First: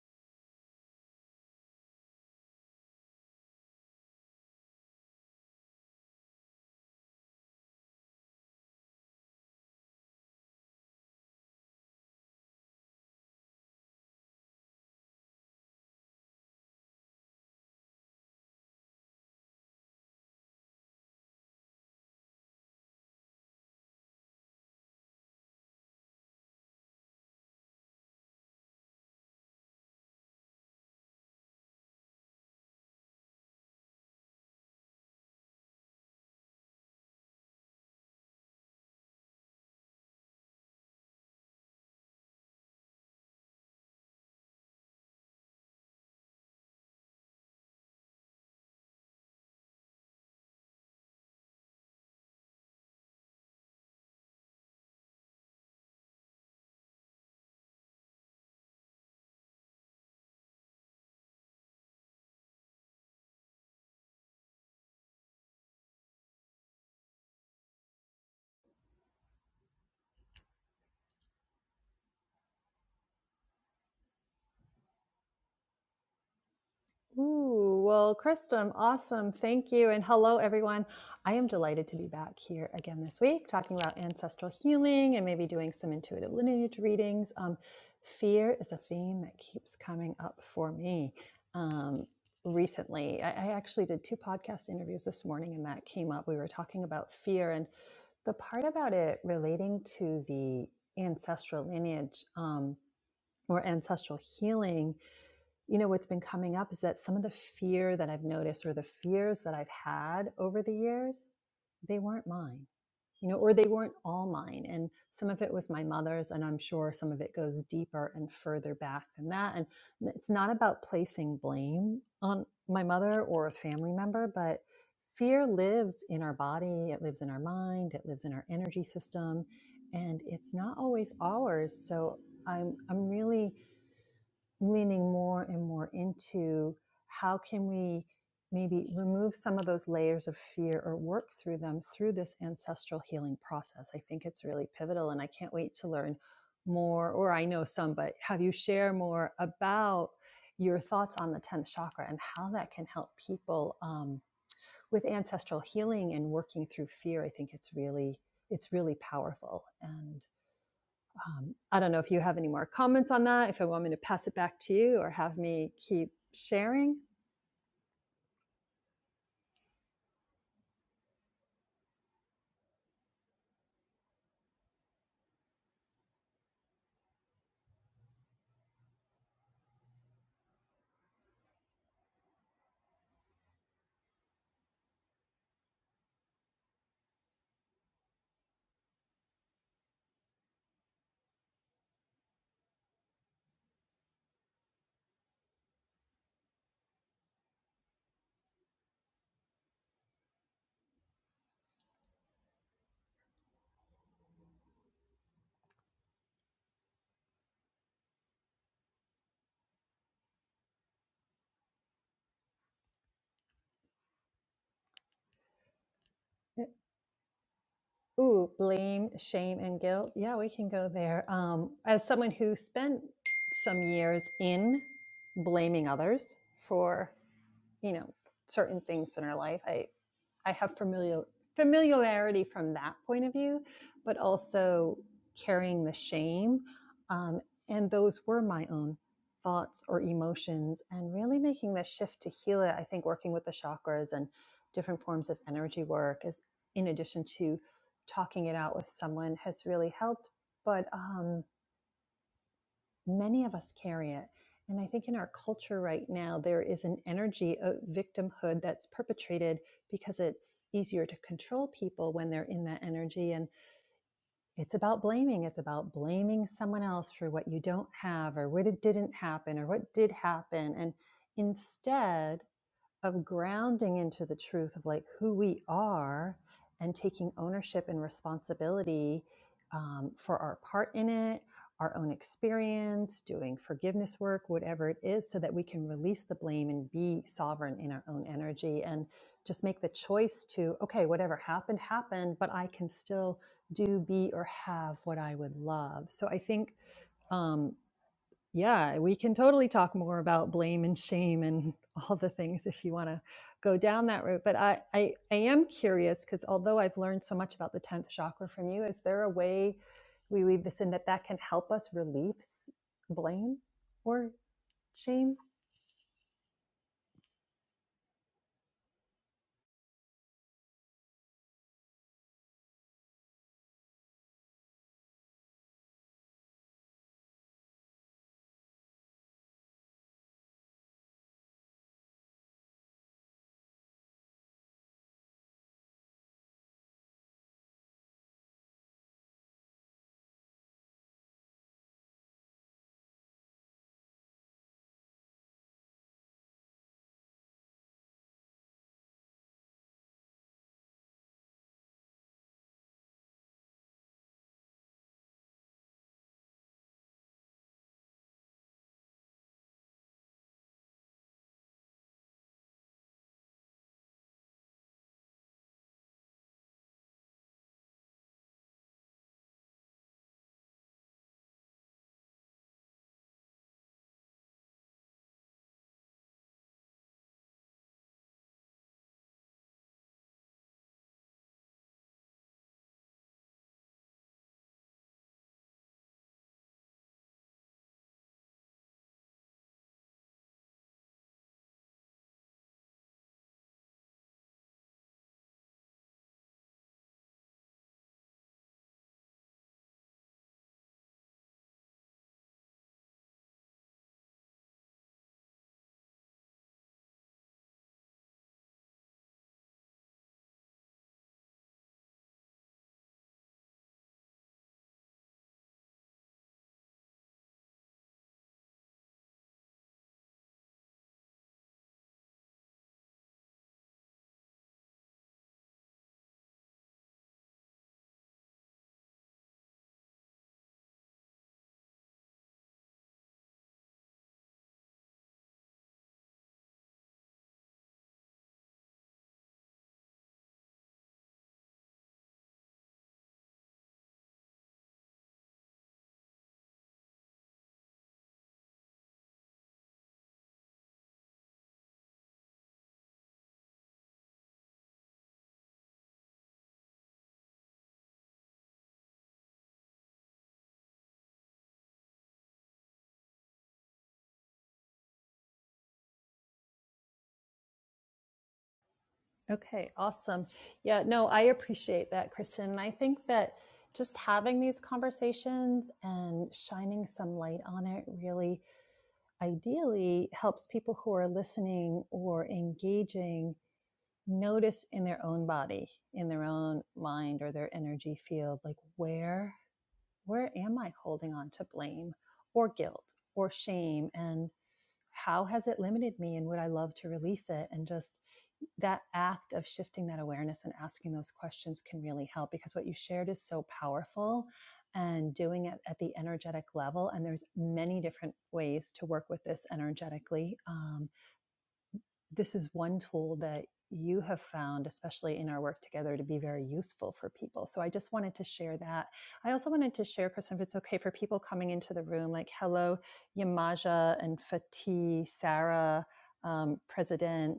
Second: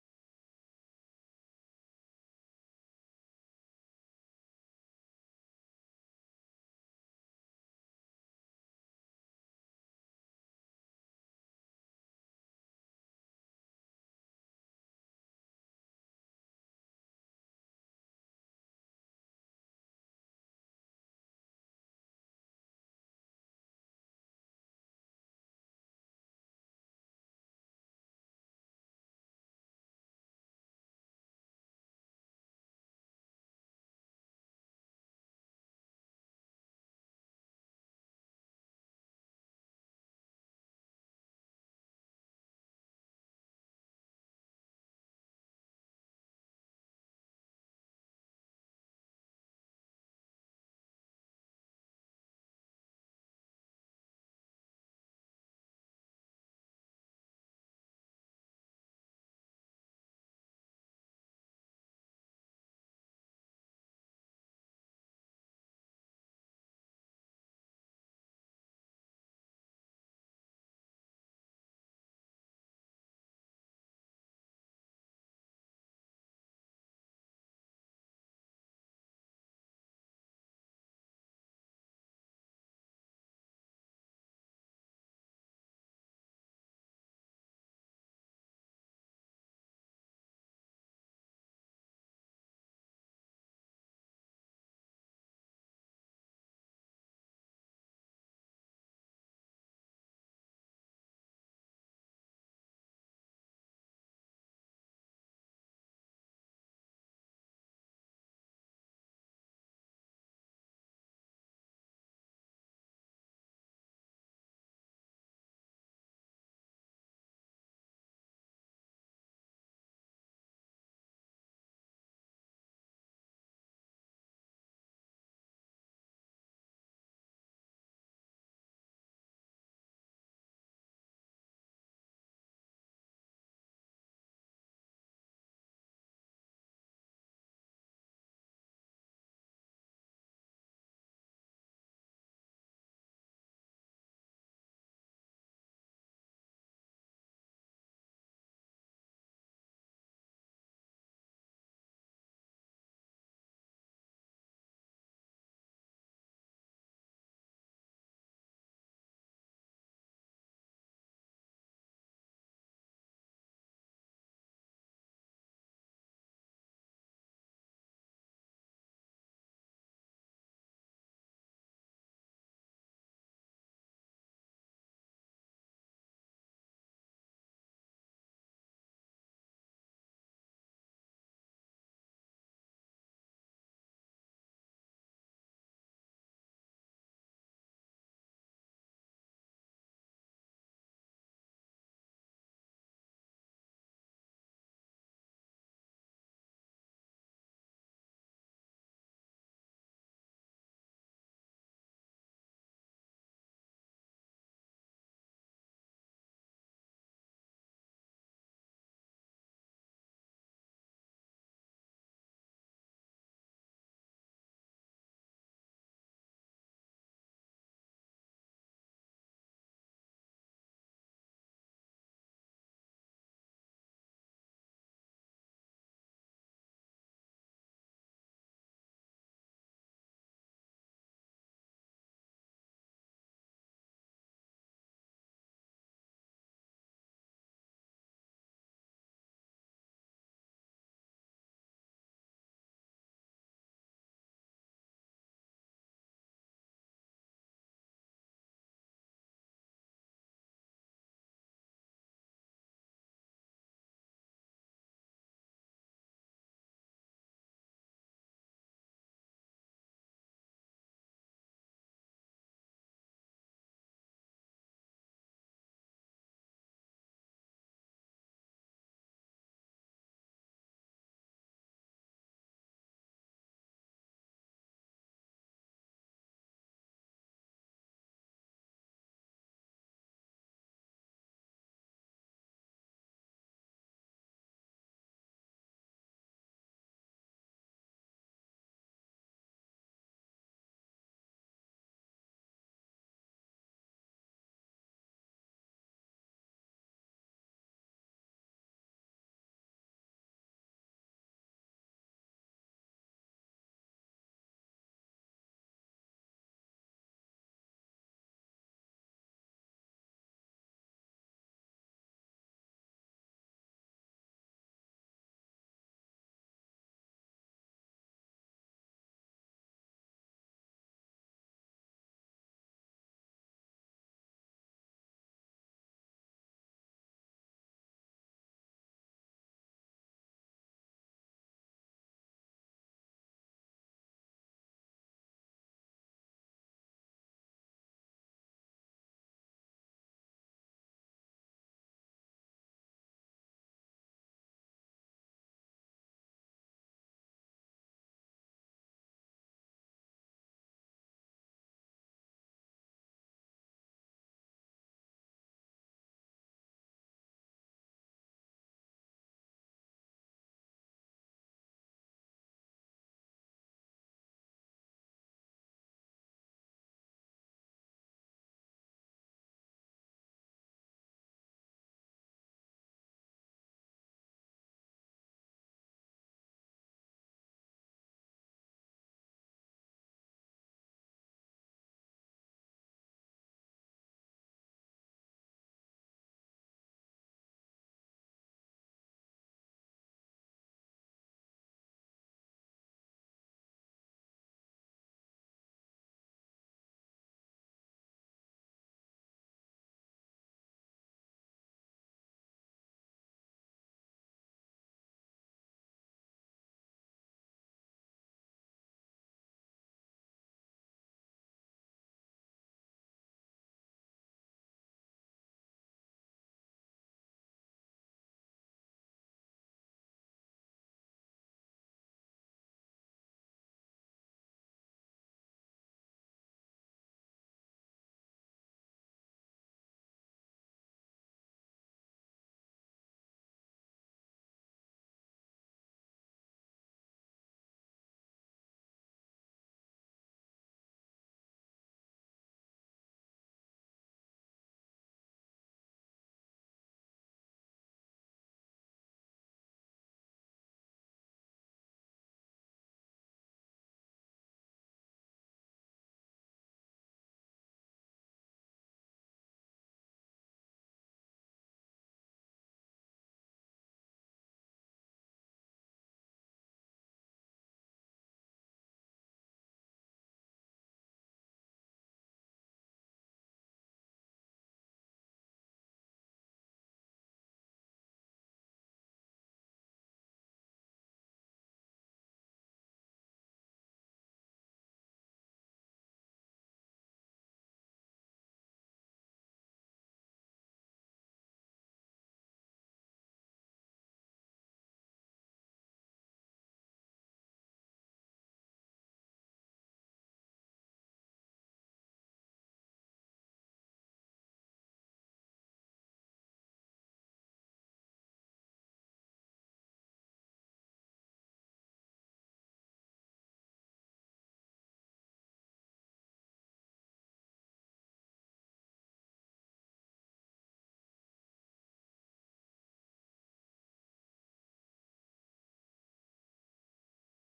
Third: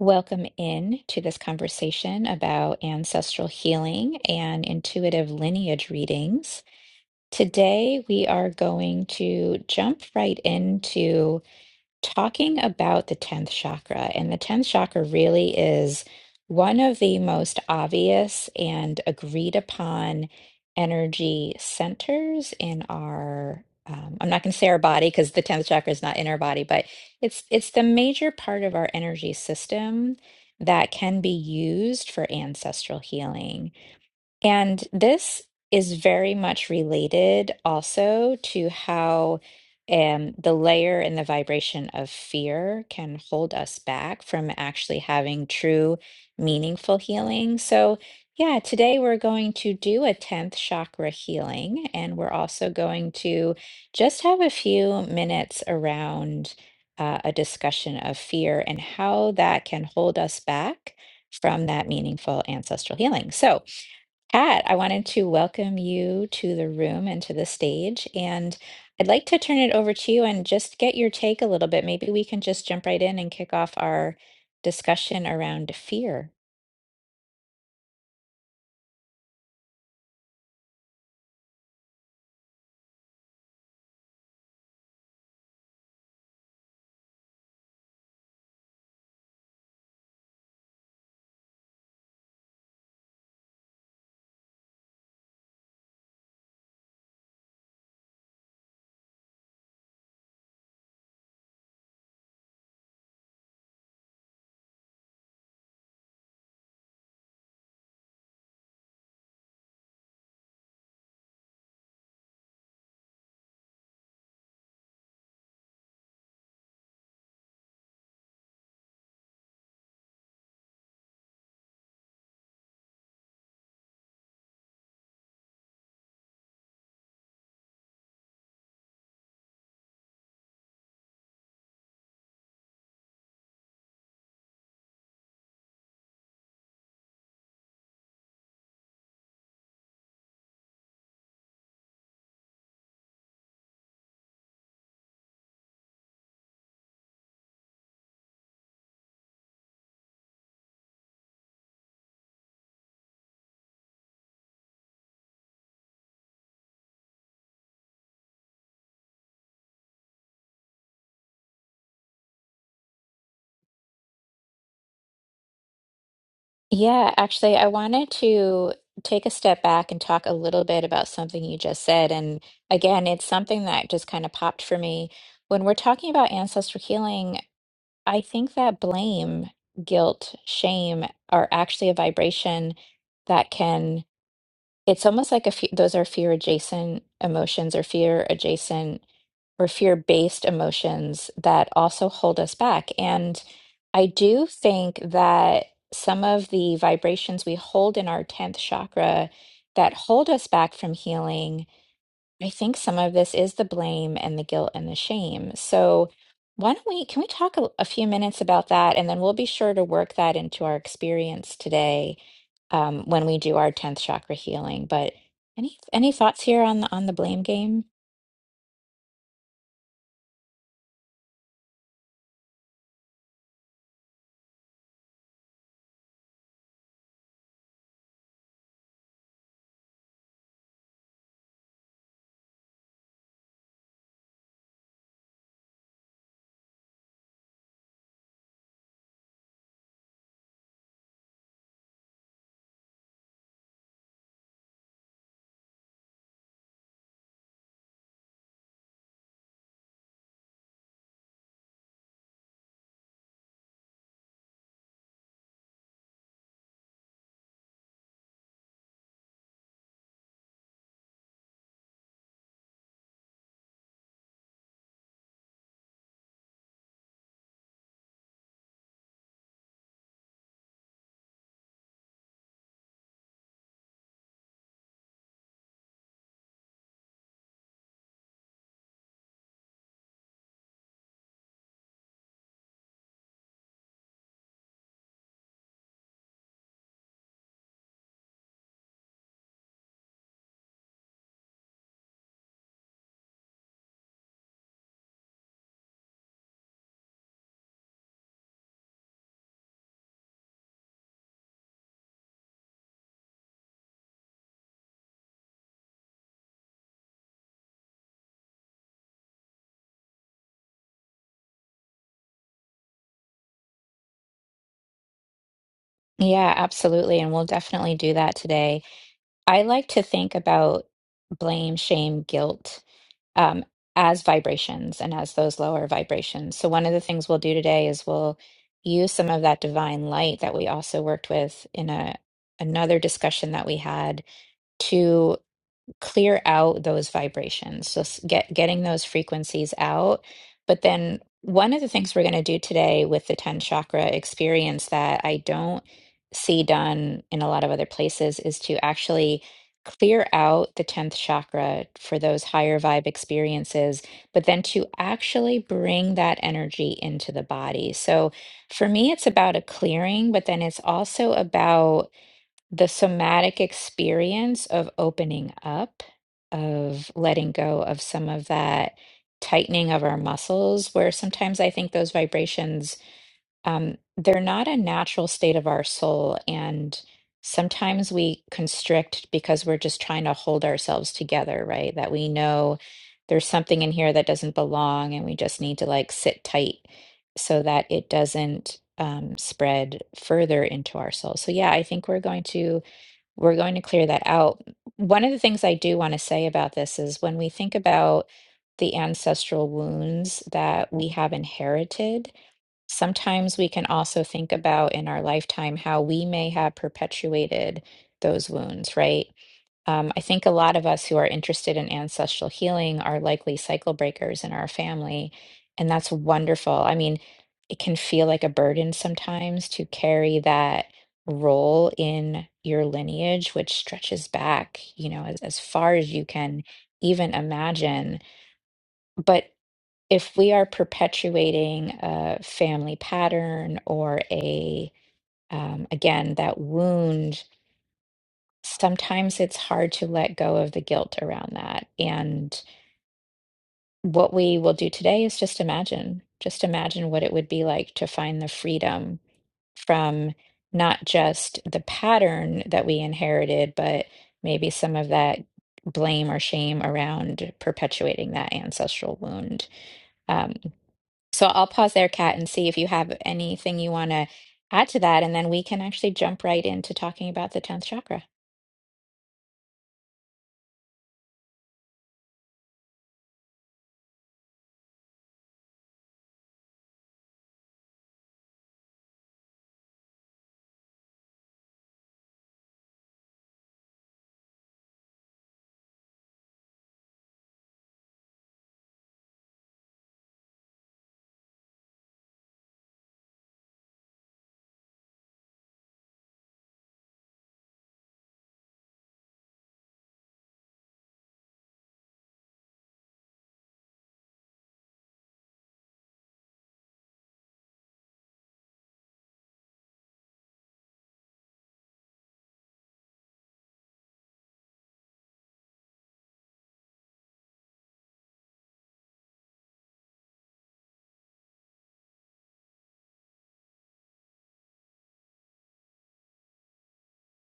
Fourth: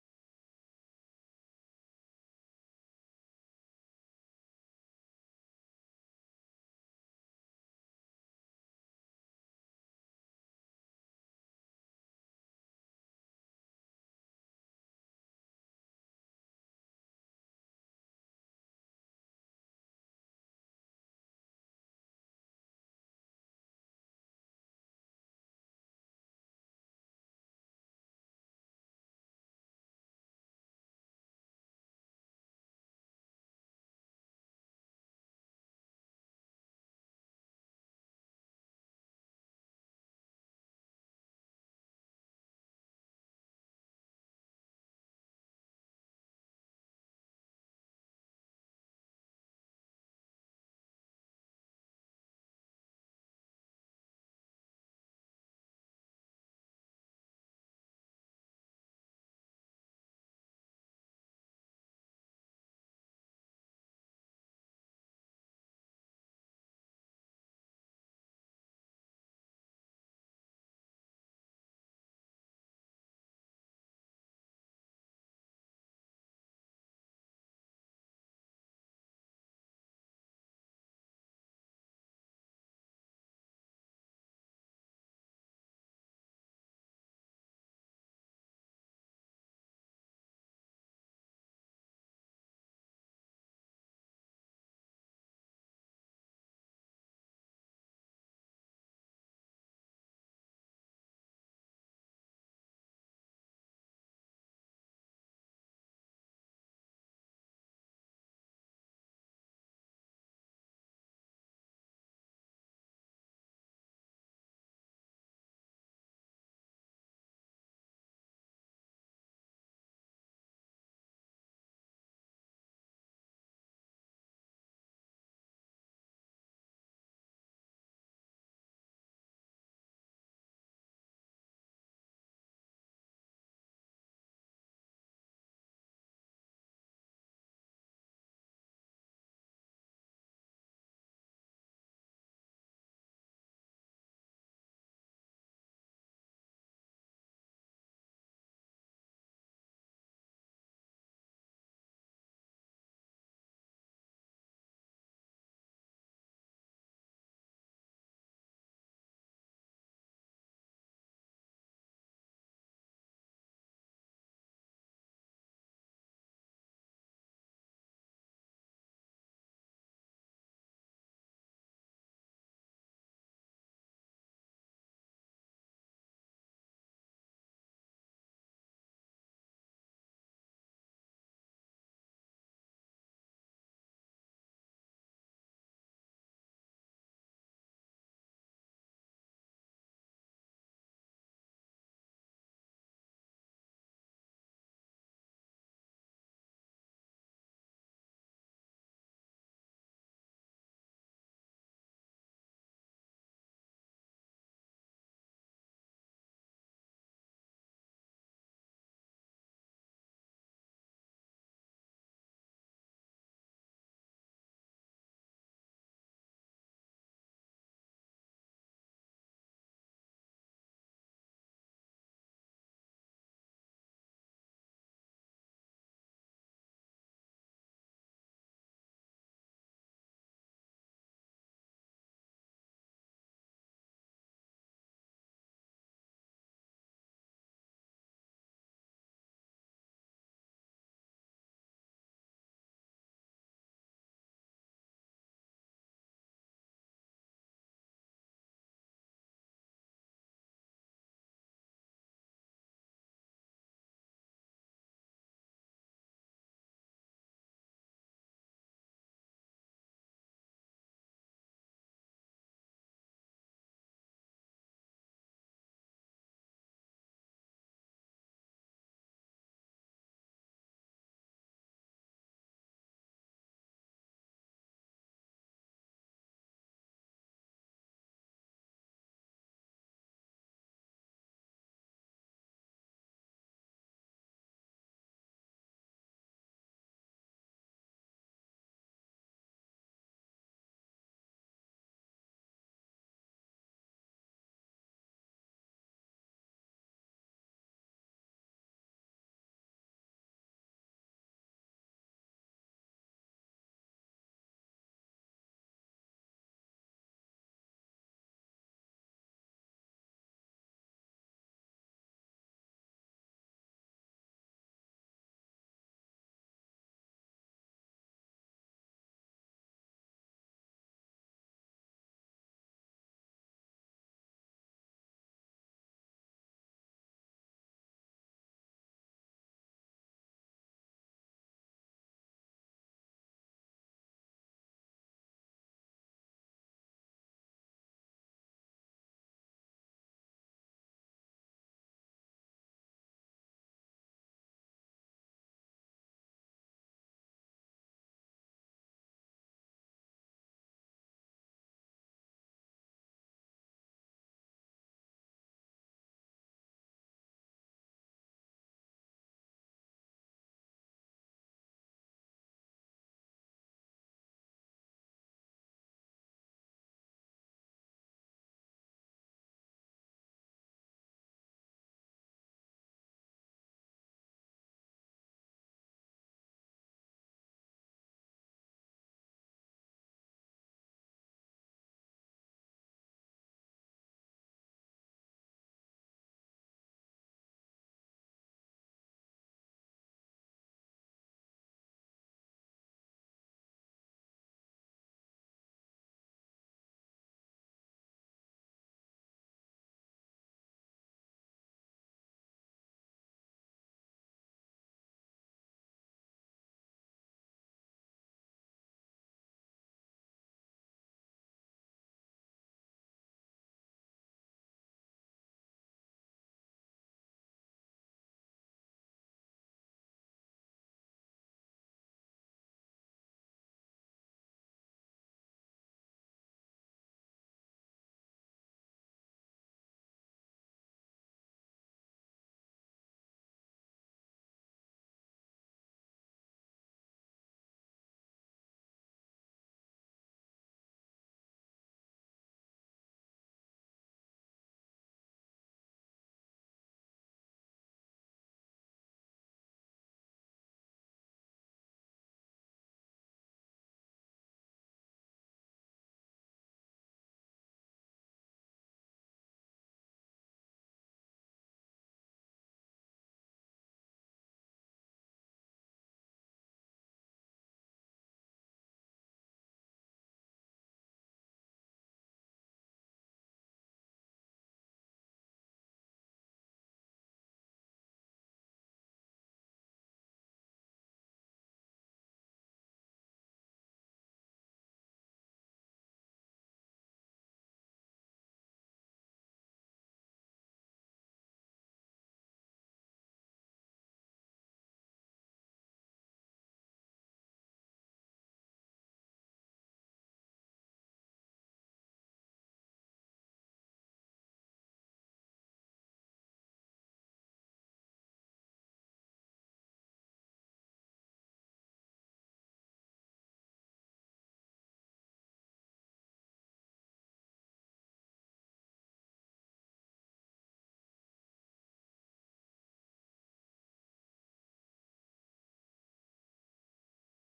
Welcome in to this conversation about ancestral healing and intuitive lineage readings. Today, we are going to jump right into talking about the 10th chakra, and the 10th chakra really is one of the most obvious and agreed upon energy centers in our. Um, I'm not going to say our body because the 10th chakra is not in our body, but it's it's the major part of our energy system that can be used for ancestral healing. And this is very much related also to how um, the layer and the vibration of fear can hold us back from actually having true, meaningful healing. So, yeah, today we're going to do a 10th chakra healing, and we're also going to just have a few minutes around uh, a discussion of fear and how that can hold us back from that meaningful ancestral healing. So, Kat, I wanted to welcome you to the room and to the stage. And I'd like to turn it over to you and just get your take a little bit. Maybe we can just jump right in and kick off our discussion around fear. Ooh, well, Kristum, awesome. Thank you. And hello, everyone. I am delighted to be back here again this week talking about ancestral healing and maybe doing some intuitive lineage readings. Um, fear is a theme that keeps coming up for me. Um, recently, I, I actually did two podcast interviews this morning, and that came up. We were talking about fear and the part about it relating to the ancestral lineage um, or ancestral healing you know what's been coming up is that some of the fear that i've noticed or the fears that i've had over the years they weren't mine you know or they weren't all mine and some of it was my mother's and i'm sure some of it goes deeper and further back than that and it's not about placing blame on my mother or a family member but fear lives in our body it lives in our mind it lives in our energy system and it's not always ours so i'm i'm really leaning more and more into how can we maybe remove some of those layers of fear or work through them through this ancestral healing process. I think it's really pivotal and I can't wait to learn more or I know some but have you share more about your thoughts on the 10th chakra and how that can help people um, with ancestral healing and working through fear. I think it's really it's really powerful and. Um, I don't know if you have any more comments on that, if you want me to pass it back to you or have me keep sharing. Yeah, actually, I wanted to take a step back and talk a little bit about something you just said. And again, it's something that just kind of popped for me. When we're talking about ancestral healing, I think that blame, guilt, shame are actually a vibration that can. It's almost like a few, those are fear adjacent emotions or fear adjacent or fear based emotions that also hold us back. And I do think that some of the vibrations we hold in our 10th chakra that hold us back from healing. I think some of this is the blame and the guilt and the shame. So why don't we, can we talk a, a few minutes about that? And then we'll be sure to work that into our experience today um, when we do our 10th chakra healing. But any any thoughts here on Uh, the on the blame game? Ooh, blame, shame, and guilt. Yeah, we can go there. Um, as someone who spent some years in blaming others for you know certain things in our life i i have familiar familiarity from that point of view but also carrying the shame um, and those were my own thoughts or emotions and really making the shift to heal it i think working with the chakras and different forms of energy work is in addition to talking it out with someone has really helped but um many of us carry it. And I think in our culture right now, there is an energy of victimhood that's perpetrated because it's easier to control people when they're in that energy. And it's about blaming. It's about blaming someone else for what you don't have or what it didn't happen or what did happen. And instead, of grounding into the truth of like who we are and taking ownership and responsibility um, for our part in it, our own experience, doing forgiveness work, whatever it is, so that we can release the blame and be sovereign in our own energy and just make the choice to, okay, whatever happened, happened, but I can still do, be, or have what I would love. So I think. Um, yeah, we can totally talk more about blame and shame and all the things if you want to go down that route. But I, I, I am curious because although I've learned so much about the 10th chakra from you, is there a way we weave this in that that can help us relieve blame or shame? Yeah, absolutely. And we'll definitely do that today. I like to think about blame, shame, guilt um, as vibrations and as those lower vibrations. So, one of the things we'll do today is we'll use some of that divine light that we also worked with in a another discussion that we had to clear out those vibrations. So s- get getting those frequencies out. But then one of the things we're going to do today with the 10 chakra experience that I don't see done in a lot of other places is to actually clear out the 10th chakra for those higher vibe experiences, but then to actually bring that energy into the body. So for me, it's about a clearing, but then it's also about the somatic experience of opening up, of letting go of some of that tightening of our muscles, where sometimes I think those vibrations, um, they're not a natural state of our soul. And sometimes we constrict because we're just trying to hold ourselves together, right? That we know there's something in here that doesn't belong and we just need to like sit tight so that it doesn't um, spread further into our soul. So, yeah, I think we're going to we're going to clear that out. One of the things I do want to say about this is when we think about the ancestral wounds that we have inherited, sometimes we can also think about in our lifetime how we may have perpetuated those wounds, right? Um, I think a lot of us who are interested in ancestral healing are likely cycle breakers in our family, and that's wonderful. I mean, it can feel like a burden sometimes to carry that role in your lineage, which stretches back, you know, as, as far as you can even imagine. But if we are perpetuating a family pattern or a, um, again, that wound sometimes it's hard to let go of the guilt around that. And what we will do today is just imagine, just imagine what it would be like to find the freedom from not just the pattern that we inherited, but maybe some of that blame or shame around perpetuating that ancestral wound. Um, so I'll pause there, Kat, and see if you have anything you want to add to that. And then we can actually jump right into talking about the 10th chakra. Okay, awesome. Yeah, no, I appreciate that, Kristen. And I think that just having these conversations and shining some light on it really ideally helps people who are listening or engaging notice in their own body in their own mind or their energy field like where where am i holding on to blame or guilt or shame and how has it limited me and would I love to release it? And just that act of shifting that awareness and asking those questions can really help because what you shared is so powerful and doing it at the energetic level and there's many different ways to work with this energetically Um, this is one tool that you have found, especially in our work together, to be very useful for people. So I just wanted to share that. I also wanted to share, Kristen, if it's okay for people coming into the room, like hello, Yamaja and Fatih, Sarah, um, President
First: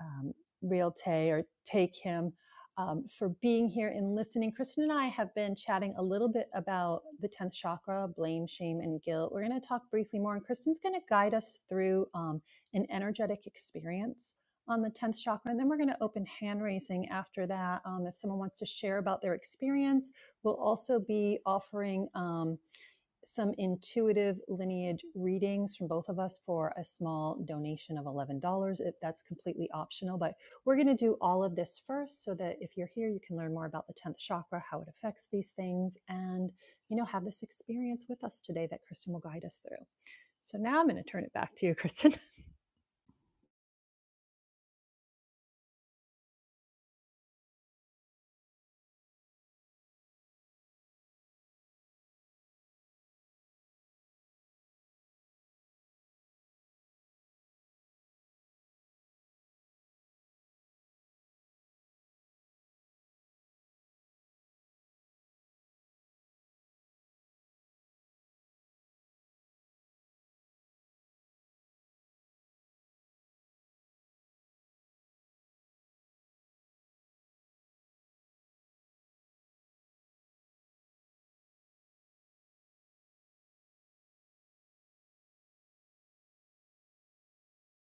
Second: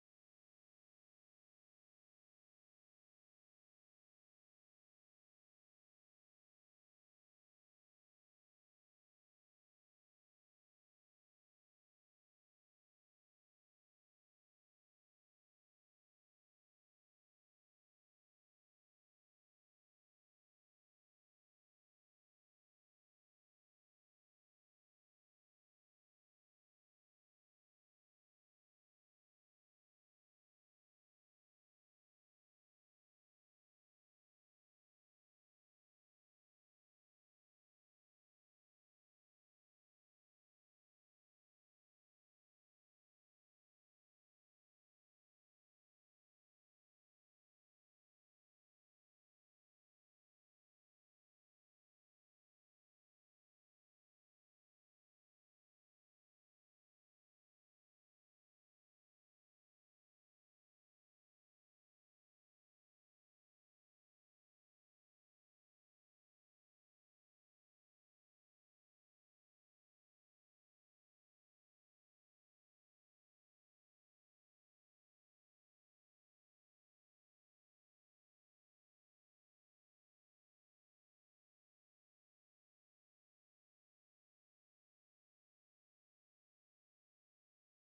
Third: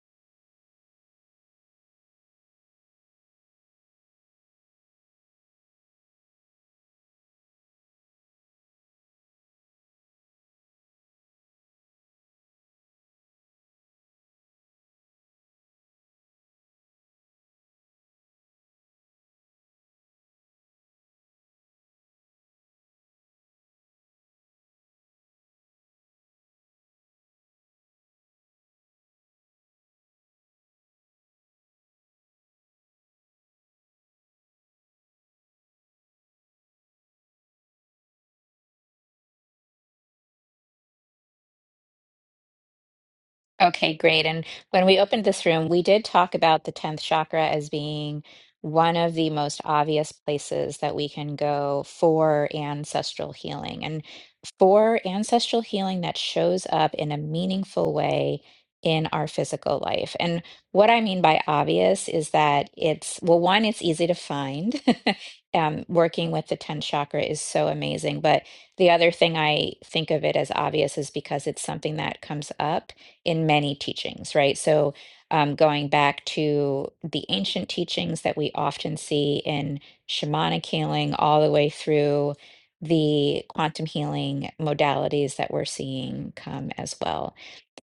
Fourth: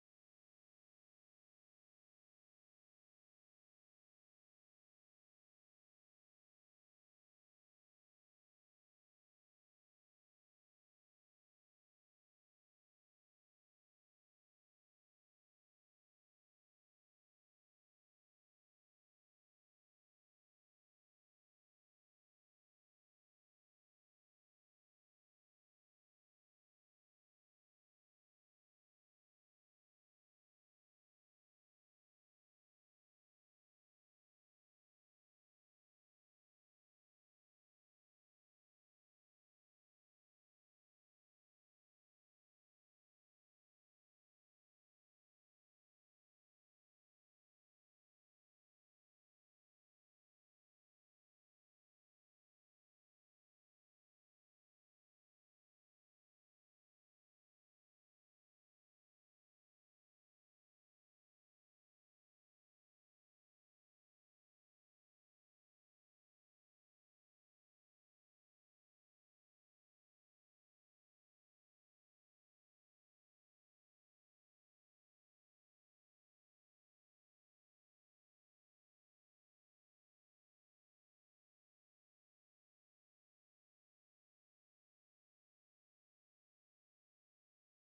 um, Realte or take him um, for being here and listening. Kristen and I have been chatting a little bit about the 10th chakra, blame, shame, and guilt. We're going to talk briefly more, and Kristen's going to guide us through um, an energetic experience on the 10th chakra. And then we're going to open hand raising after that. Um, if someone wants to share about their experience, we'll also be offering. um, some intuitive lineage readings from both of us for a small donation of $11. It- That's completely optional, but we're going to do all of this first so that if you're here, you can learn more about the 10th chakra, how it affects these things, and, you know, have this experience with us today that Kristen will guide us through. So now I'm going to turn it back to you, Kristen. Okay, great. And when we opened this room, we did talk about the 10th chakra as being one of the most obvious places that we can go for ancestral healing and for ancestral healing that shows up in a meaningful way in our physical life. And what I mean by obvious is that it's, well, one, it's easy to find. Um, working with the 10th chakra is so amazing. But the other thing I think of it as obvious is because it's something that comes up in many teachings, right? So, um, going back to the ancient teachings that we often see in shamanic healing, all the way through the quantum healing modalities that we're seeing come as well.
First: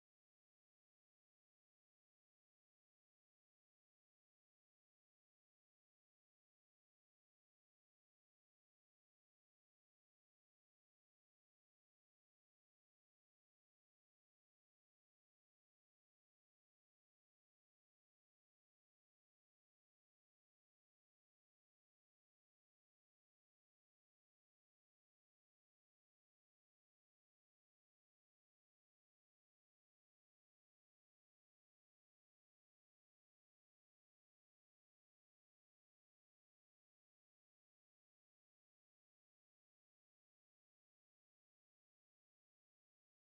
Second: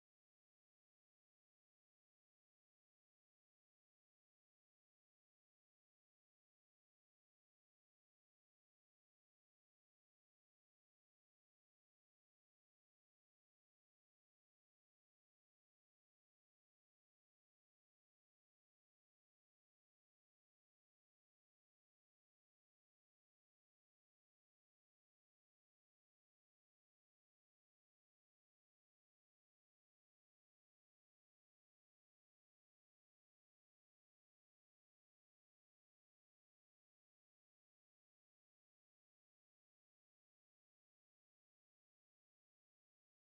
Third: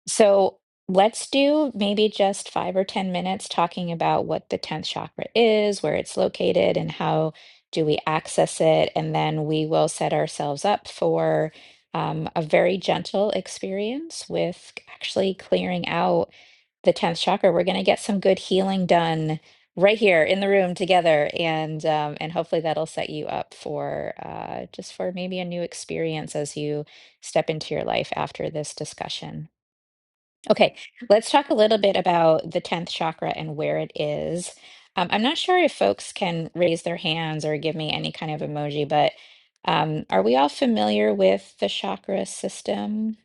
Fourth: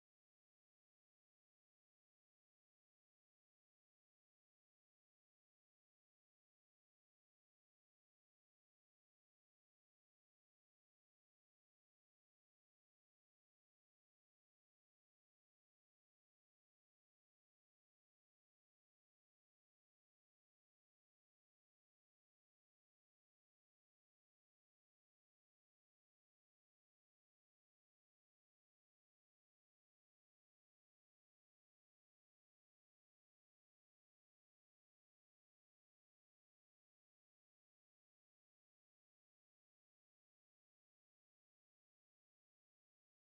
So let's do maybe just five or 10 minutes talking about what the 10th chakra is, where it's located, and how do we access it. And then we will set ourselves up for um, a very gentle experience with actually clearing out the 10th chakra. We're going to get some good healing done. Right here in the room together, and um, and hopefully that'll set you up for uh, just for maybe a new experience as you step into your life after this discussion. Okay, let's talk a little bit about the 10th chakra and where it is. Um, I'm not sure if folks can raise their hands or give me any kind of emoji, but um, are we all familiar with the chakra system?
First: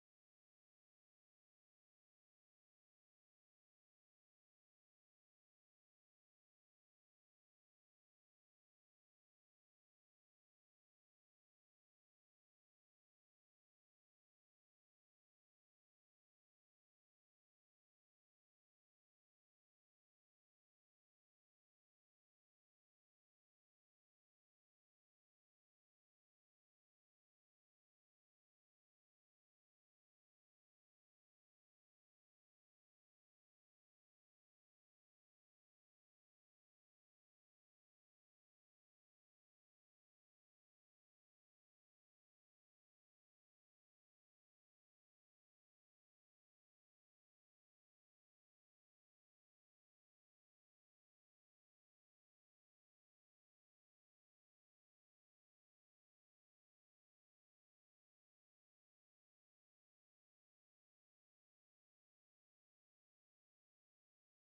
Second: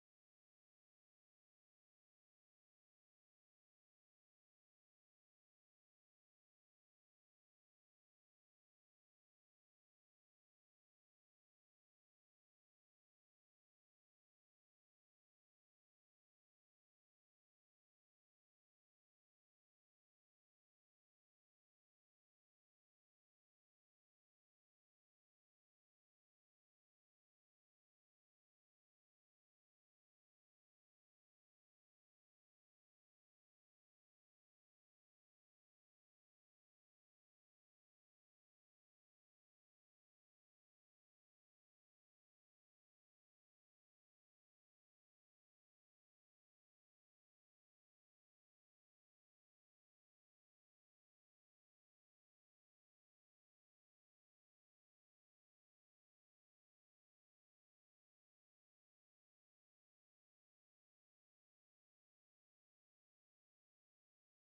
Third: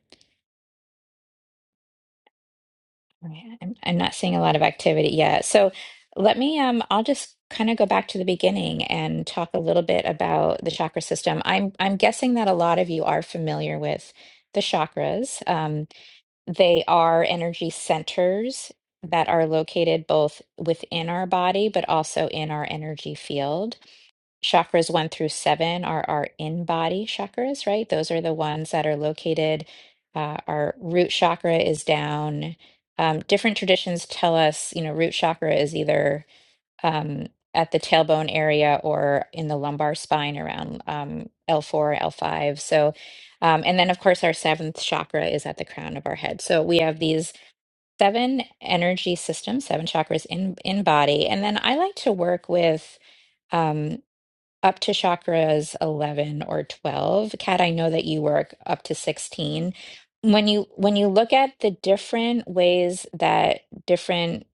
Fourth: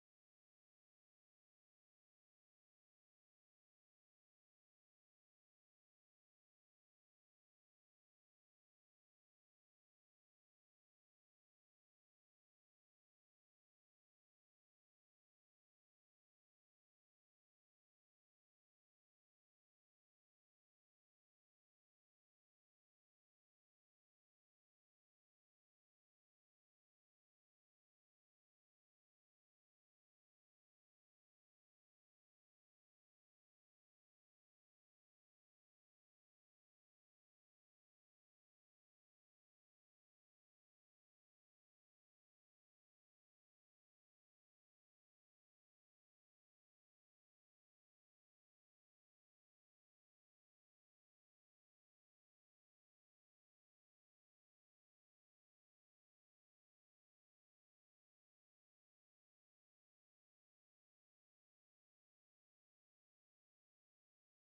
Okay, I'm, I'm not seeing a lot of activity yet. So let me, um, I'll just kind of go back to the beginning and talk a little bit about the chakra system. I'm, I'm guessing that a lot of you are familiar with the chakras. Um, They are energy centers that are located both within our body, but also in our energy field. Chakras one through seven are our in body chakras, right? Those are the ones that are located. Uh, our root chakra is down. Um, different traditions tell us, you know, root chakra is either um, at the tailbone area or in the lumbar spine around um, L4, L5. So, um, and then of course, our seventh chakra is at the crown of our head. So we have these seven energy systems, seven chakras in in body, and then I like to work with um, up to chakras 11 or 12. Kat, I know that you work up to 16. When you when you look at the different ways that different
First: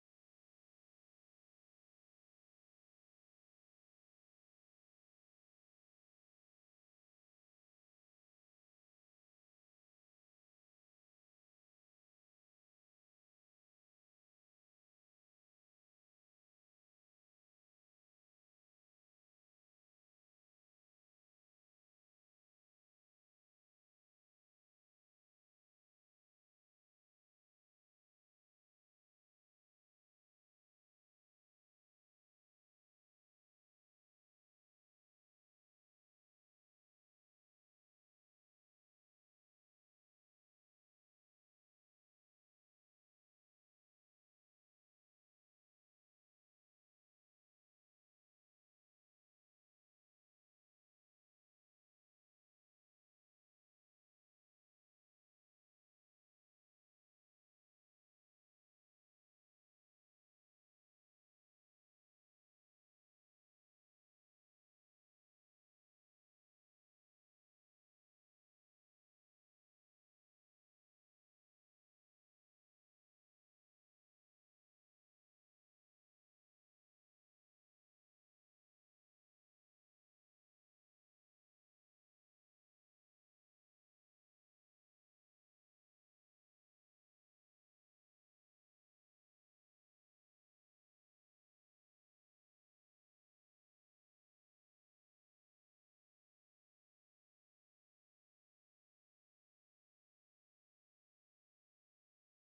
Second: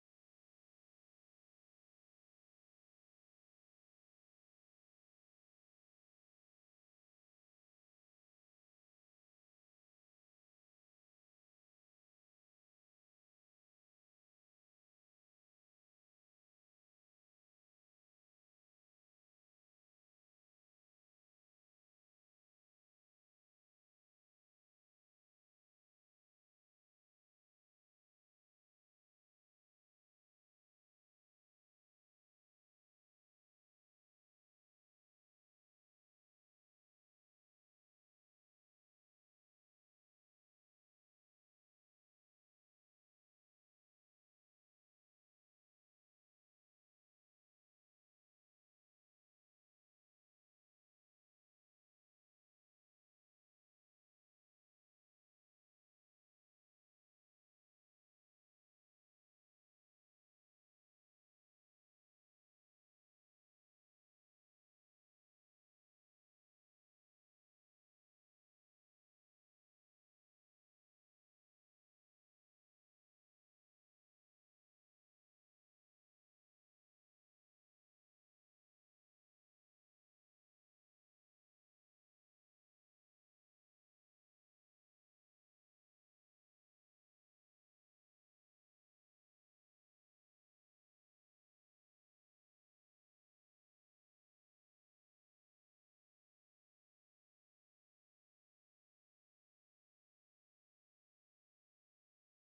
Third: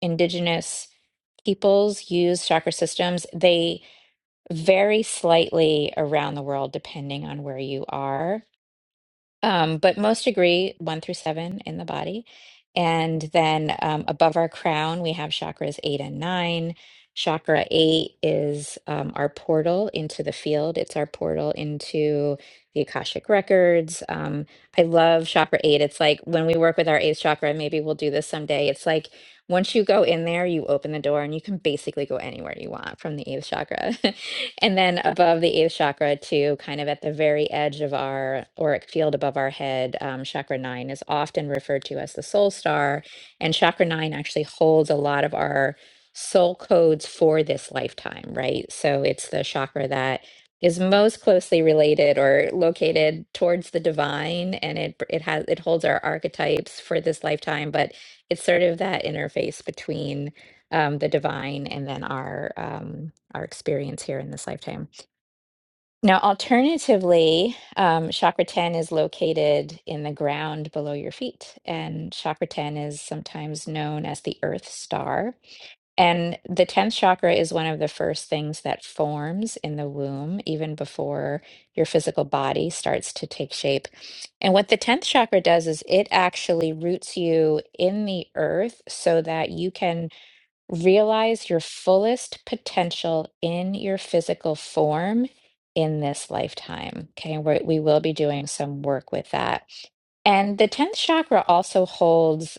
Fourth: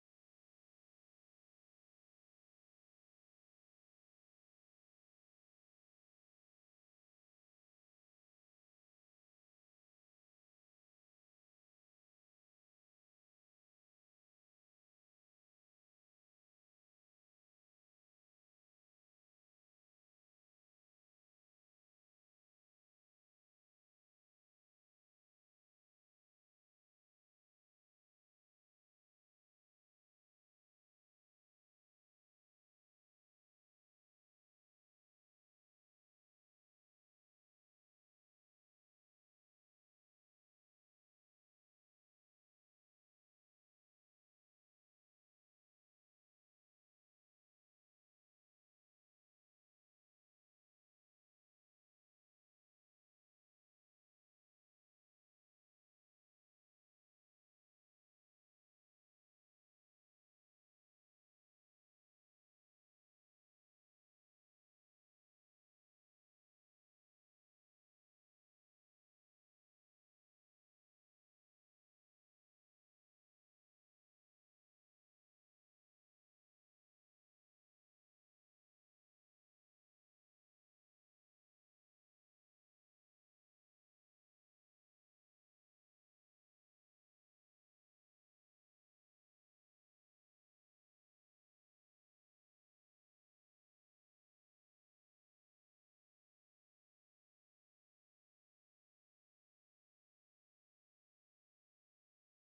indigenous peoples use chakra systems. They vary slightly around the world depending on where you are. Um, but most agree one through seven in the body. And then um, above our crown, we have chakras eight and nine. Chakra eight is um, our portal into the field, it's our portal into the Akashic records. Um, I love chakra eight. It's like when we work with our eighth chakra, and maybe we'll do this someday, it's like once you go in there, you open the door and you can basically go anywhere you want from the eighth chakra. And then above the eighth chakra, too, kind of at the very edge of our auric field above our head, um, chakra nine is often referred to as the soul star. And chakra nine actually holds a lot of our soul codes for this lifetime, right? So it's the chakra that is most closely related or located towards the divine and it it has it holds our archetypes for this lifetime but it's sort of that interface between um, the divine and then our um, our experience here in this lifetime. Now, alternatively, um, chakra 10 is located in the ground below your feet, and chakra 10 is sometimes known as the earth star. And the 10th chakra is one of the first things that forms in the womb, even before your physical body starts to take shape. And what the 10th chakra does is it actually roots you in the earth so that you can Realize your fullest potential in your physical form in this lifetime. Okay, we we will be doing some work with that. And the 10th chakra also holds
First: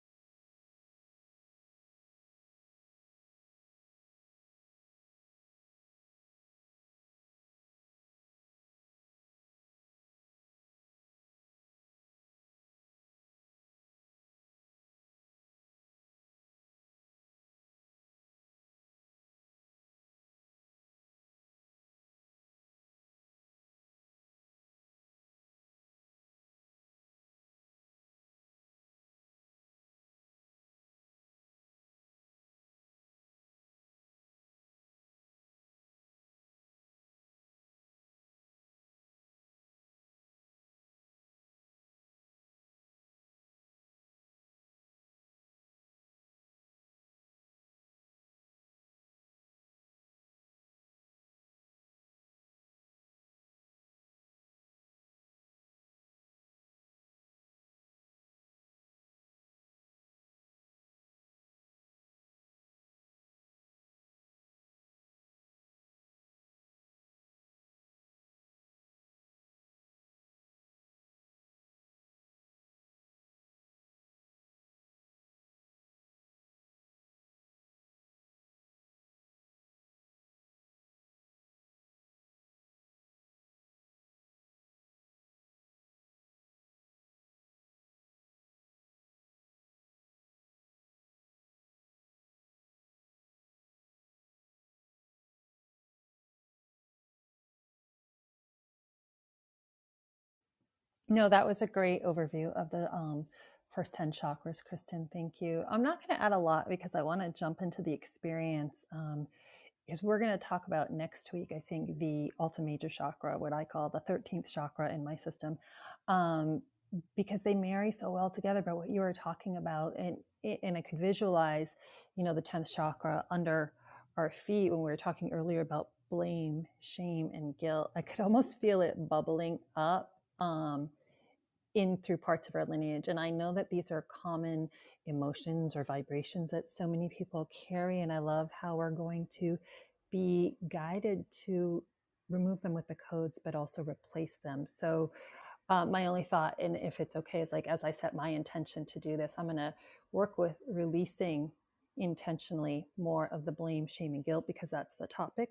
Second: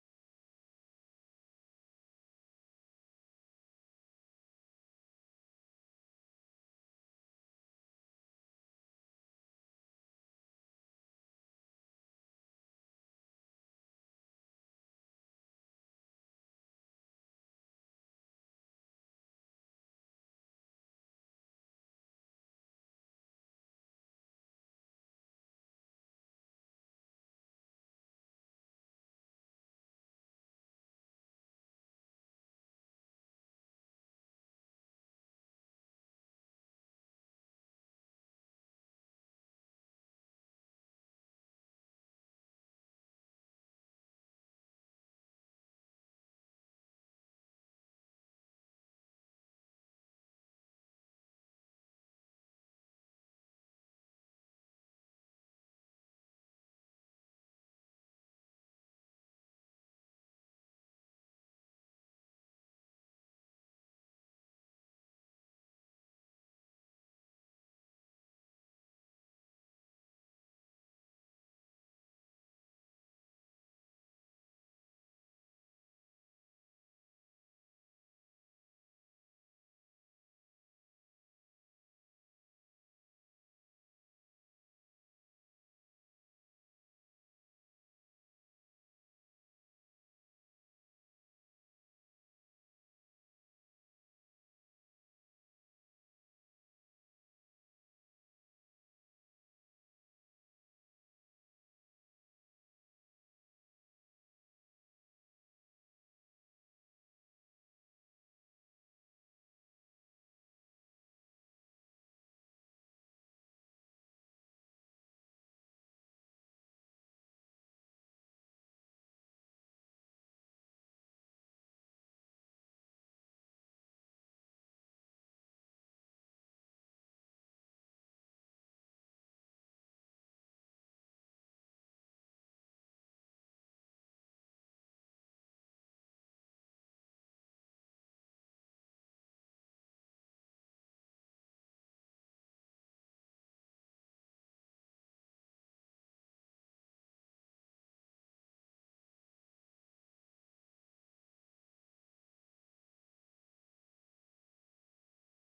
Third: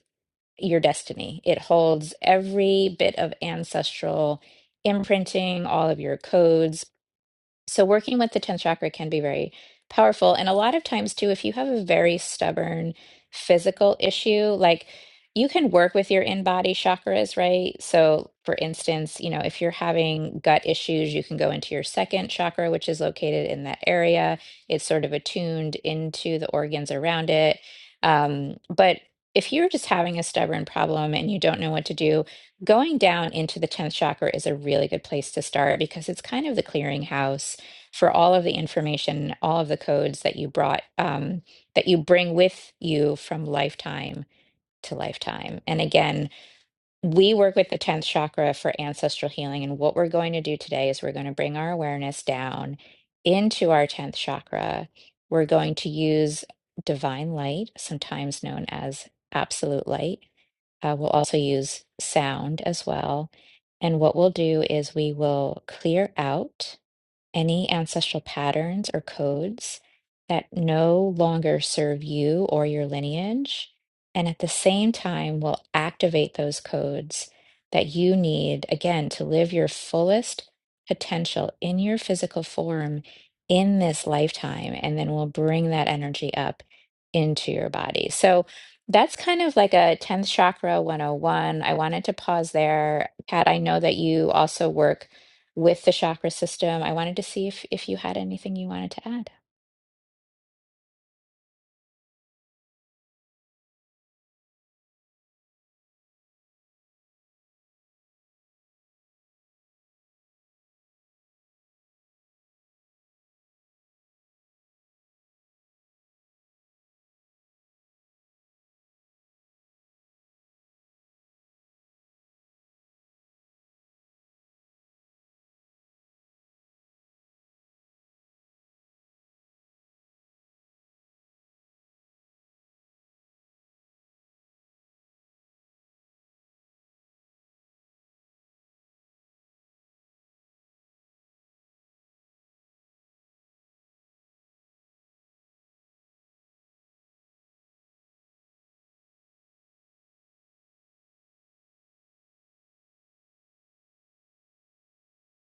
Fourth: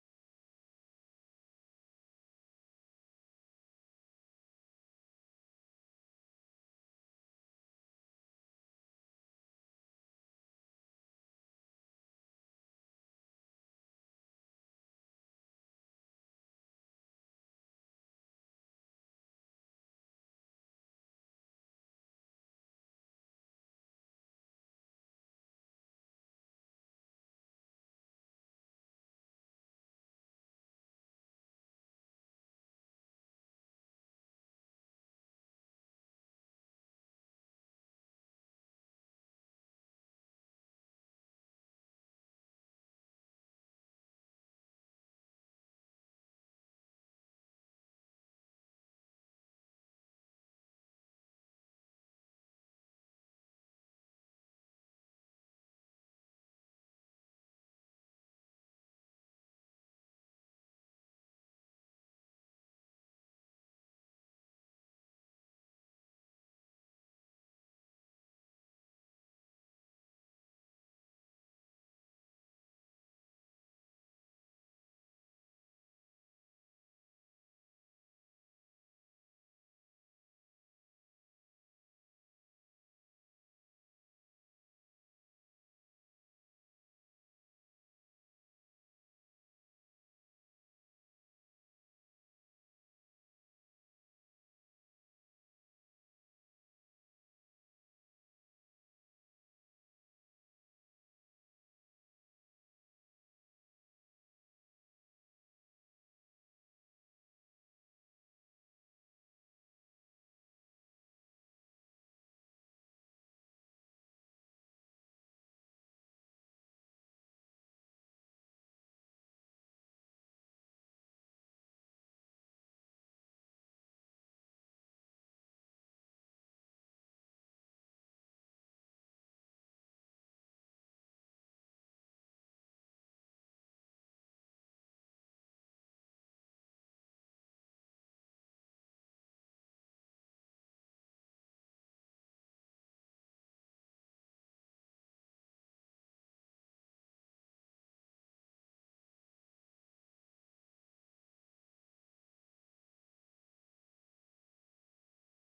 your destiny, it holds every bit of ancestral imprinting, all of your codes, so working with the 10th chakra can be very powerful. And a lot of times, too, if you have a very stubborn physical issue, like you can work with your in body chakras, right? So, for instance, you know, if you're having gut issues, you can go into your second chakra, which is located in that area. It's sort of attuned into the organs around it. Um, but if you're just having a stubborn problem and you don't know what to do, going down into the 10th chakra is a really good place to start because it's kind of the clearinghouse for all of the information, all of the codes that you brought, um, that you bring with you from lifetime to lifetime. And again, we work with the 10th chakra for ancestral healing. And what we're going to do today is we're going to bring our awareness down into our 10th chakra. We're going to use divine light, sometimes known as absolute light. Uh, we'll also use sound as well. And what we'll do is we will clear out any ancestral patterns or codes that no longer serve you or your lineage, and at the same time will activate those codes that you need, again, to live your fullest potential in your physical form in this lifetime, and then we'll bring that energy up into your body. So that's kind of like a 10th chakra 101. I wanted to pause there. Kat, I know that you also work with the chakra system. I wanted to see if if you had anything you wanted to add. No, that was a great overview of the um, first 10 chakras, Kristen. Thank you. I'm not going to add a lot because I want to jump into the experience um, because we're going to talk about next week, I think, the Alta Major chakra, what I call the 13th chakra in my system, um, because they marry so well together. But what you were talking about, and, and I could visualize, you know, the 10th chakra under our feet when we were talking earlier about blame, shame, and guilt. I could almost feel it bubbling up. Um, in through parts of our lineage. And I know that these are common emotions or vibrations that so many people carry. And I love how we're going to be guided to remove them with the codes, but also replace them. So uh, my only thought and if it's okay is like as i set my intention to do this i'm going to work with releasing intentionally more of the blame shame and guilt because that's the topic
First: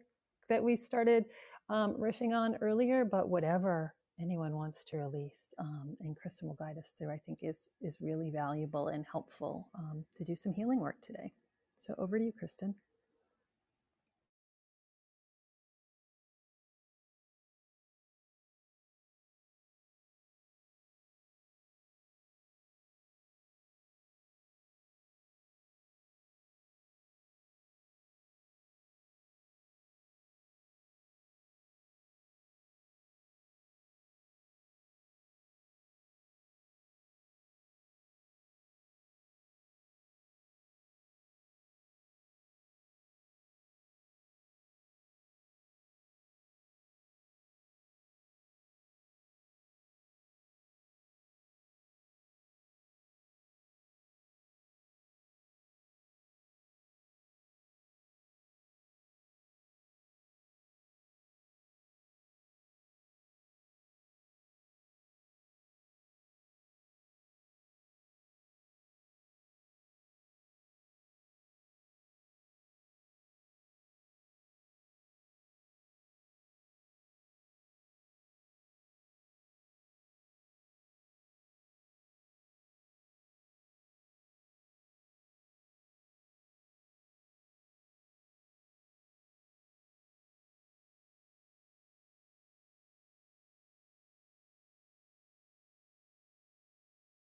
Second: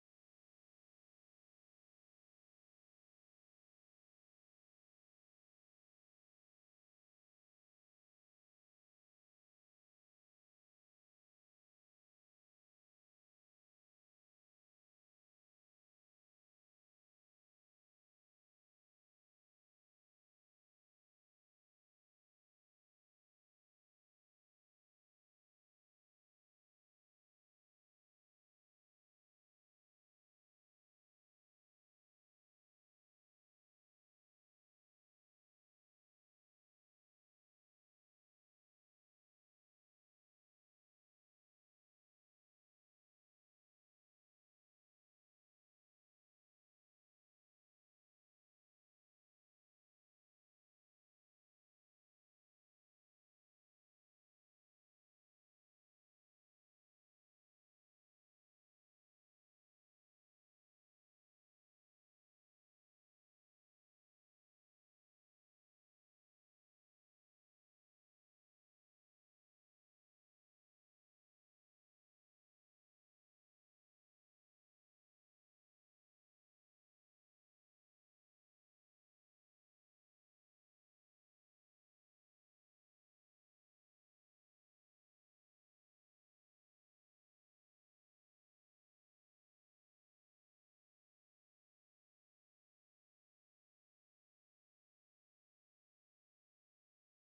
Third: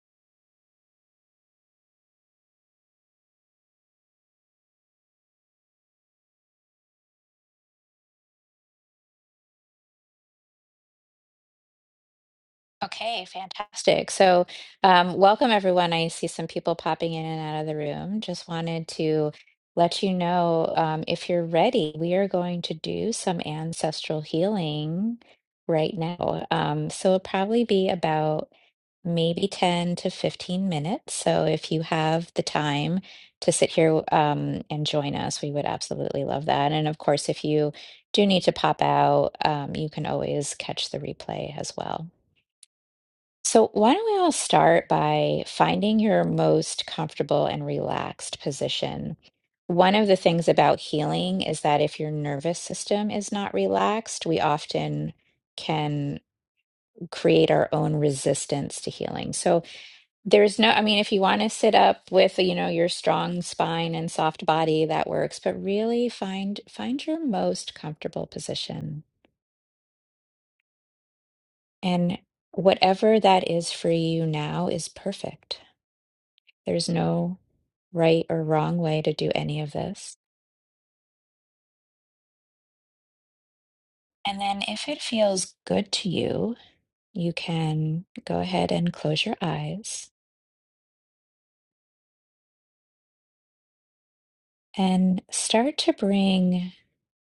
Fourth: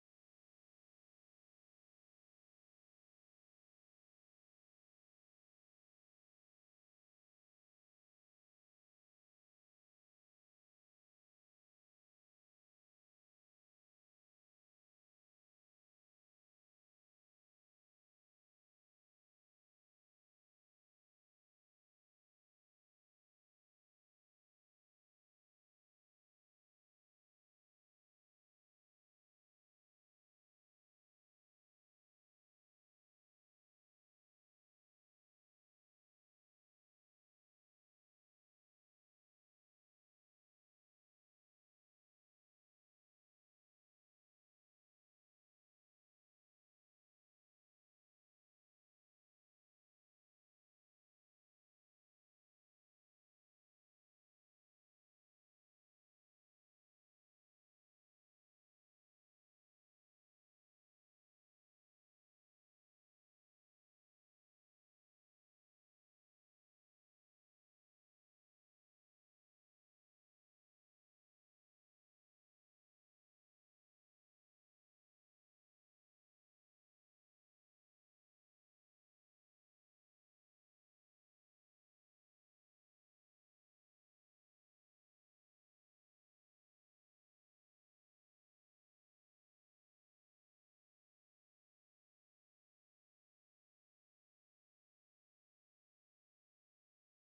that we started um, riffing on earlier but whatever anyone wants to release um, and kristen will guide us through i think is is really valuable and helpful um, to do some healing work today so over to you, Kristen. Okay, fantastic. So, um, welcome everyone. I see some people popping in and out of the room. Just wanted to let you know um, if you're ready, we are going to do some ancestral healing right now. Um, so it'll probably be about maybe 10 to 15 minutes. So if you have the time to sit here um, and join us, we would absolutely love that. And of course, if you do need to pop out, um, you can always catch the replay as well. So why don't we all start by finding your most comfortable and relaxed position? One of the things about healing is that if your nervous system is not relaxed, we often can create our own resistance to healing. So, there's no, I mean, if you want to sit up with, you know, your strong spine and soft body, that works, but really find find your most comfortable position. And whatever that is for you now is perfect. There's no right or wrong way to do any of this. And then if it feels good to you, you can go ahead and close your eyes and start to bring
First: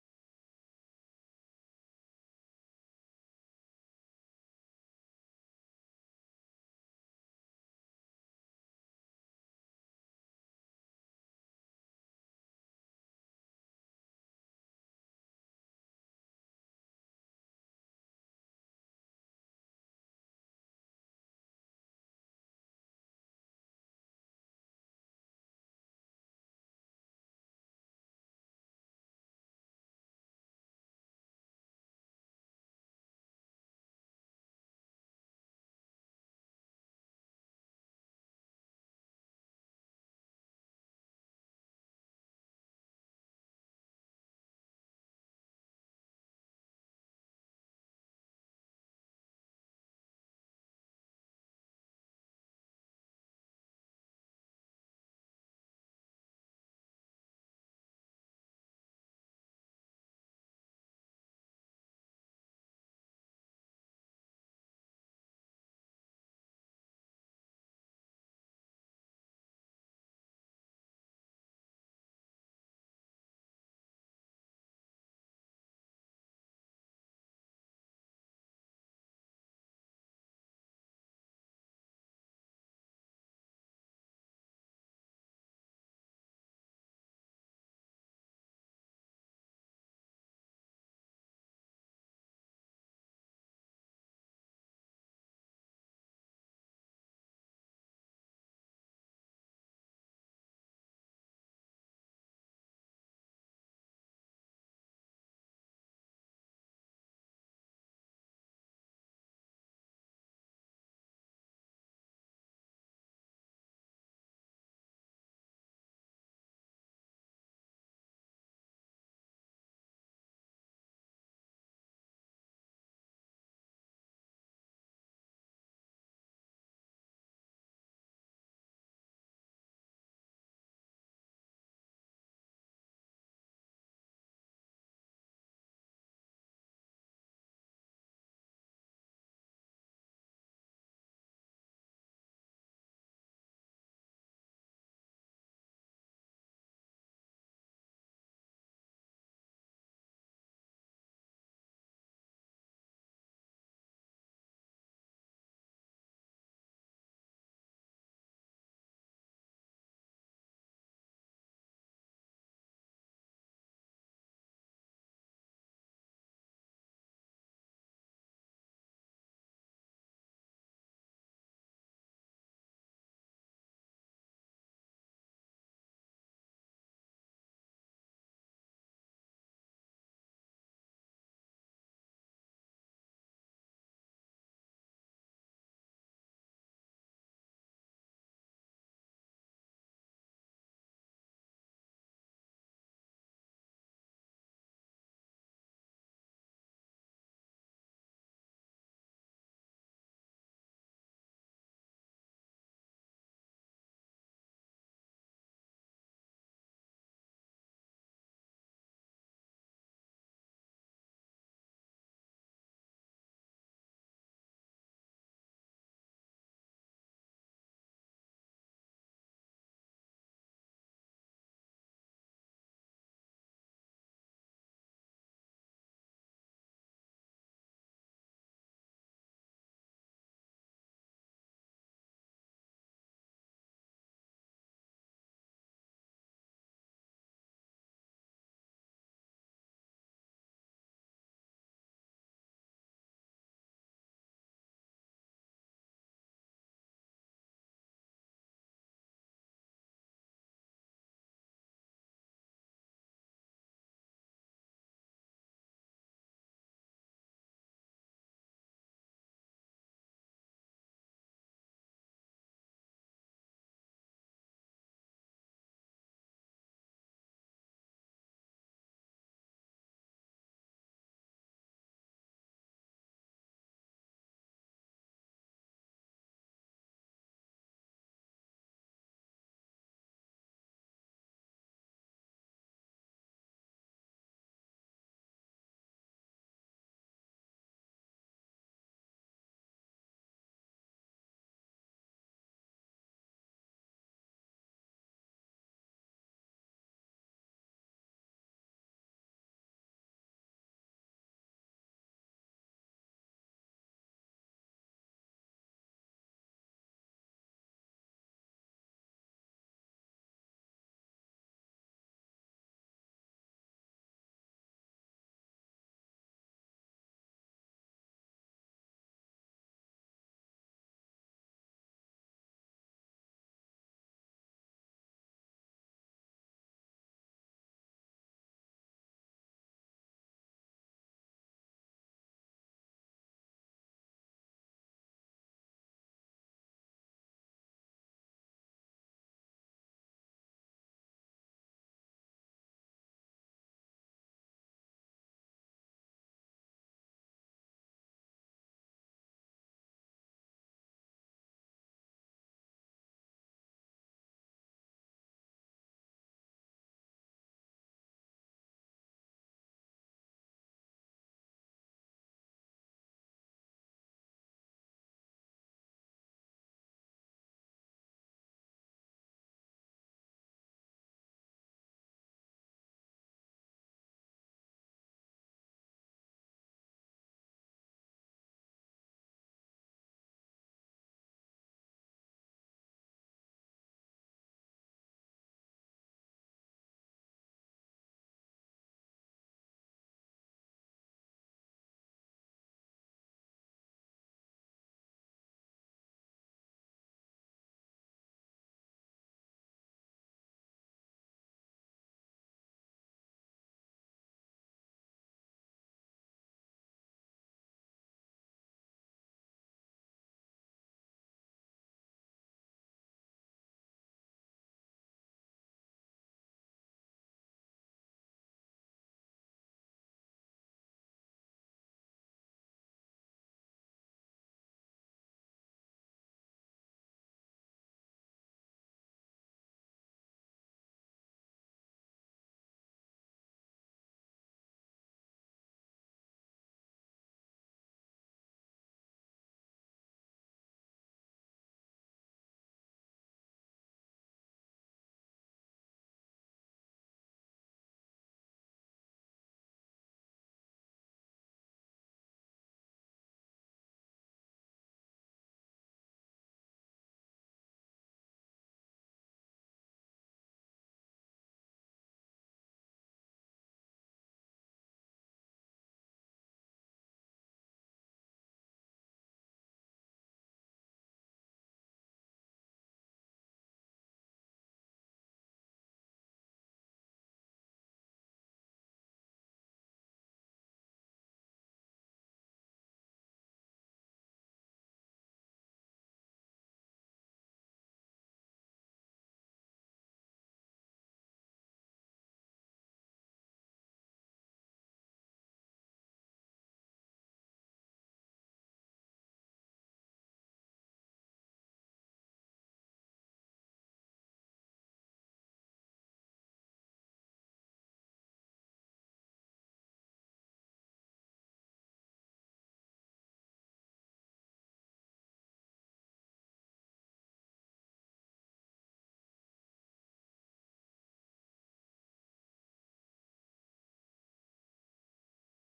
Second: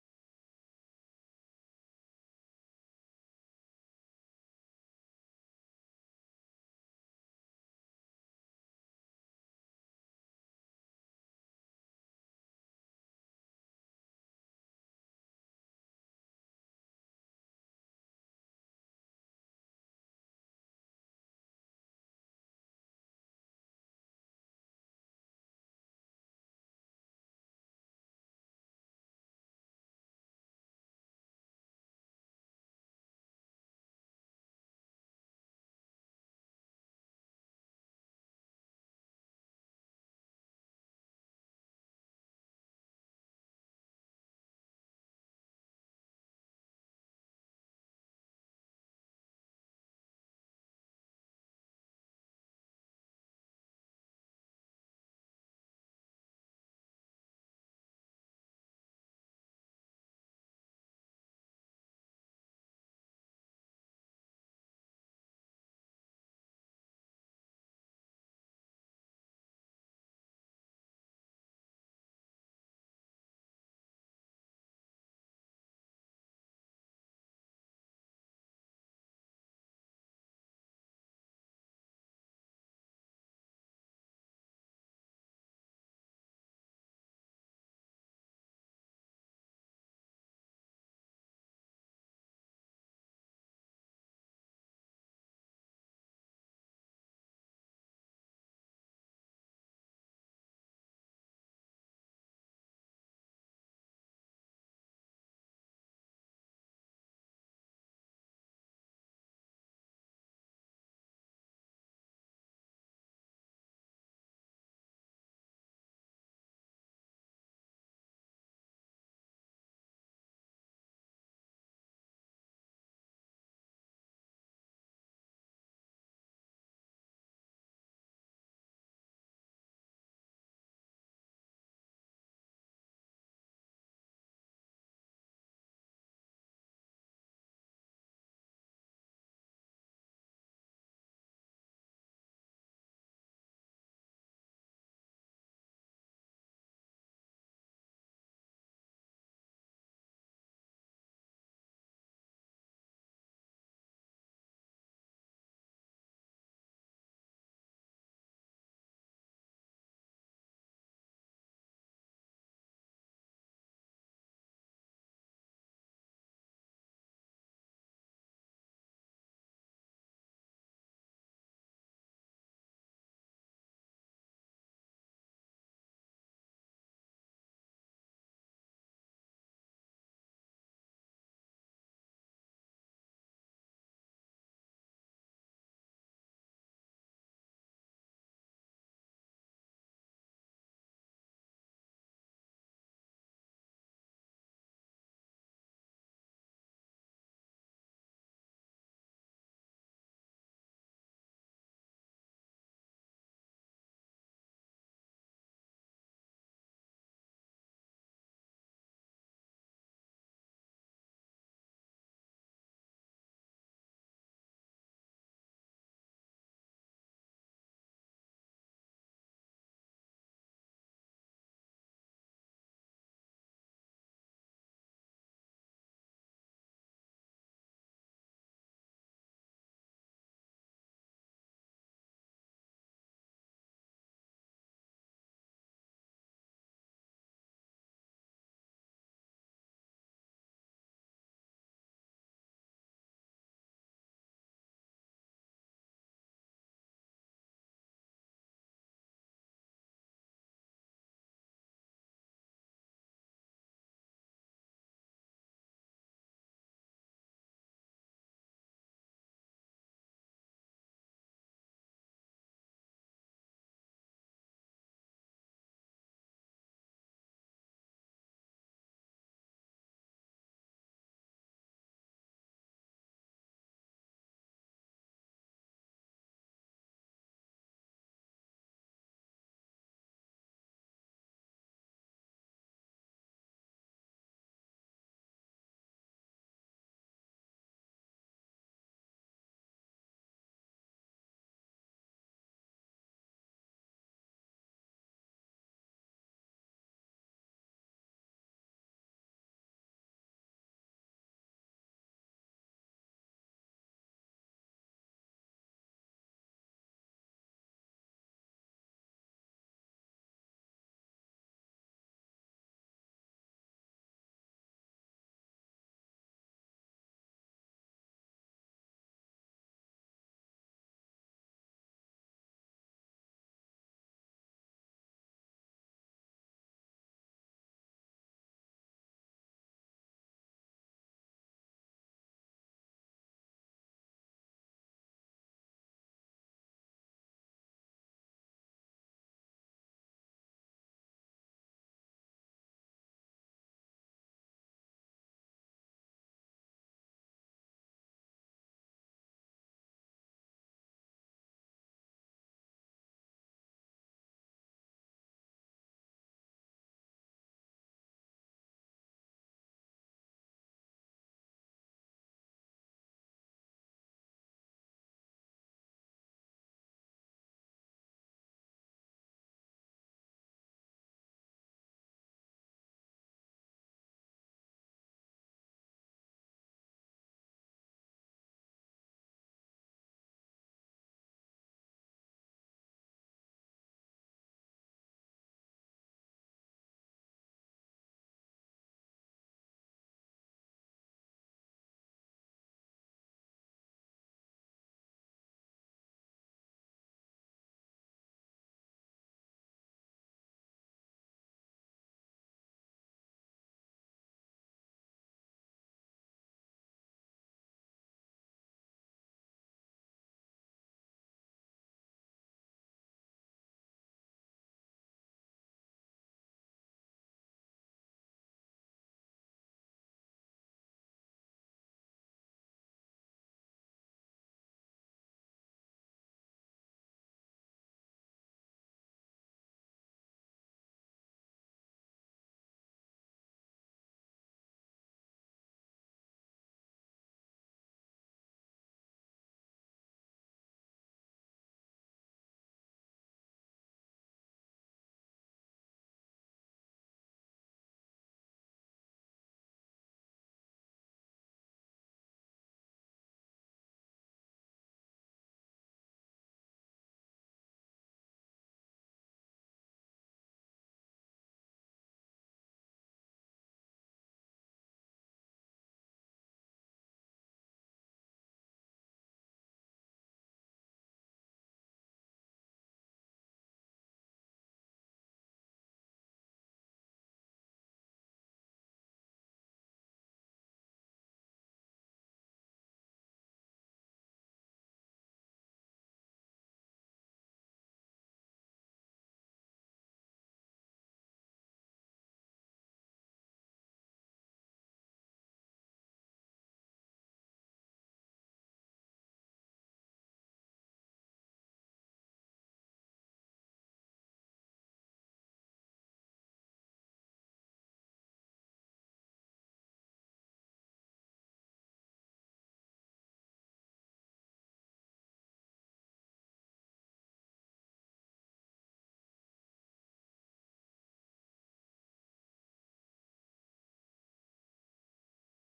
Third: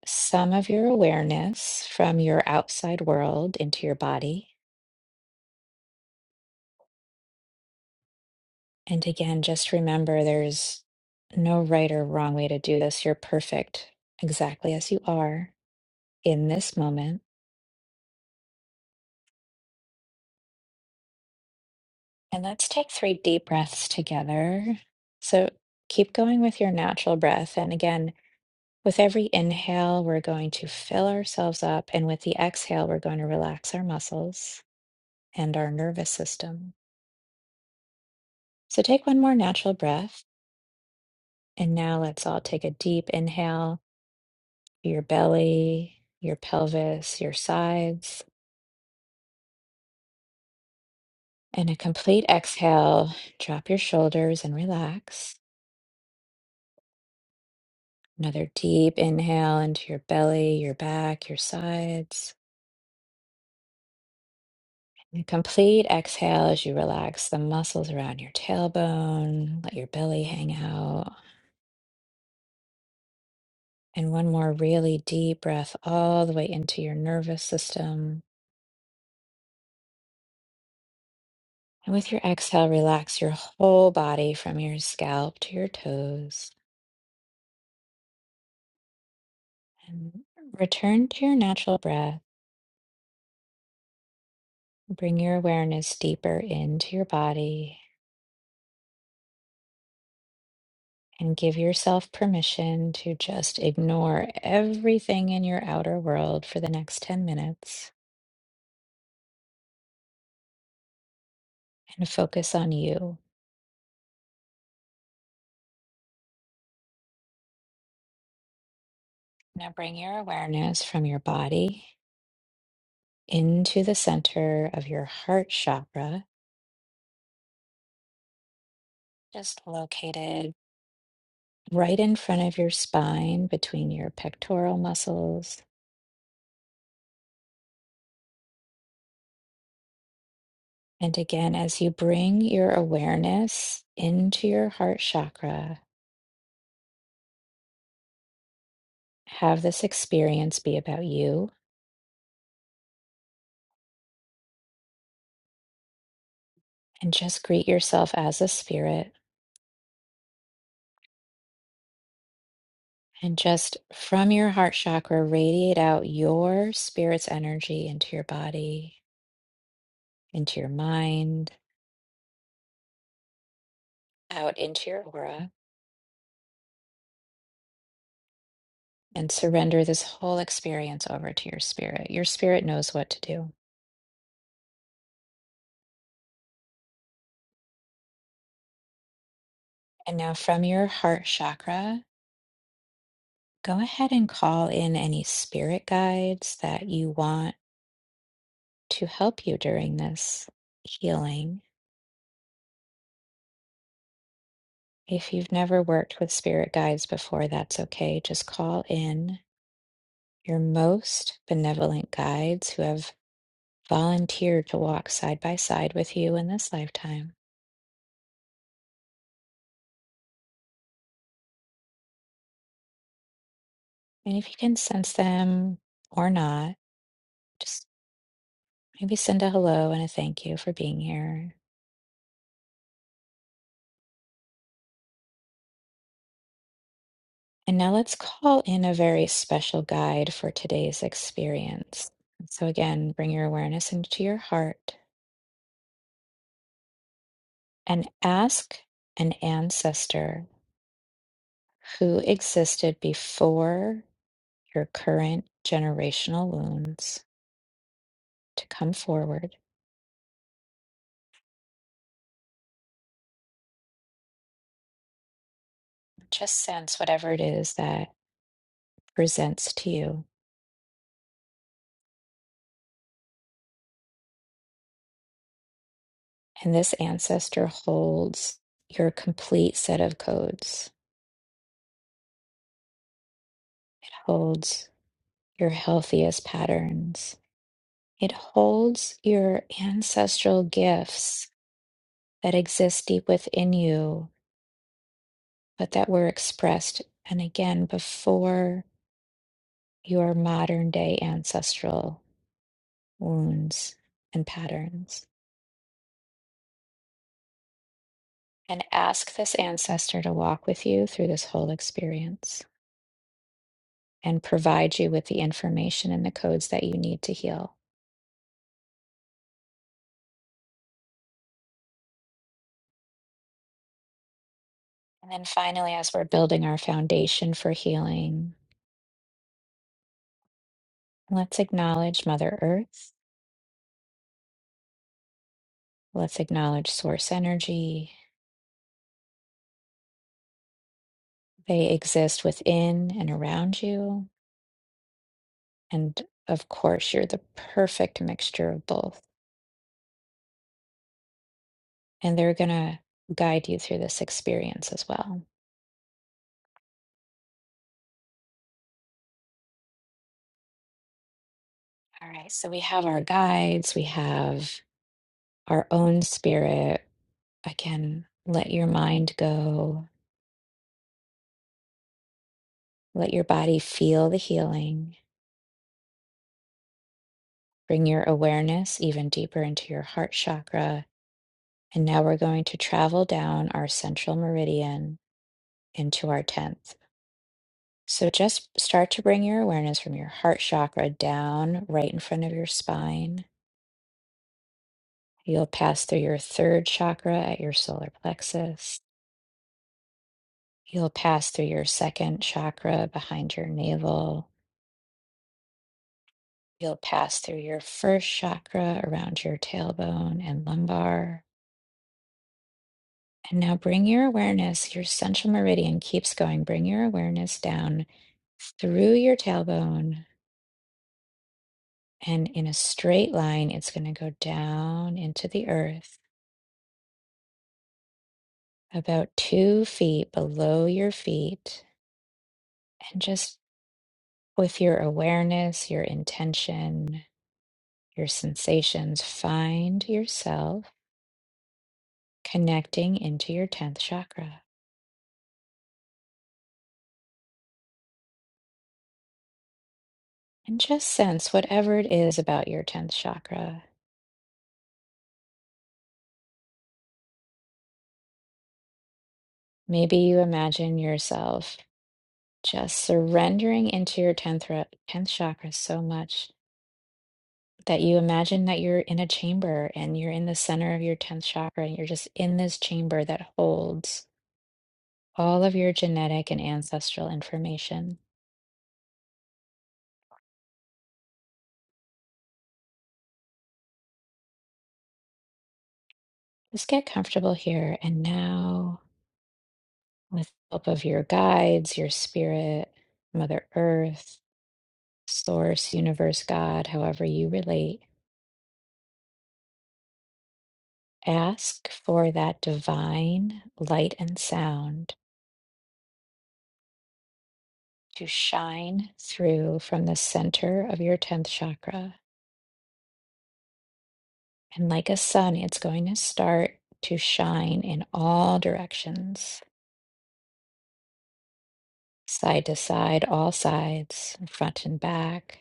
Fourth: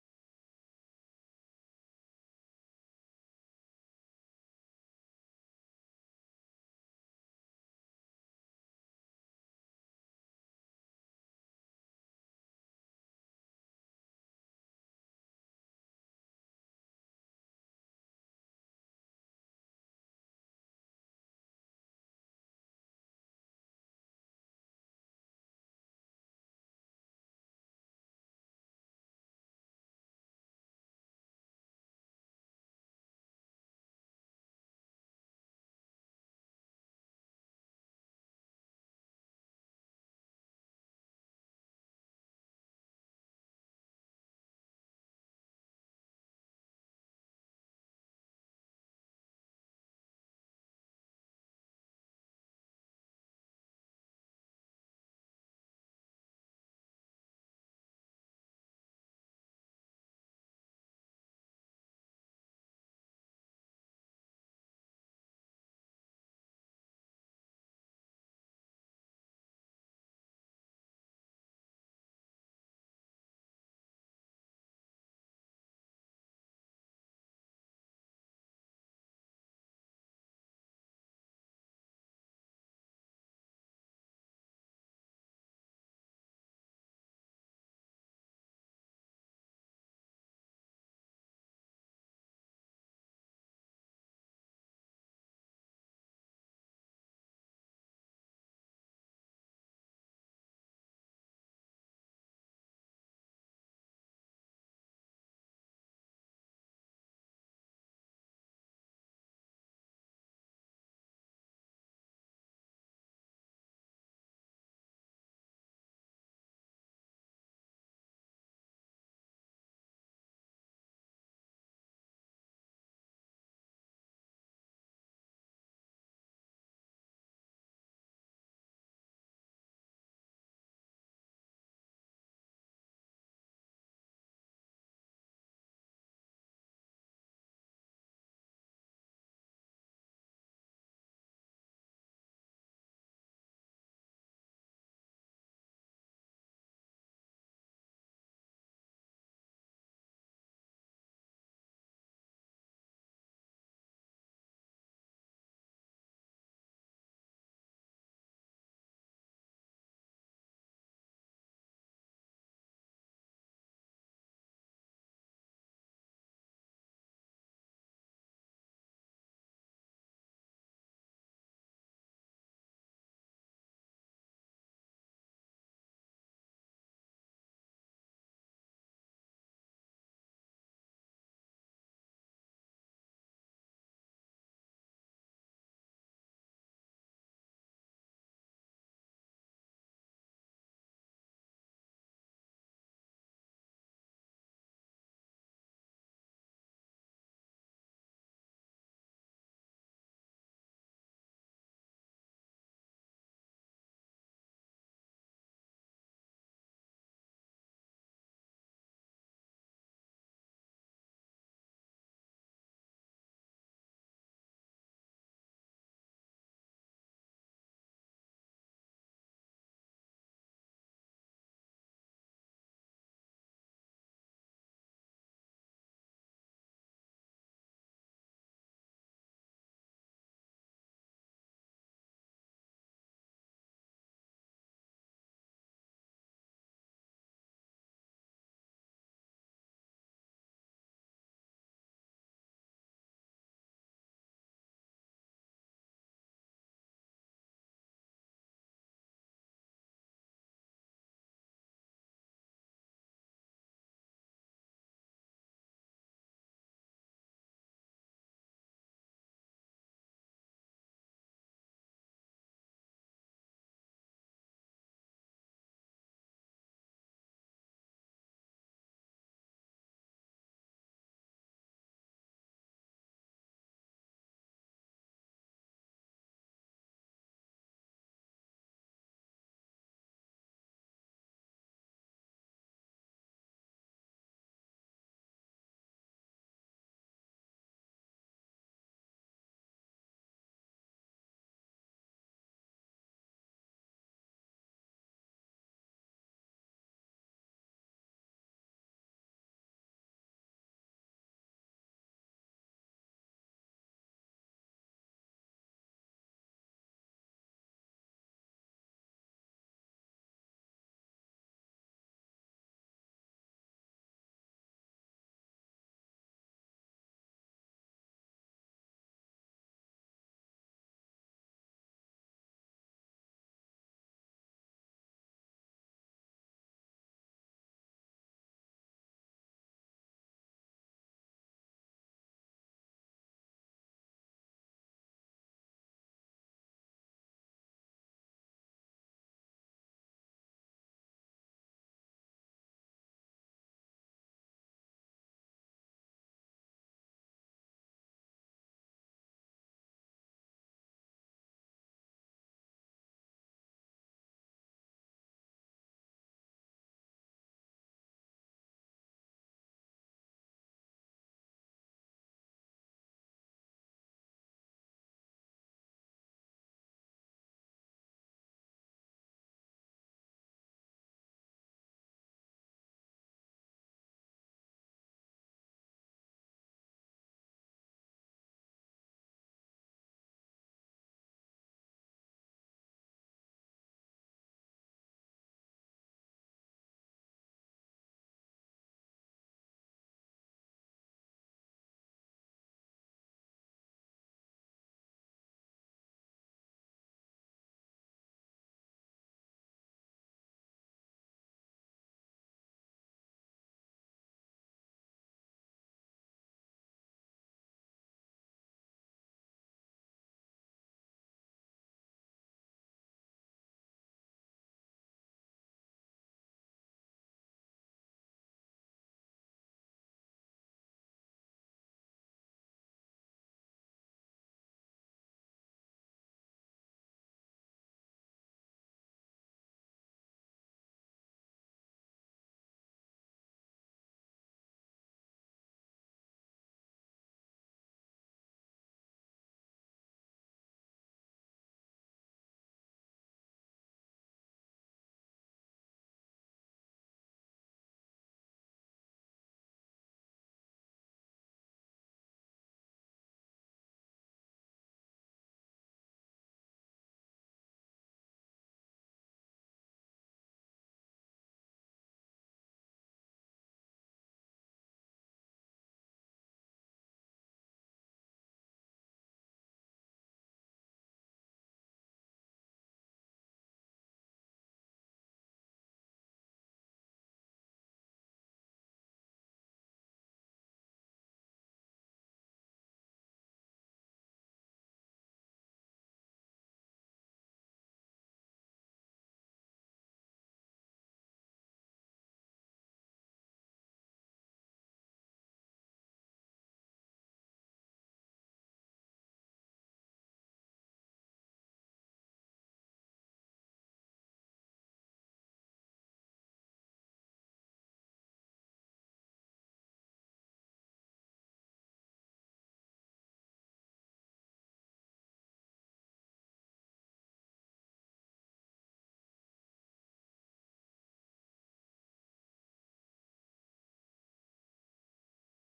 some of your awareness from your outside world into your body. And again, just remember there's no right or wrong way to do this. You're perfect exactly as you are in this moment. And let's take three deep breaths together. So keep going with your natural breath. And again, with every inhale, we're going to fill ourselves up. And with the exhale, we're going to relax our muscles and our nervous system. So take one more natural breath. And now let's all take a deep inhale, your belly, your pelvis, your sides. And a complete exhale, drop your shoulders and relax. Another deep inhale into your belly, your back, your sides. And a complete exhale as you relax the muscles around your tailbone, let your belly hang out. And one more really deep breath all the way into your nervous system. And with your exhale, relax your whole body from your scalp to your toes. And return to your natural breath. Bring your awareness deeper into your body and give yourself permission to just ignore everything in your outer world for the next 10 minutes and focus on you. Now bring your awareness from your body into the center of your heart chakra, just located right in front of your spine between your pectoral muscles. And again, as you bring your awareness into your heart chakra, have this experience be about you and just greet yourself as a spirit And just from your heart chakra, radiate out your spirit's energy into your body, into your mind, out into your aura, and surrender this whole experience over to your spirit. Your spirit knows what to do. And now from your heart chakra, go ahead and call in any spirit guides that you want to help you during this healing. If you've never worked with spirit guides before, that's okay. Just call in Your most benevolent guides who have volunteered to walk side by side with you in this lifetime. And if you can sense them or not, just maybe send a hello and a thank you for being here. And now let's call in a very special guide for today's experience. So, again, bring your awareness into your heart and ask an ancestor who existed before your current generational wounds to come forward Just sense whatever it is that presents to you. And this ancestor holds your complete set of codes, it holds your healthiest patterns, it holds your ancestral gifts that exist deep within you, but that were expressed and again before your modern day ancestral wounds and patterns. And ask this ancestor to walk with you through this whole experience. and provide you with the information and the codes that you need to heal. And then finally, as we're building our foundation for healing, let's acknowledge Mother Earth. Let's acknowledge Source Energy. They exist within and around you. And of course, you're the perfect mixture of both. And they're going to guide you through this experience as well. All right. So we have our guides, we have our own spirit. Again, let your mind go Let your body feel the healing. Bring your awareness even deeper into your heart chakra. And now we're going to travel down our central meridian into our 10th. So just start to bring your awareness from your heart chakra down right in front of your spine. You'll pass through your third chakra at your solar plexus. You'll pass through your second chakra behind your navel. You'll pass through your first chakra around your tailbone and lumbar. And now bring your awareness, your central meridian keeps going. Bring your awareness down through your tailbone. And in a straight line, it's going to go down into the earth, about two feet below your feet. And just with your awareness, your intention, your sensations, find yourself connecting into your 10th chakra. And just sense whatever it is about your 10th chakra. Maybe you imagine yourself just surrendering into your 10th, thro- 10th chakra so much that you imagine that you're in a chamber and you're in the center of your 10th chakra and you're just in this chamber that holds all of your genetic and ancestral information. Just get comfortable here and now with the help of your guides, your spirit, Mother Earth, Source, Universe, God, however you relate. Ask for that divine light and sound to shine through from the center of your 10th chakra. And like a sun, it's going to start to shine in all directions, side to side, all sides, front and back.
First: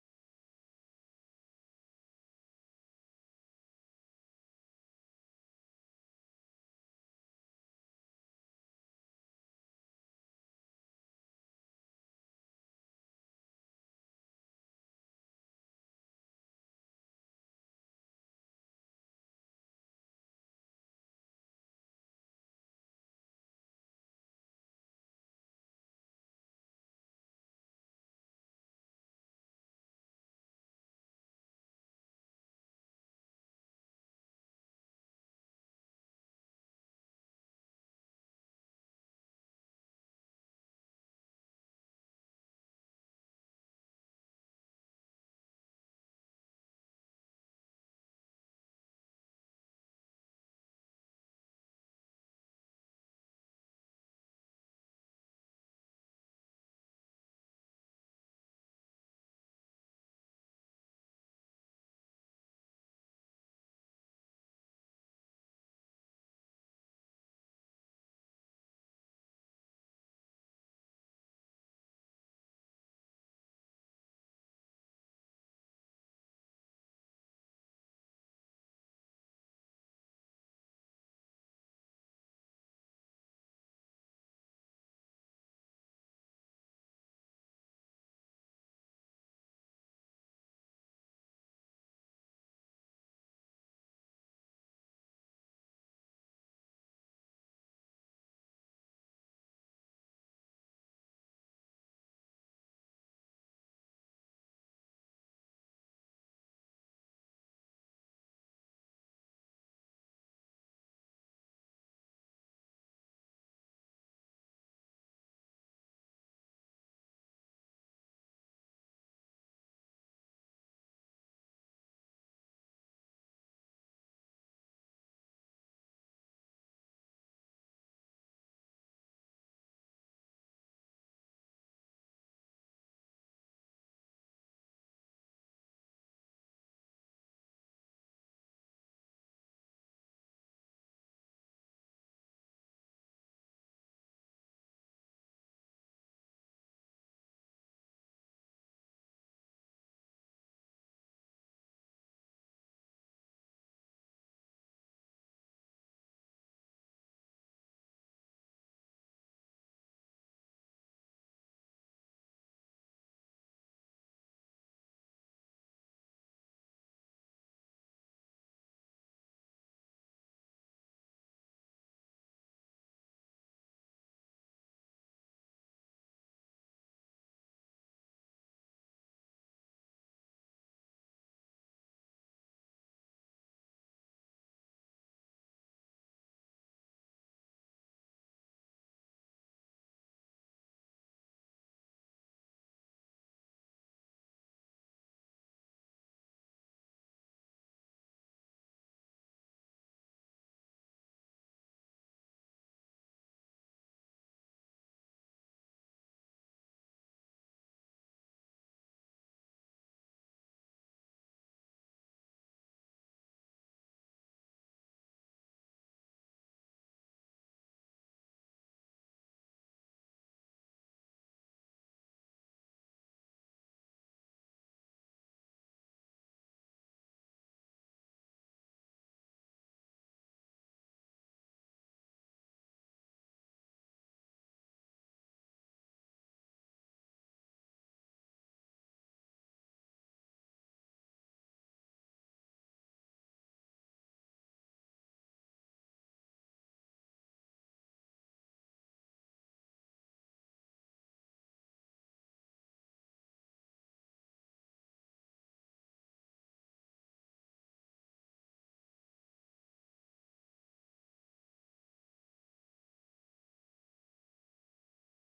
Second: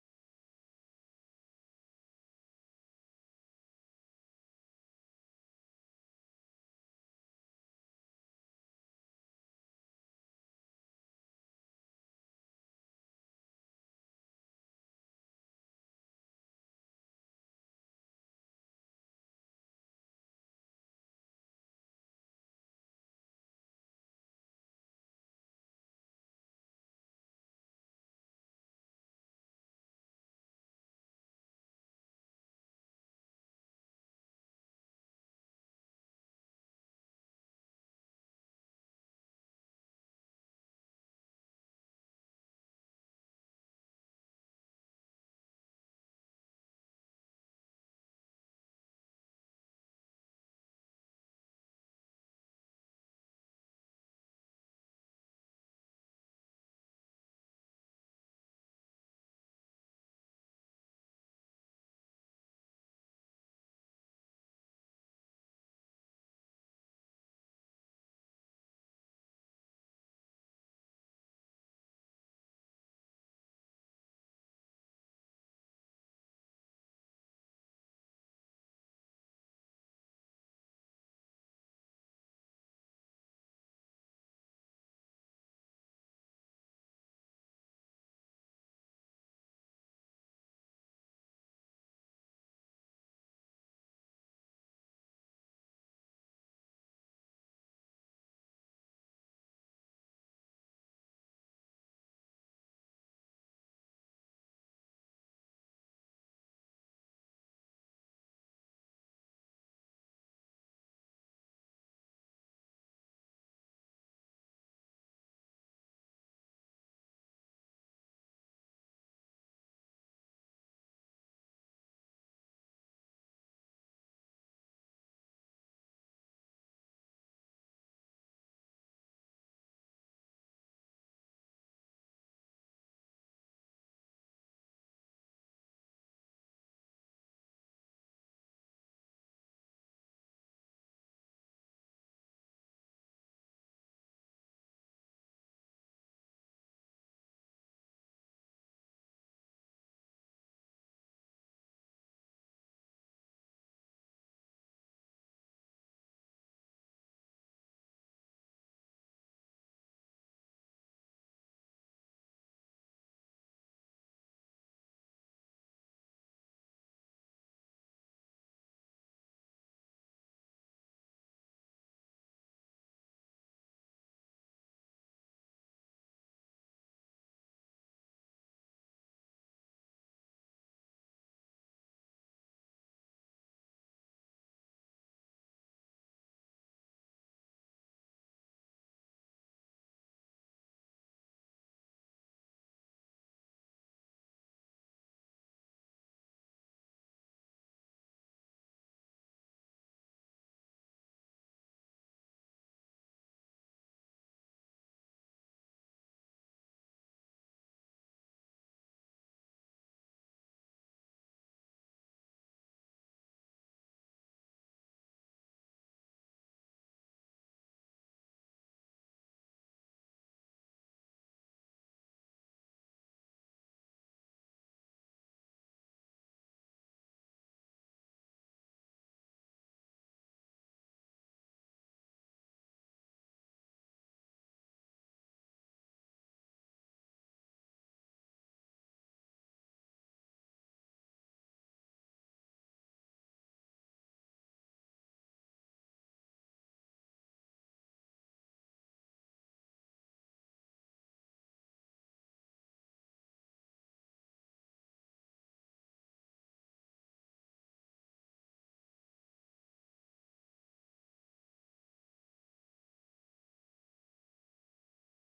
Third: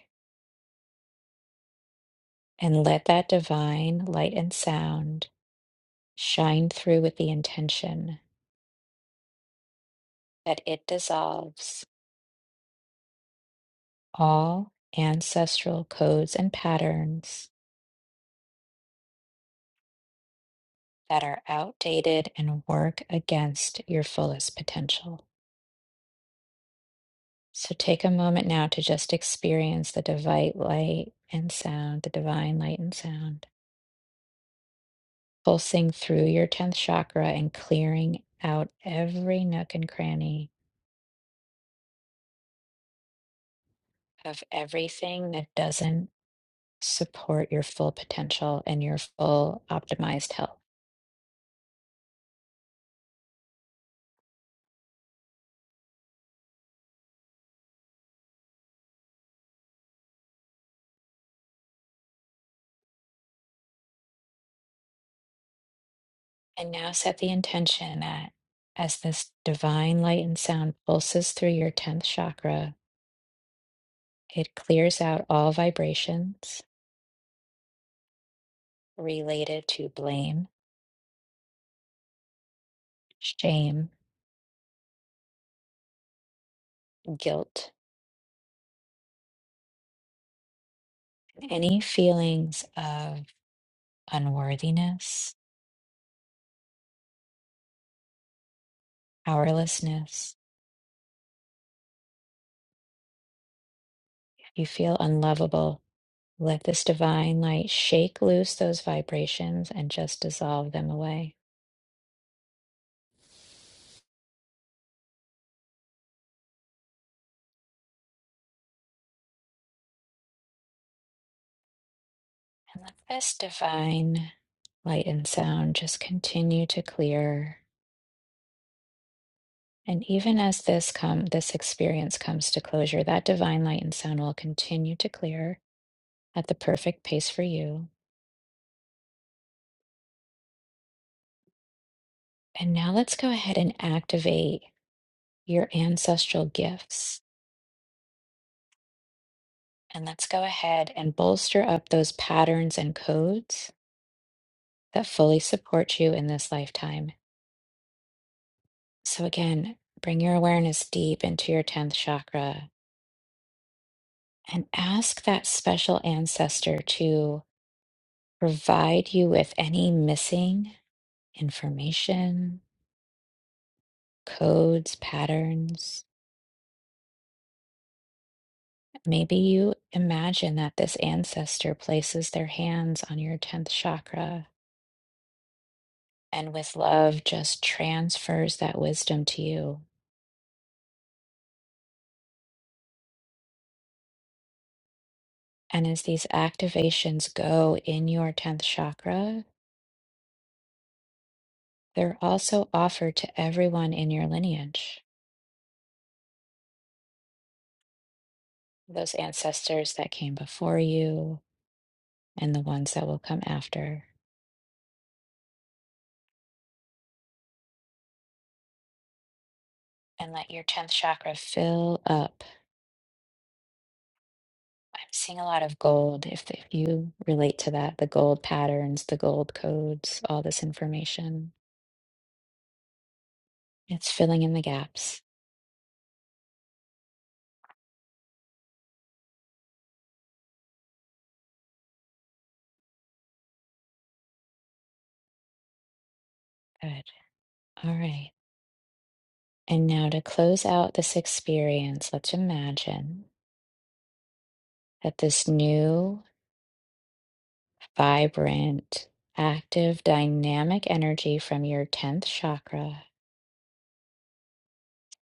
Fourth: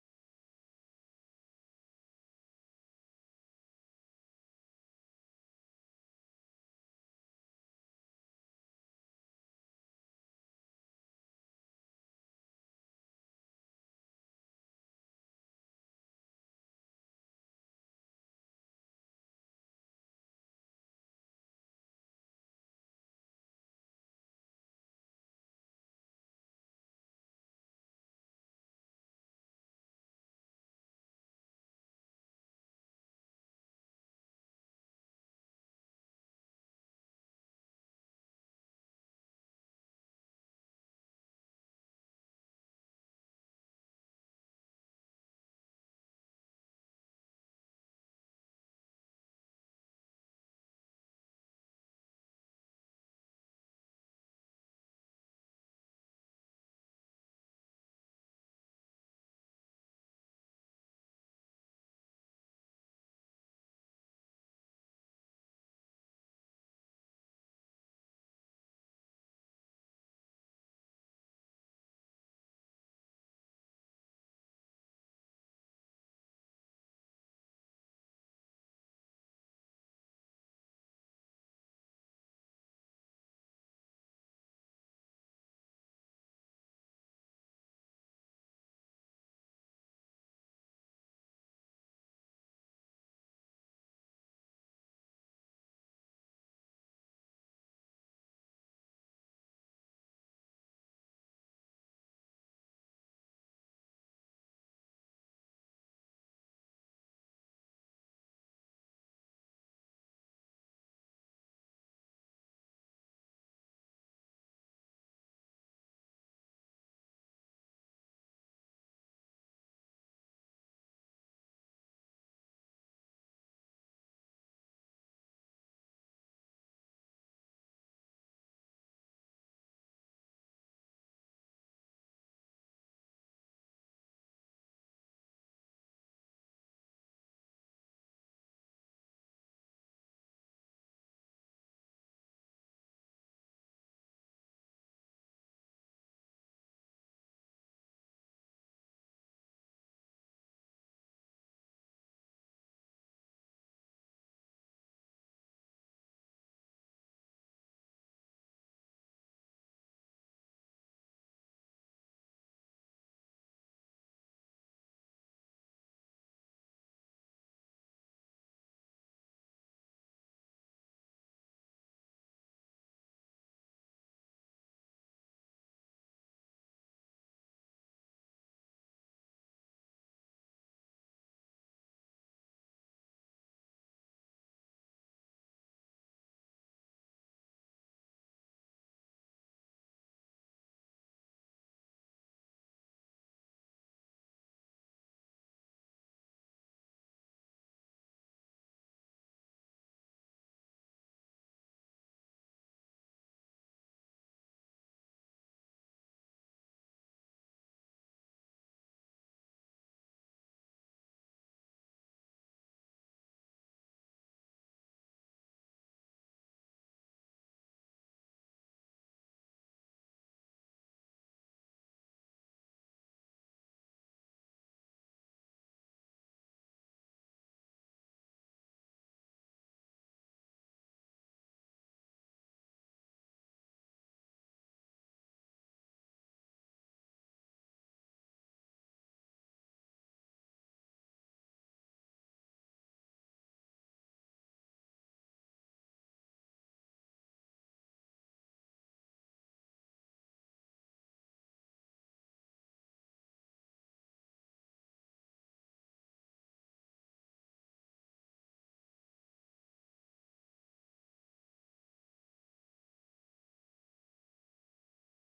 And let that divine light and sound shine through with the intention that it dissolves all ancestral codes and patterns that are outdated and work against your fullest potential. So take a moment now to just experience the divine light and sound, the divine light and sound, pulsing through your 10th chakra and clearing out every nook and cranny of everything that doesn't support your full potential and your full optimized health. And now set the intention that as this divine light and sound pulses through your 10th chakra, it clears out all vibrations related to blame, shame, guilt, any feelings of unworthiness, powerlessness. If you feel unlovable, let this divine light shake loose those vibrations and just dissolve them away. And let this divine light and sound just continue to clear. And even as this come this experience comes to closure, that divine light and sound will continue to clear at the perfect pace for you. And now let's go ahead and activate your ancestral gifts. And let's go ahead and bolster up those patterns and codes that fully support you in this lifetime. So, again, bring your awareness deep into your 10th chakra and ask that special ancestor to provide you with any missing information, codes, patterns. Maybe you imagine that this ancestor places their hands on your 10th chakra and with love just transfers that wisdom to you And as these activations go in your 10th chakra, they're also offered to everyone in your lineage, those ancestors that came before you and the ones that will come after. And let your 10th chakra fill up. I'm seeing a lot of gold. If, if you relate to that, the gold patterns, the gold codes, all this information, it's filling in the gaps. Good. All right. And now to close out this experience, let's imagine that this new vibrant, active, dynamic energy from your 10th chakra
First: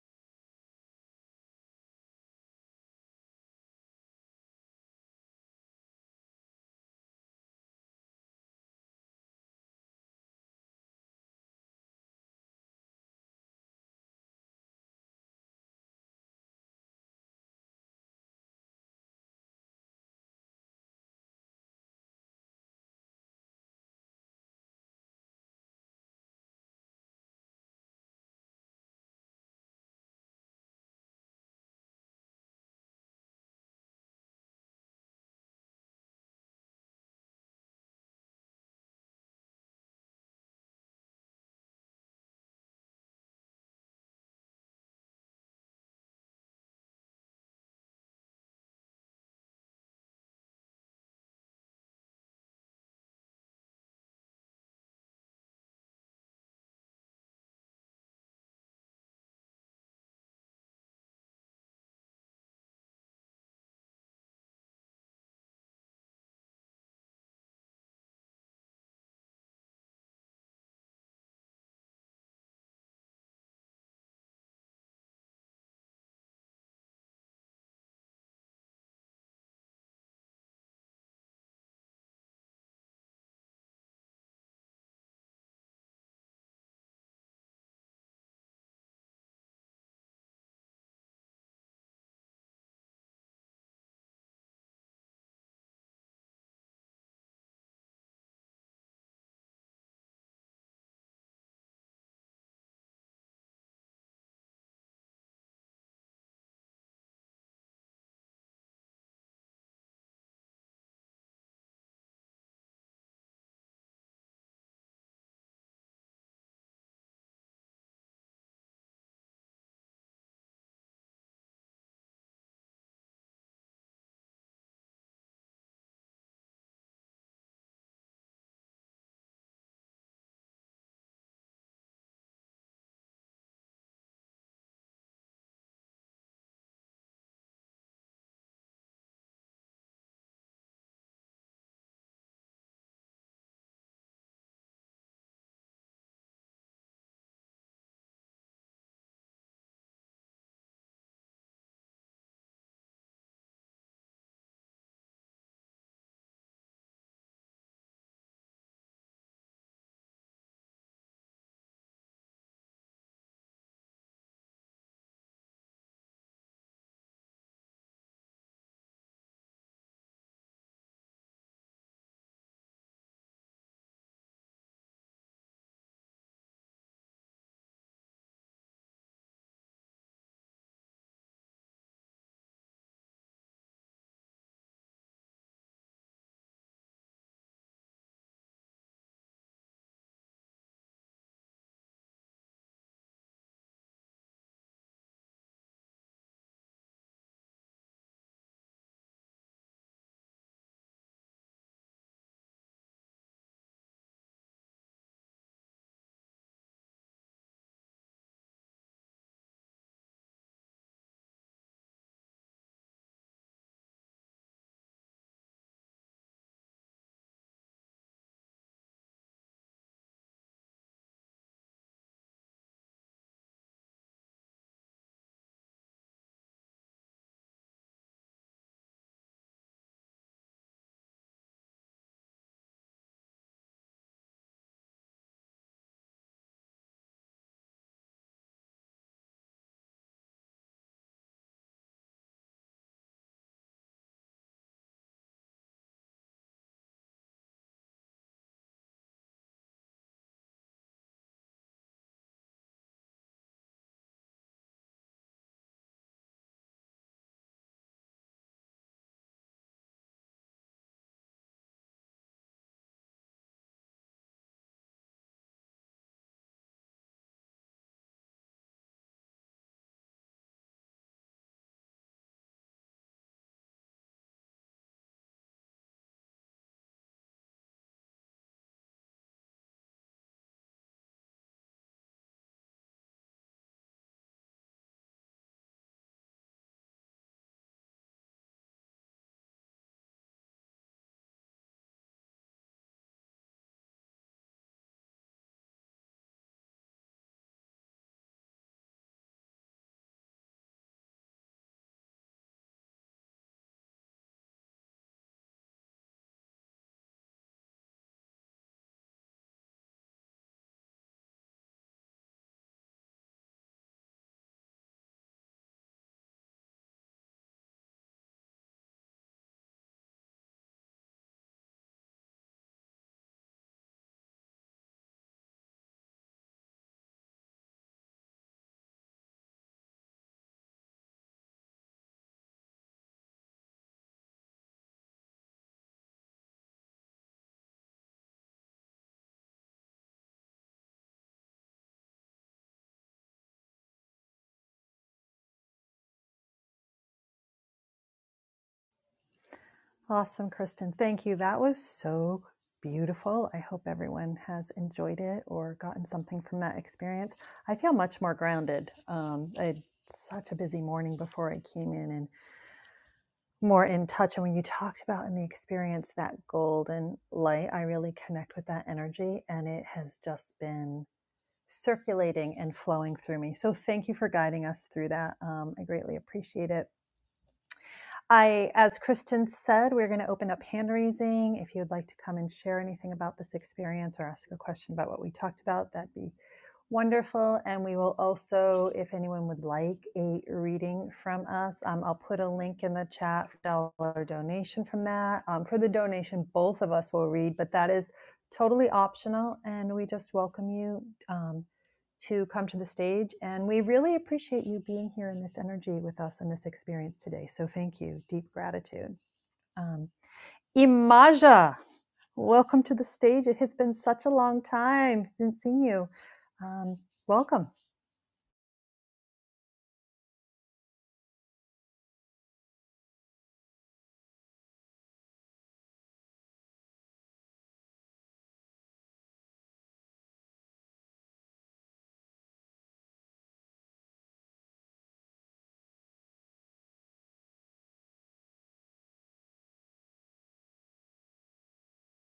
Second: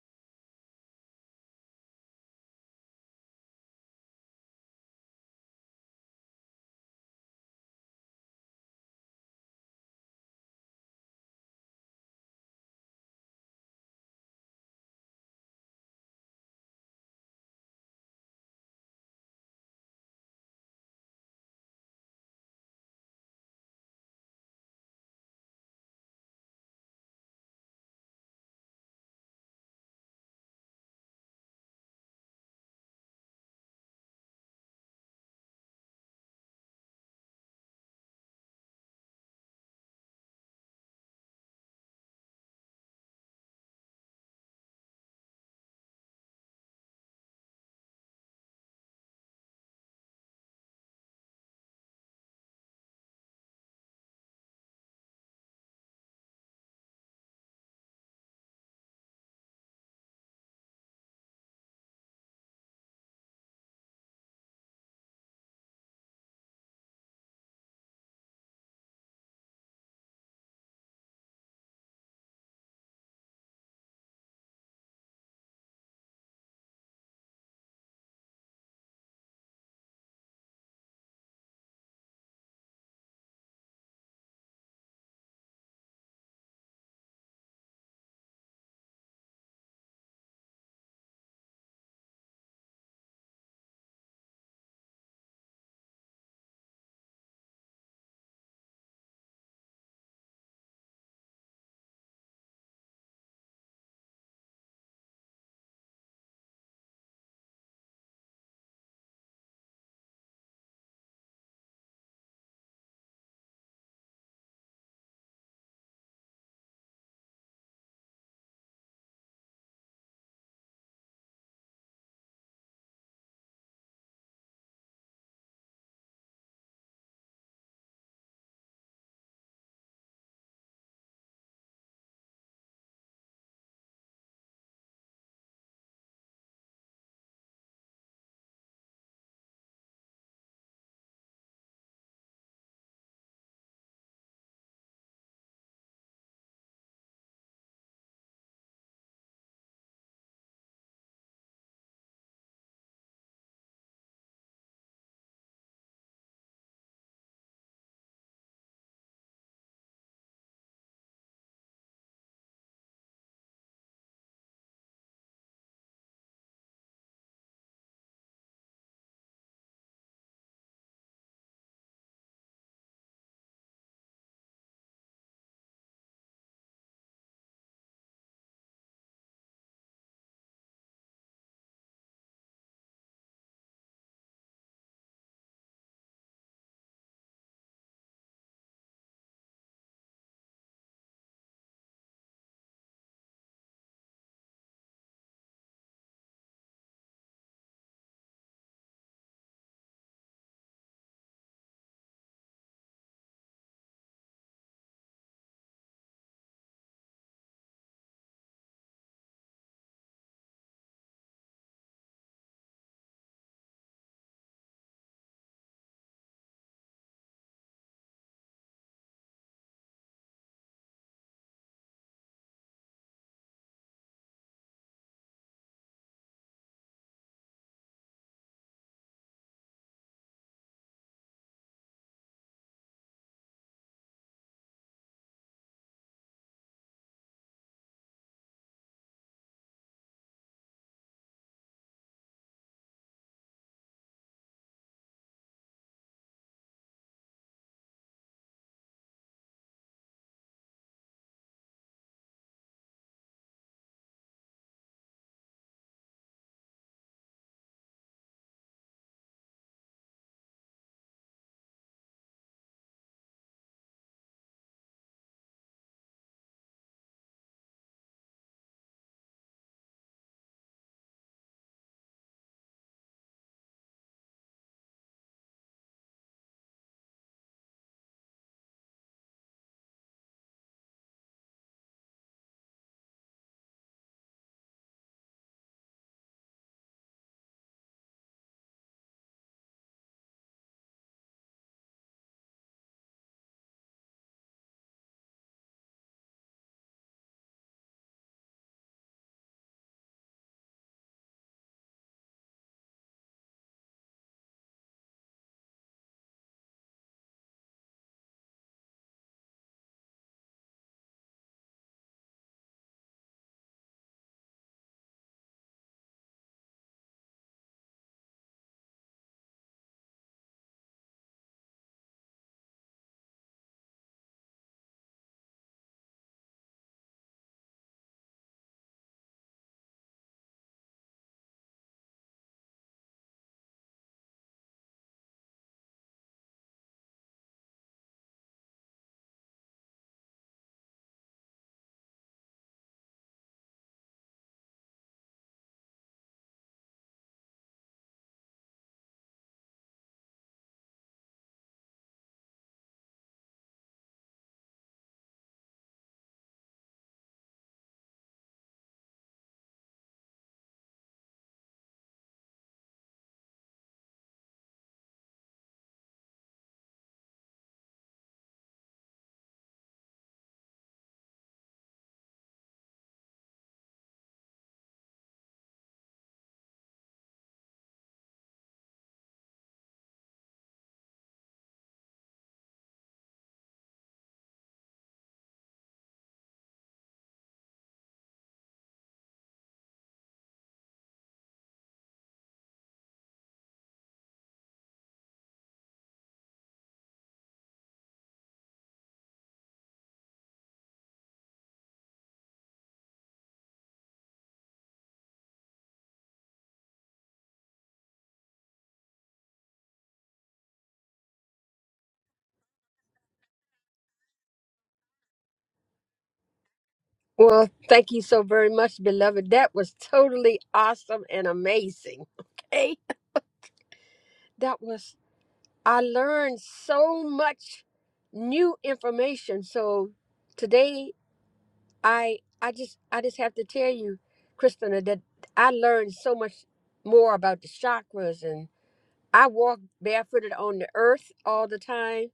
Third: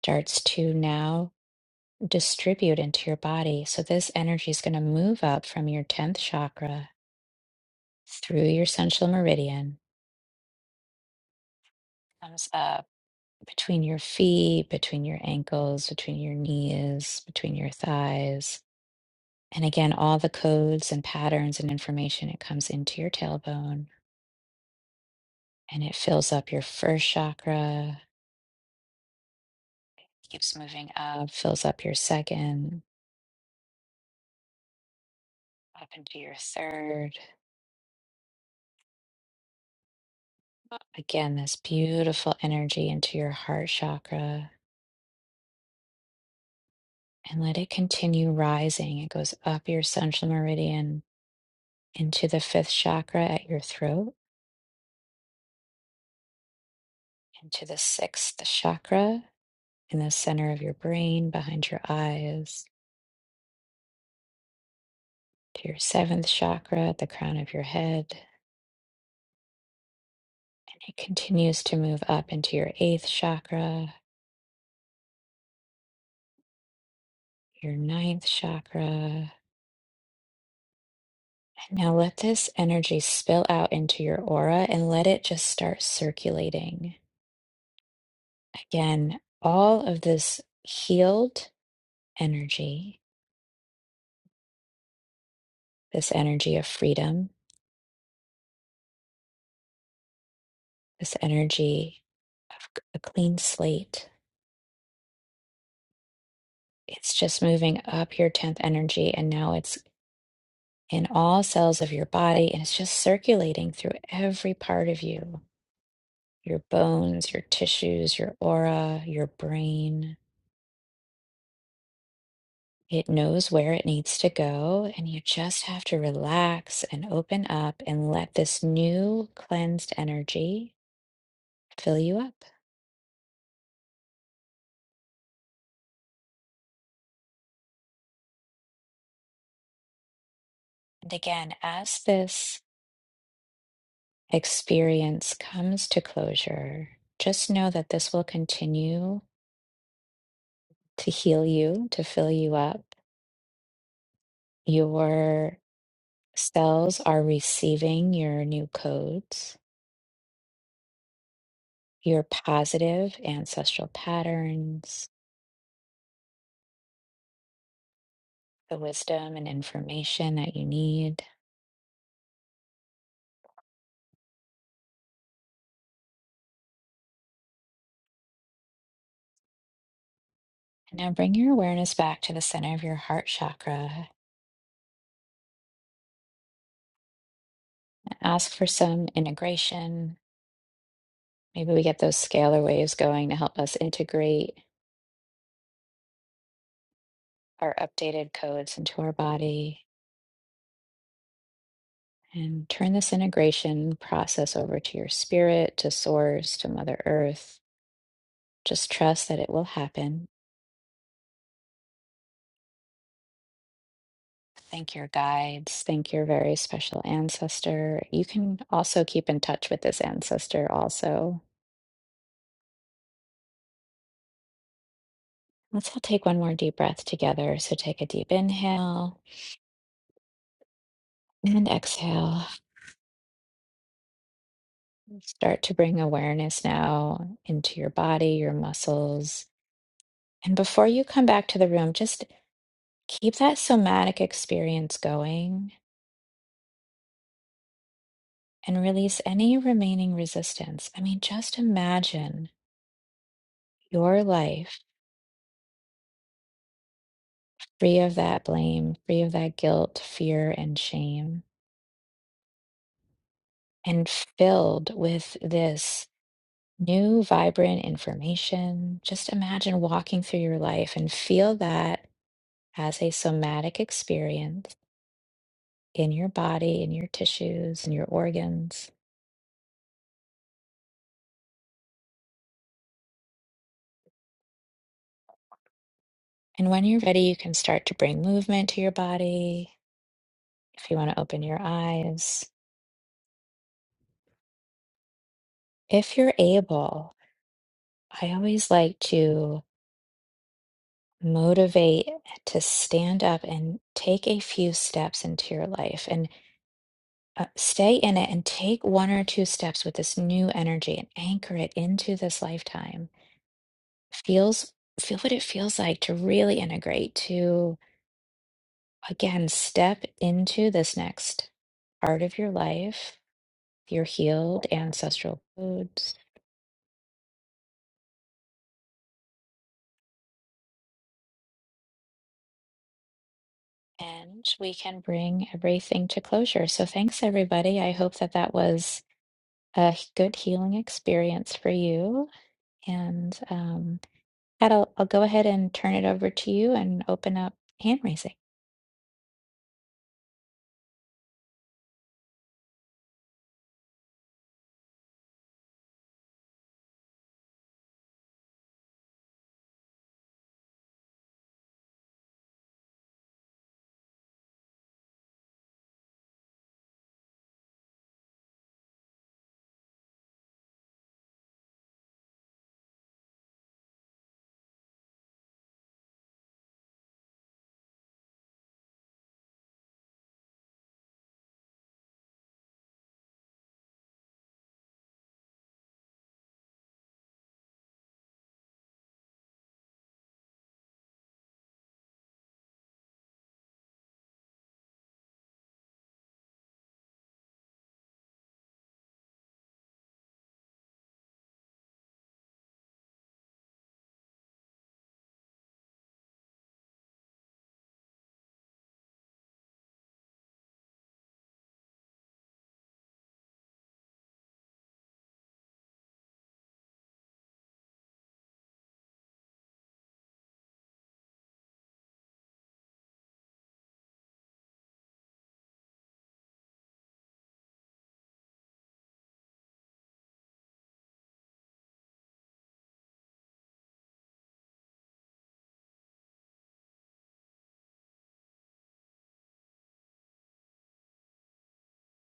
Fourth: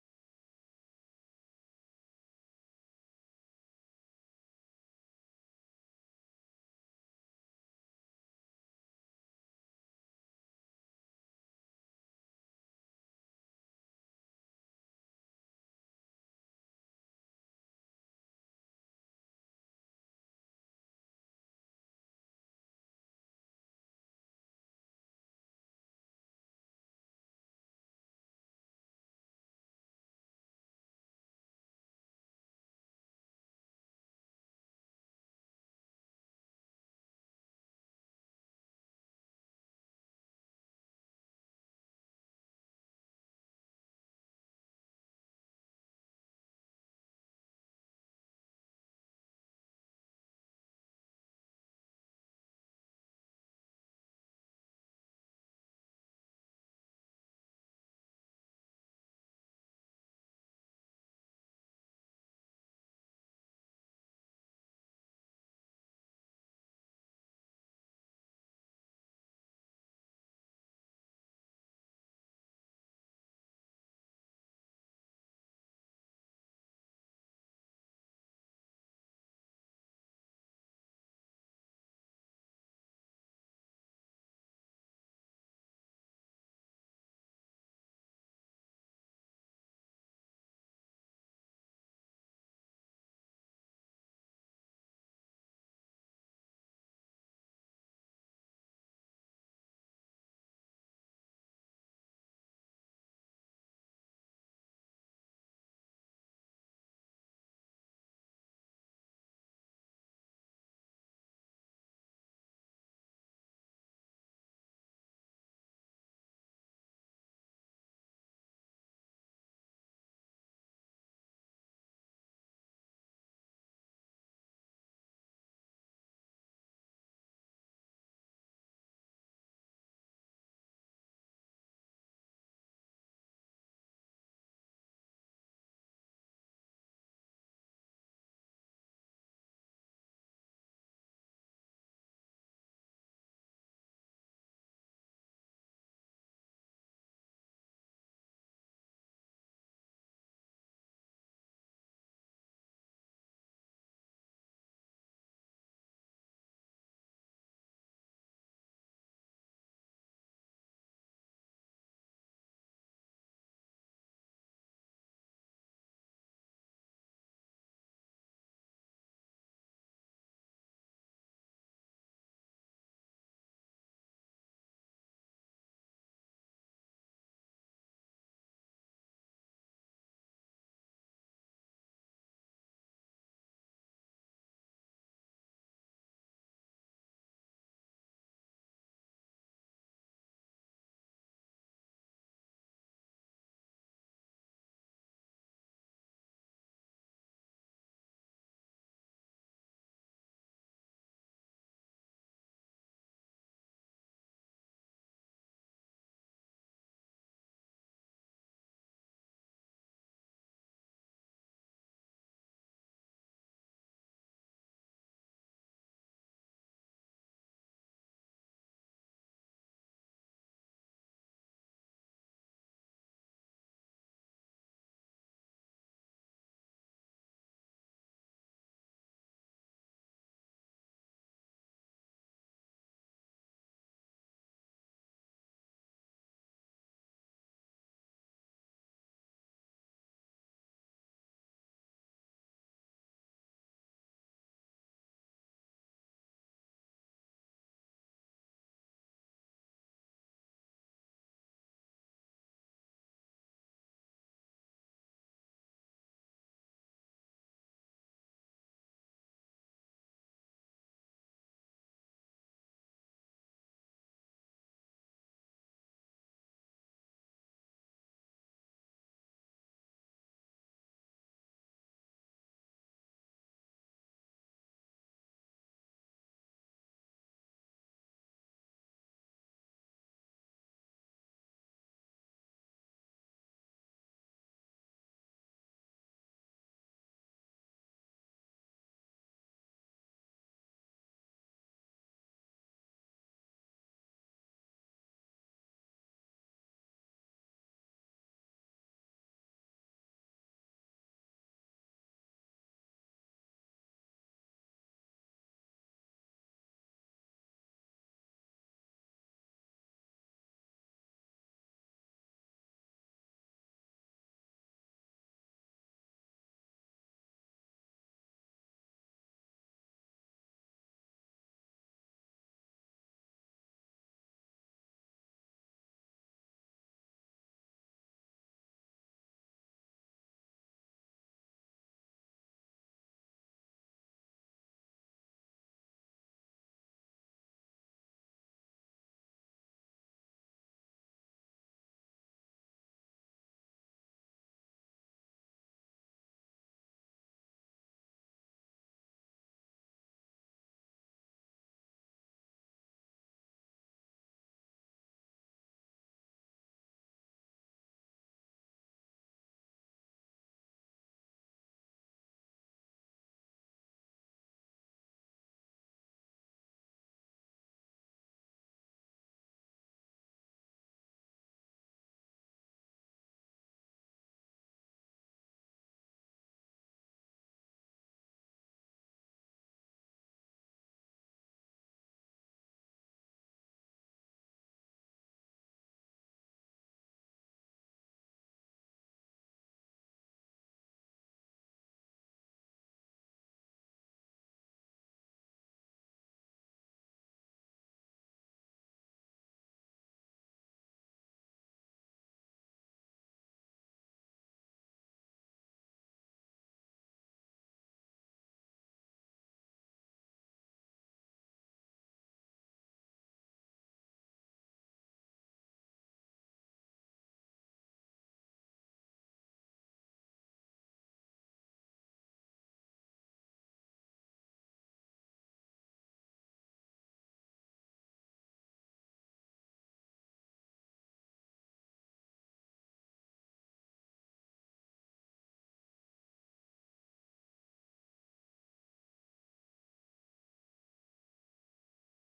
starts to now distribute into your body. So, this energy is going to move up from your 10th chakra through your central meridian, comes up between your feet, between your ankles, between your knees, between your thighs. And again, all the codes and patterns and information, it comes into your tailbone and it fills up your first chakra, Keeps moving up, fills up your second, up into your third. Again, this beautiful energy into your heart chakra. And let it continue rising. It goes up your central meridian into the fifth chakra at your throat, into the sixth chakra in the center of your brain, behind your eyes, to your seventh chakra at the crown of your head. And it continues to move up into your eighth chakra, your ninth chakra. Now let this energy spill out into your aura and let it just start circulating. Again, all of this healed energy, this energy of freedom, this energy of c- a clean slate, it's just moving up your 10th energy and now it's in all cells of your body and it's just circulating through every part of you, your bones, your tissues, your aura, your brain. It knows where it needs to go, and you just have to relax and open up and let this new cleansed energy fill you up. And again, as this experience comes to closure, just know that this will continue to heal you, to fill you up. Your cells are receiving your new codes, your positive ancestral patterns, the wisdom and information that you need Now bring your awareness back to the center of your heart chakra. Ask for some integration. Maybe we get those scalar waves going to help us integrate our updated codes into our body. And turn this integration process over to your spirit, to source, to Mother Earth. Just trust that it will happen. Thank your guides. Thank your very special ancestor. You can also keep in touch with this ancestor, also. Let's all take one more deep breath together. So take a deep inhale. And exhale. Start to bring awareness now into your body, your muscles. And before you come back to the room, just keep that somatic experience going and release any remaining resistance. I mean, just imagine your life free of that blame, free of that guilt, fear, and shame, and filled with this new, vibrant information. Just imagine walking through your life and feel that as a somatic experience in your body, in your tissues, in your organs. And when you're ready, you can start to bring movement to your body. If you want to open your eyes, if you're able, I always like to motivate to stand up and take a few steps into your life and uh, stay in it and take one or two steps with this new energy and anchor it into this lifetime. Feels feel what it feels like to really integrate to Again, step into this next part of your life, your healed ancestral codes, and we can bring everything to closure. So, thanks everybody. I hope that that was a h- good healing experience for you. And um, Kat, I'll, I'll go ahead and turn it over to you and open up hand raising. Awesome, Kristen. Thank you. That was so beautiful. I hope everyone has enjoyed it or gotten something from that experience. I feel much more grounded. Um, I had such a busy morning before I came in, and. more in touch. And when you talked about in the experience that golden light, I really connect with that energy and it has just been circulating and flowing through me. So thank you for guiding us through that. Um, I greatly appreciate it. I, as Kristen said, we're going to open up hand raising. If you would like to come and share anything about this experience or ask a question about what we talked about, that'd be wonderful. And we will also, if anyone would like a reading from us, um, I'll put a link in the chat for dollar donation from that. Um, for the donation, both of us will read, but that is totally optional, and we just welcome you. um, to come to the stage. And we really appreciate you being here in this energy with us in this experience today. So thank you. Deep gratitude. Um, Imaja, welcome to the stage. It has been such a long time didn't see you. Um, Well, welcome. thank you so very much, beloved. That was totally awesome and amazing. Okay. That was, I learned so much new information. So today, I, I just, I just have to tell you, Christina, that I learned so much more about the chakras and I walk barefooted on the earth all the time.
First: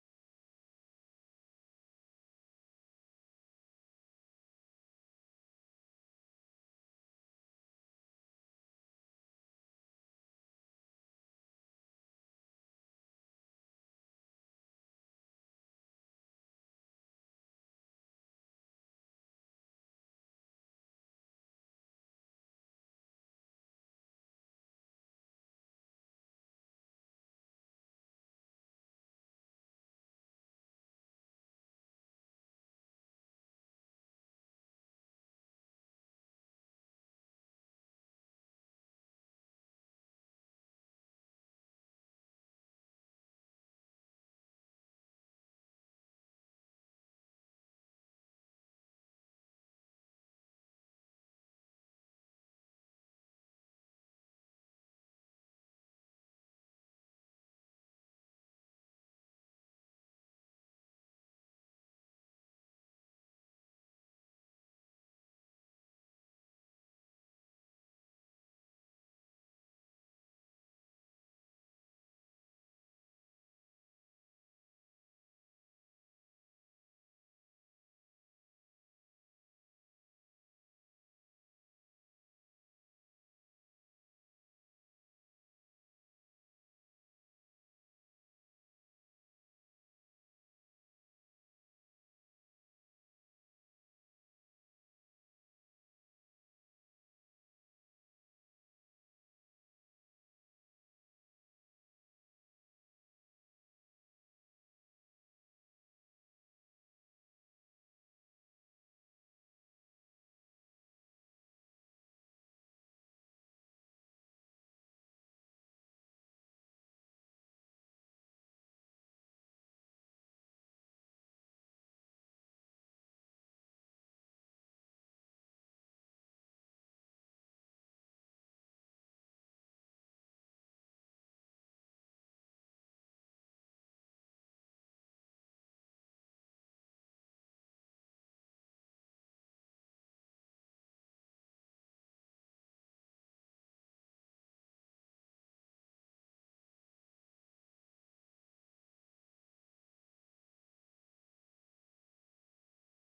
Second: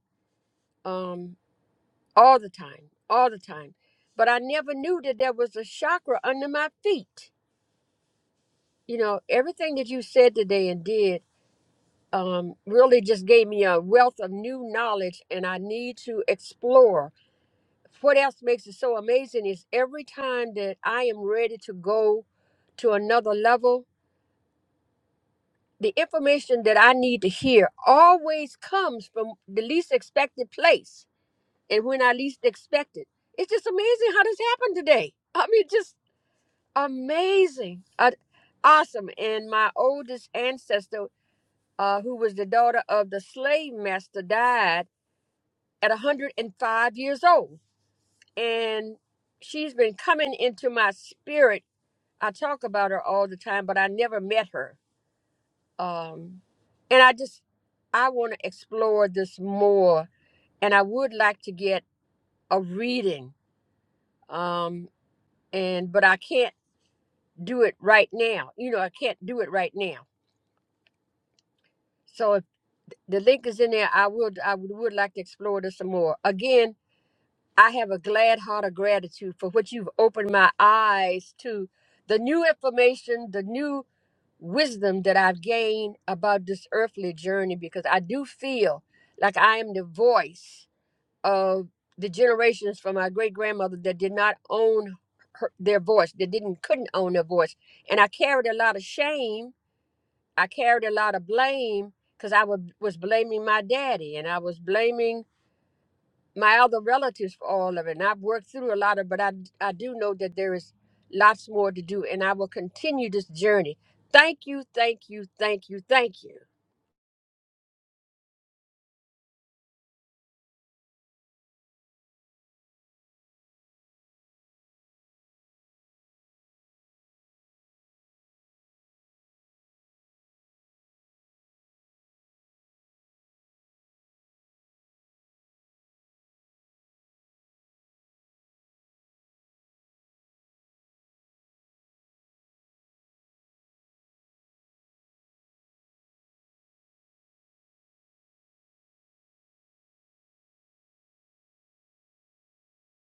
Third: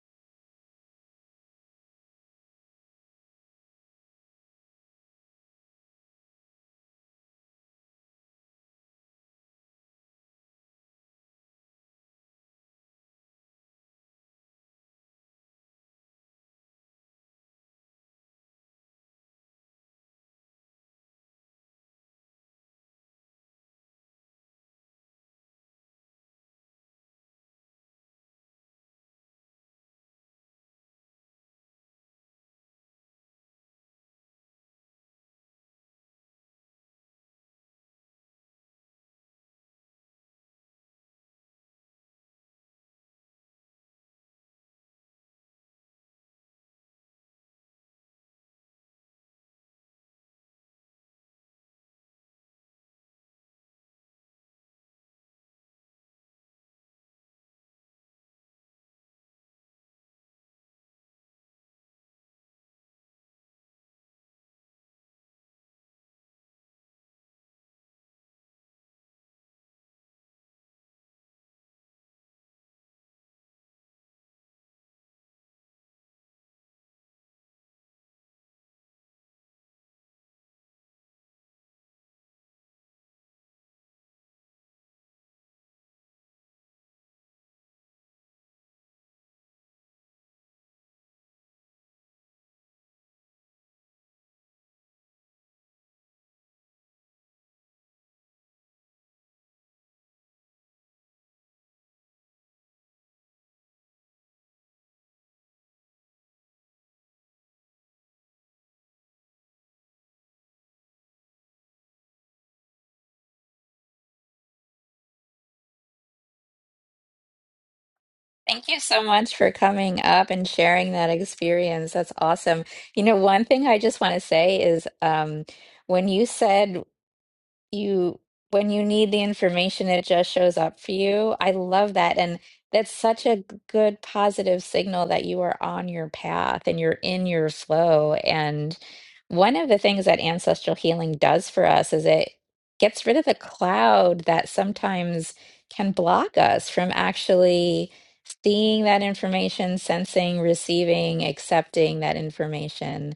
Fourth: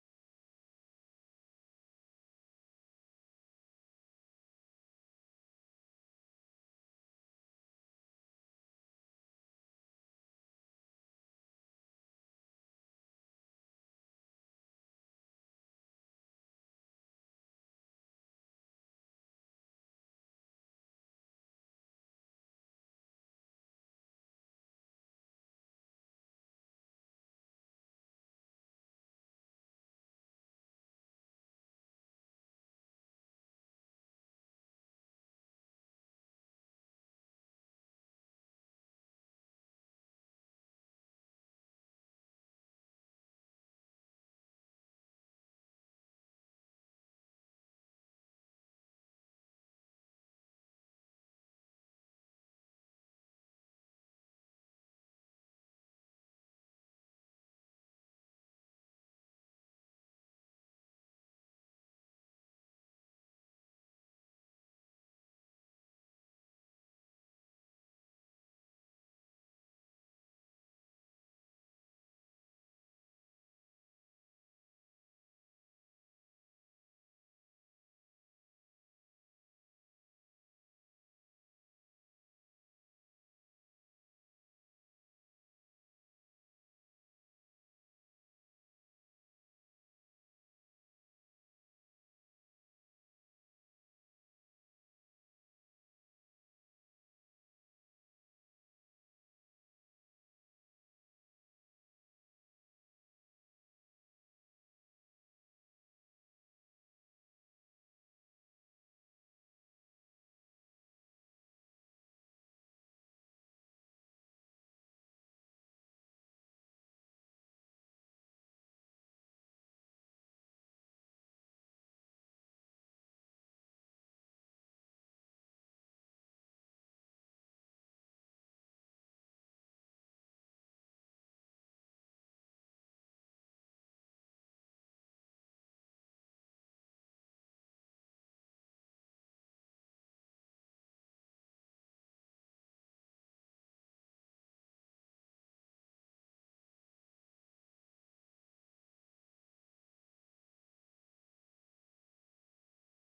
Um, all the time, all the time. But I never knew that there was a chakra under my feet you know everything that you said today and did um, really just gave me a wealth of new knowledge and i need to explore what else makes it so amazing is every time that i am ready to go to another level the information that i need to hear always comes from the least expected place and when i least expect it it's just amazing how this happened today i mean just amazing I, awesome and my oldest ancestor uh, who was the daughter of the slave master, died at 105 years old. And she's been coming into my spirit. I talk about her all the time, but I never met her. Um, and I just, I want to explore this more. And I would like to get a reading. Um, and, but I can't do it right now. You know, I can't do it right now. So if the link is in there, I would, I would, would like to explore this some more. Again, I have a glad heart of gratitude for what you've opened my eyes to the new information, the new wisdom that I've gained about this earthly journey because I do feel like I am the voice of the generations from my great grandmother that did not own her, their voice, that didn't couldn't own their voice. And I carried a lot of shame, I carried a lot of blame because I wa- was blaming my daddy and I was blaming my other relatives for all of it. And I've worked through a lot of, but I I do know that there is lots more to do, and I will continue this journey. Thank you, thank you, thank you, thank you. Thank you so much for coming up and sharing that experience. That's awesome. You know, one thing I just want to say is um, when you said you when you need the information it just shows up for you i love that and that's such a good positive signal that you are on your path and you're in your flow and one of the things that ancestral healing does for us is it gets rid of the cloud that sometimes can block us from actually seeing that information sensing receiving accepting that information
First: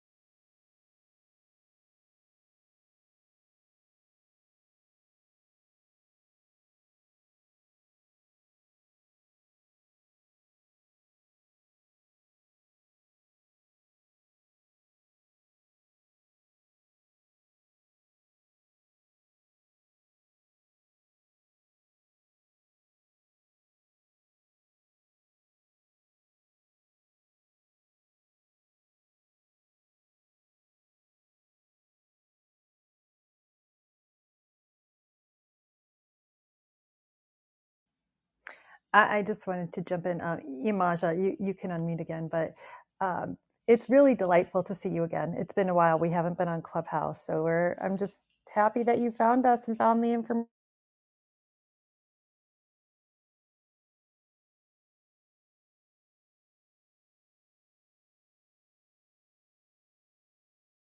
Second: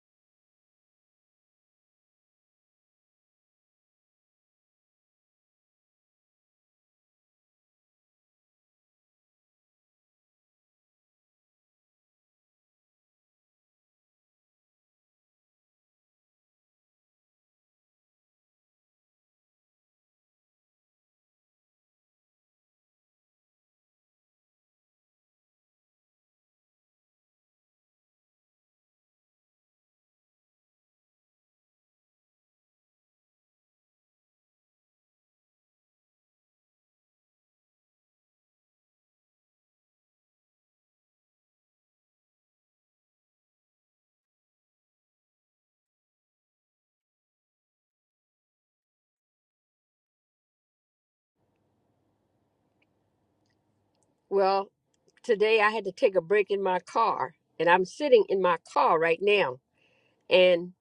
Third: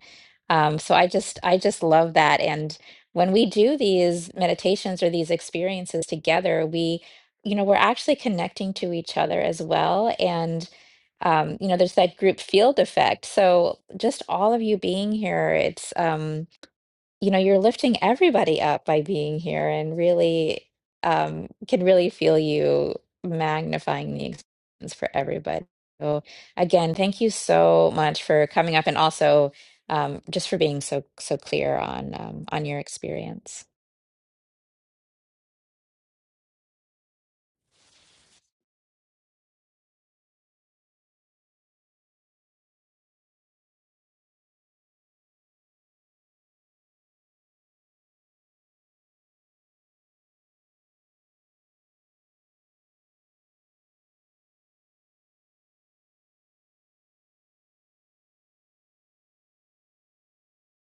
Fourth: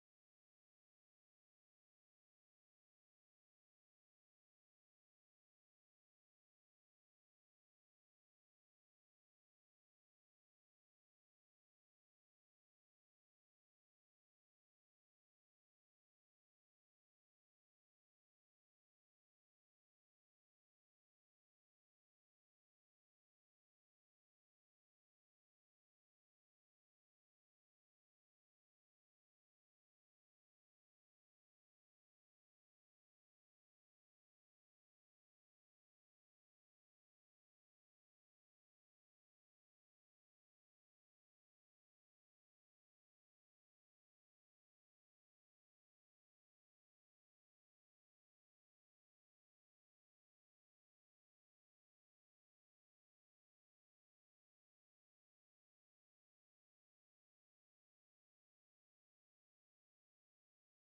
um, so i just i just love that and when we do these meditations or these experiences together, we, you know, we're actually connecting to each other as well. And, um, you know, there's that group field effect. So just all of you being here, it's, um, you know, you're lifting everybody up by being here and really um, can really feel you magnifying the experience for everybody. So again, thank you so much for coming up and also um, just for being so so clear on um, on your experience. I, I just wanted to jump in. Uh, Imaja, you, you can unmute again, but um, it's really delightful to see you again. It's been a while. We haven't been on Clubhouse. So we're, I'm just happy that you found us and found the information. Well, today I had to take a break in my car, and I'm sitting in my car right now, and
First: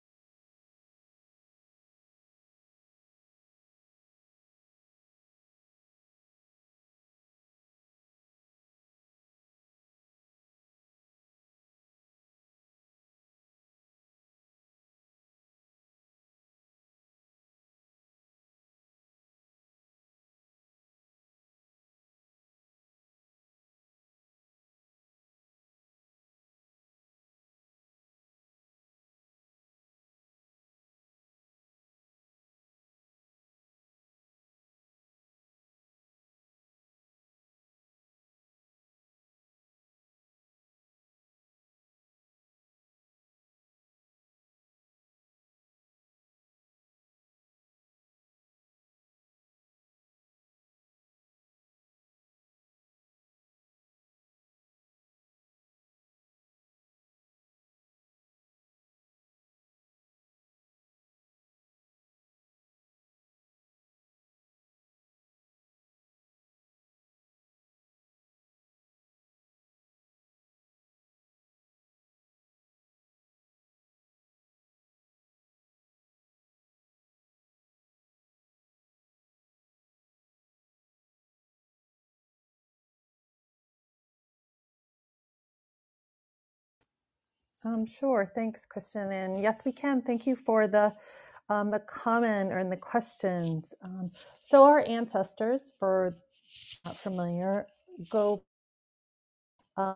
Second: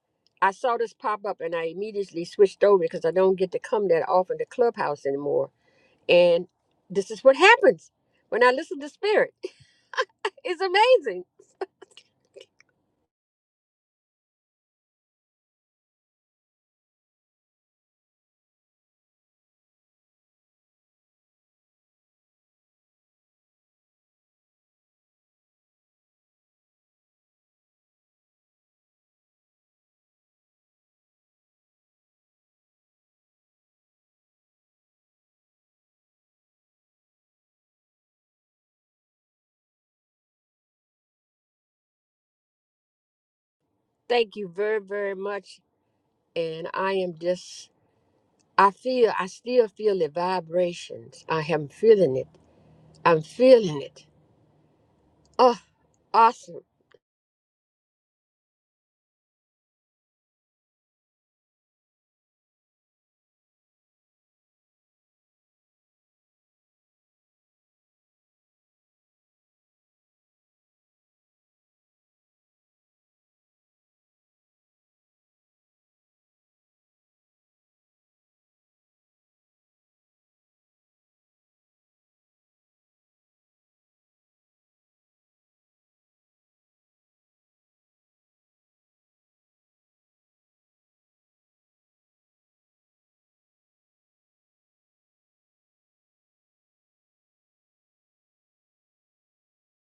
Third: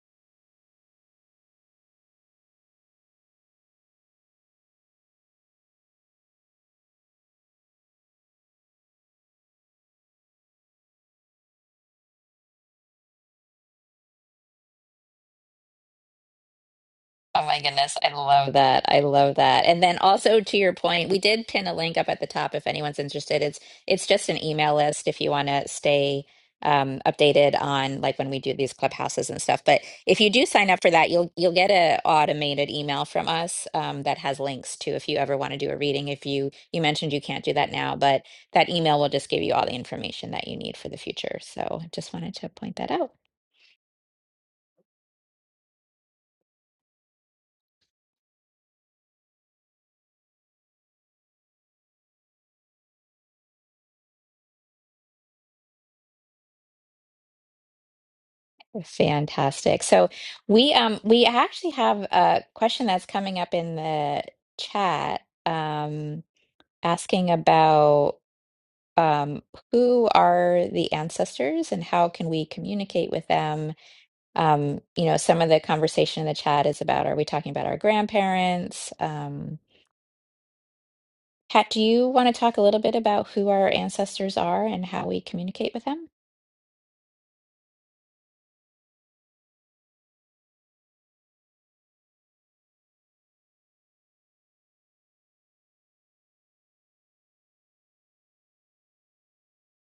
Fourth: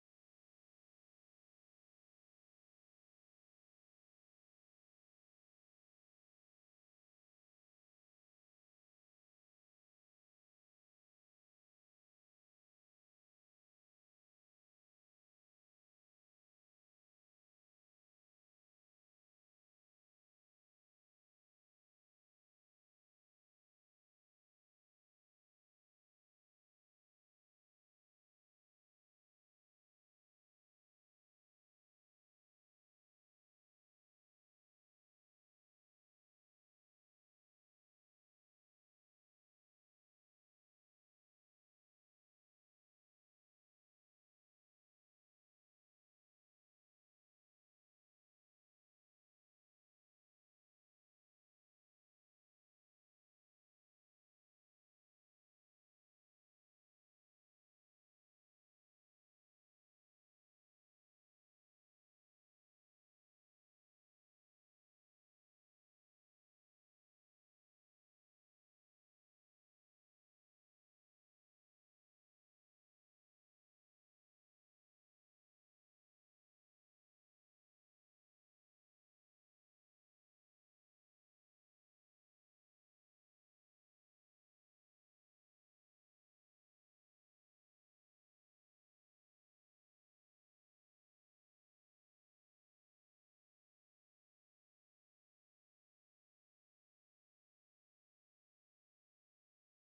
I saw this pop up, and I immediately switched over because I don't get to come that often to Clubhouse anymore. And this is what happens when I listen to Spirit. It's amazing. Oh my goodness, I love that. I love that. And then also to your point, we did pin a link up at the top if anyone's interested. It's it's just an email list if you want to stay um, updated on like when we do these clubhouses and stuff. But if you do sign up for that, you'll you'll get a automated email from us um, that has links to if you ever want to do a reading. If you you mentioned you can't do that now, but that email will just give you all the information that you need for the future. So just wanted to point that out. Thank you very, very much and I am just I feel, I still feel the vibrations. I am feeling it. I'm feeling it. Oh, awesome. Oh, Fantastic. So we um we actually have a question that's coming up in the chat um asking about um, who are the ancestors and how can we communicate with them? Um, you know, some of the conversation in the chat is about are we talking about our grandparents? Um, Kat, do you want to talk a little bit about who our ancestors are and how we communicate with them? Um, sure. Thanks, Kristen. And yes, we can. Thank you for the um, the comment or in the questions. Um, so our ancestors, for not familiar, go. uh,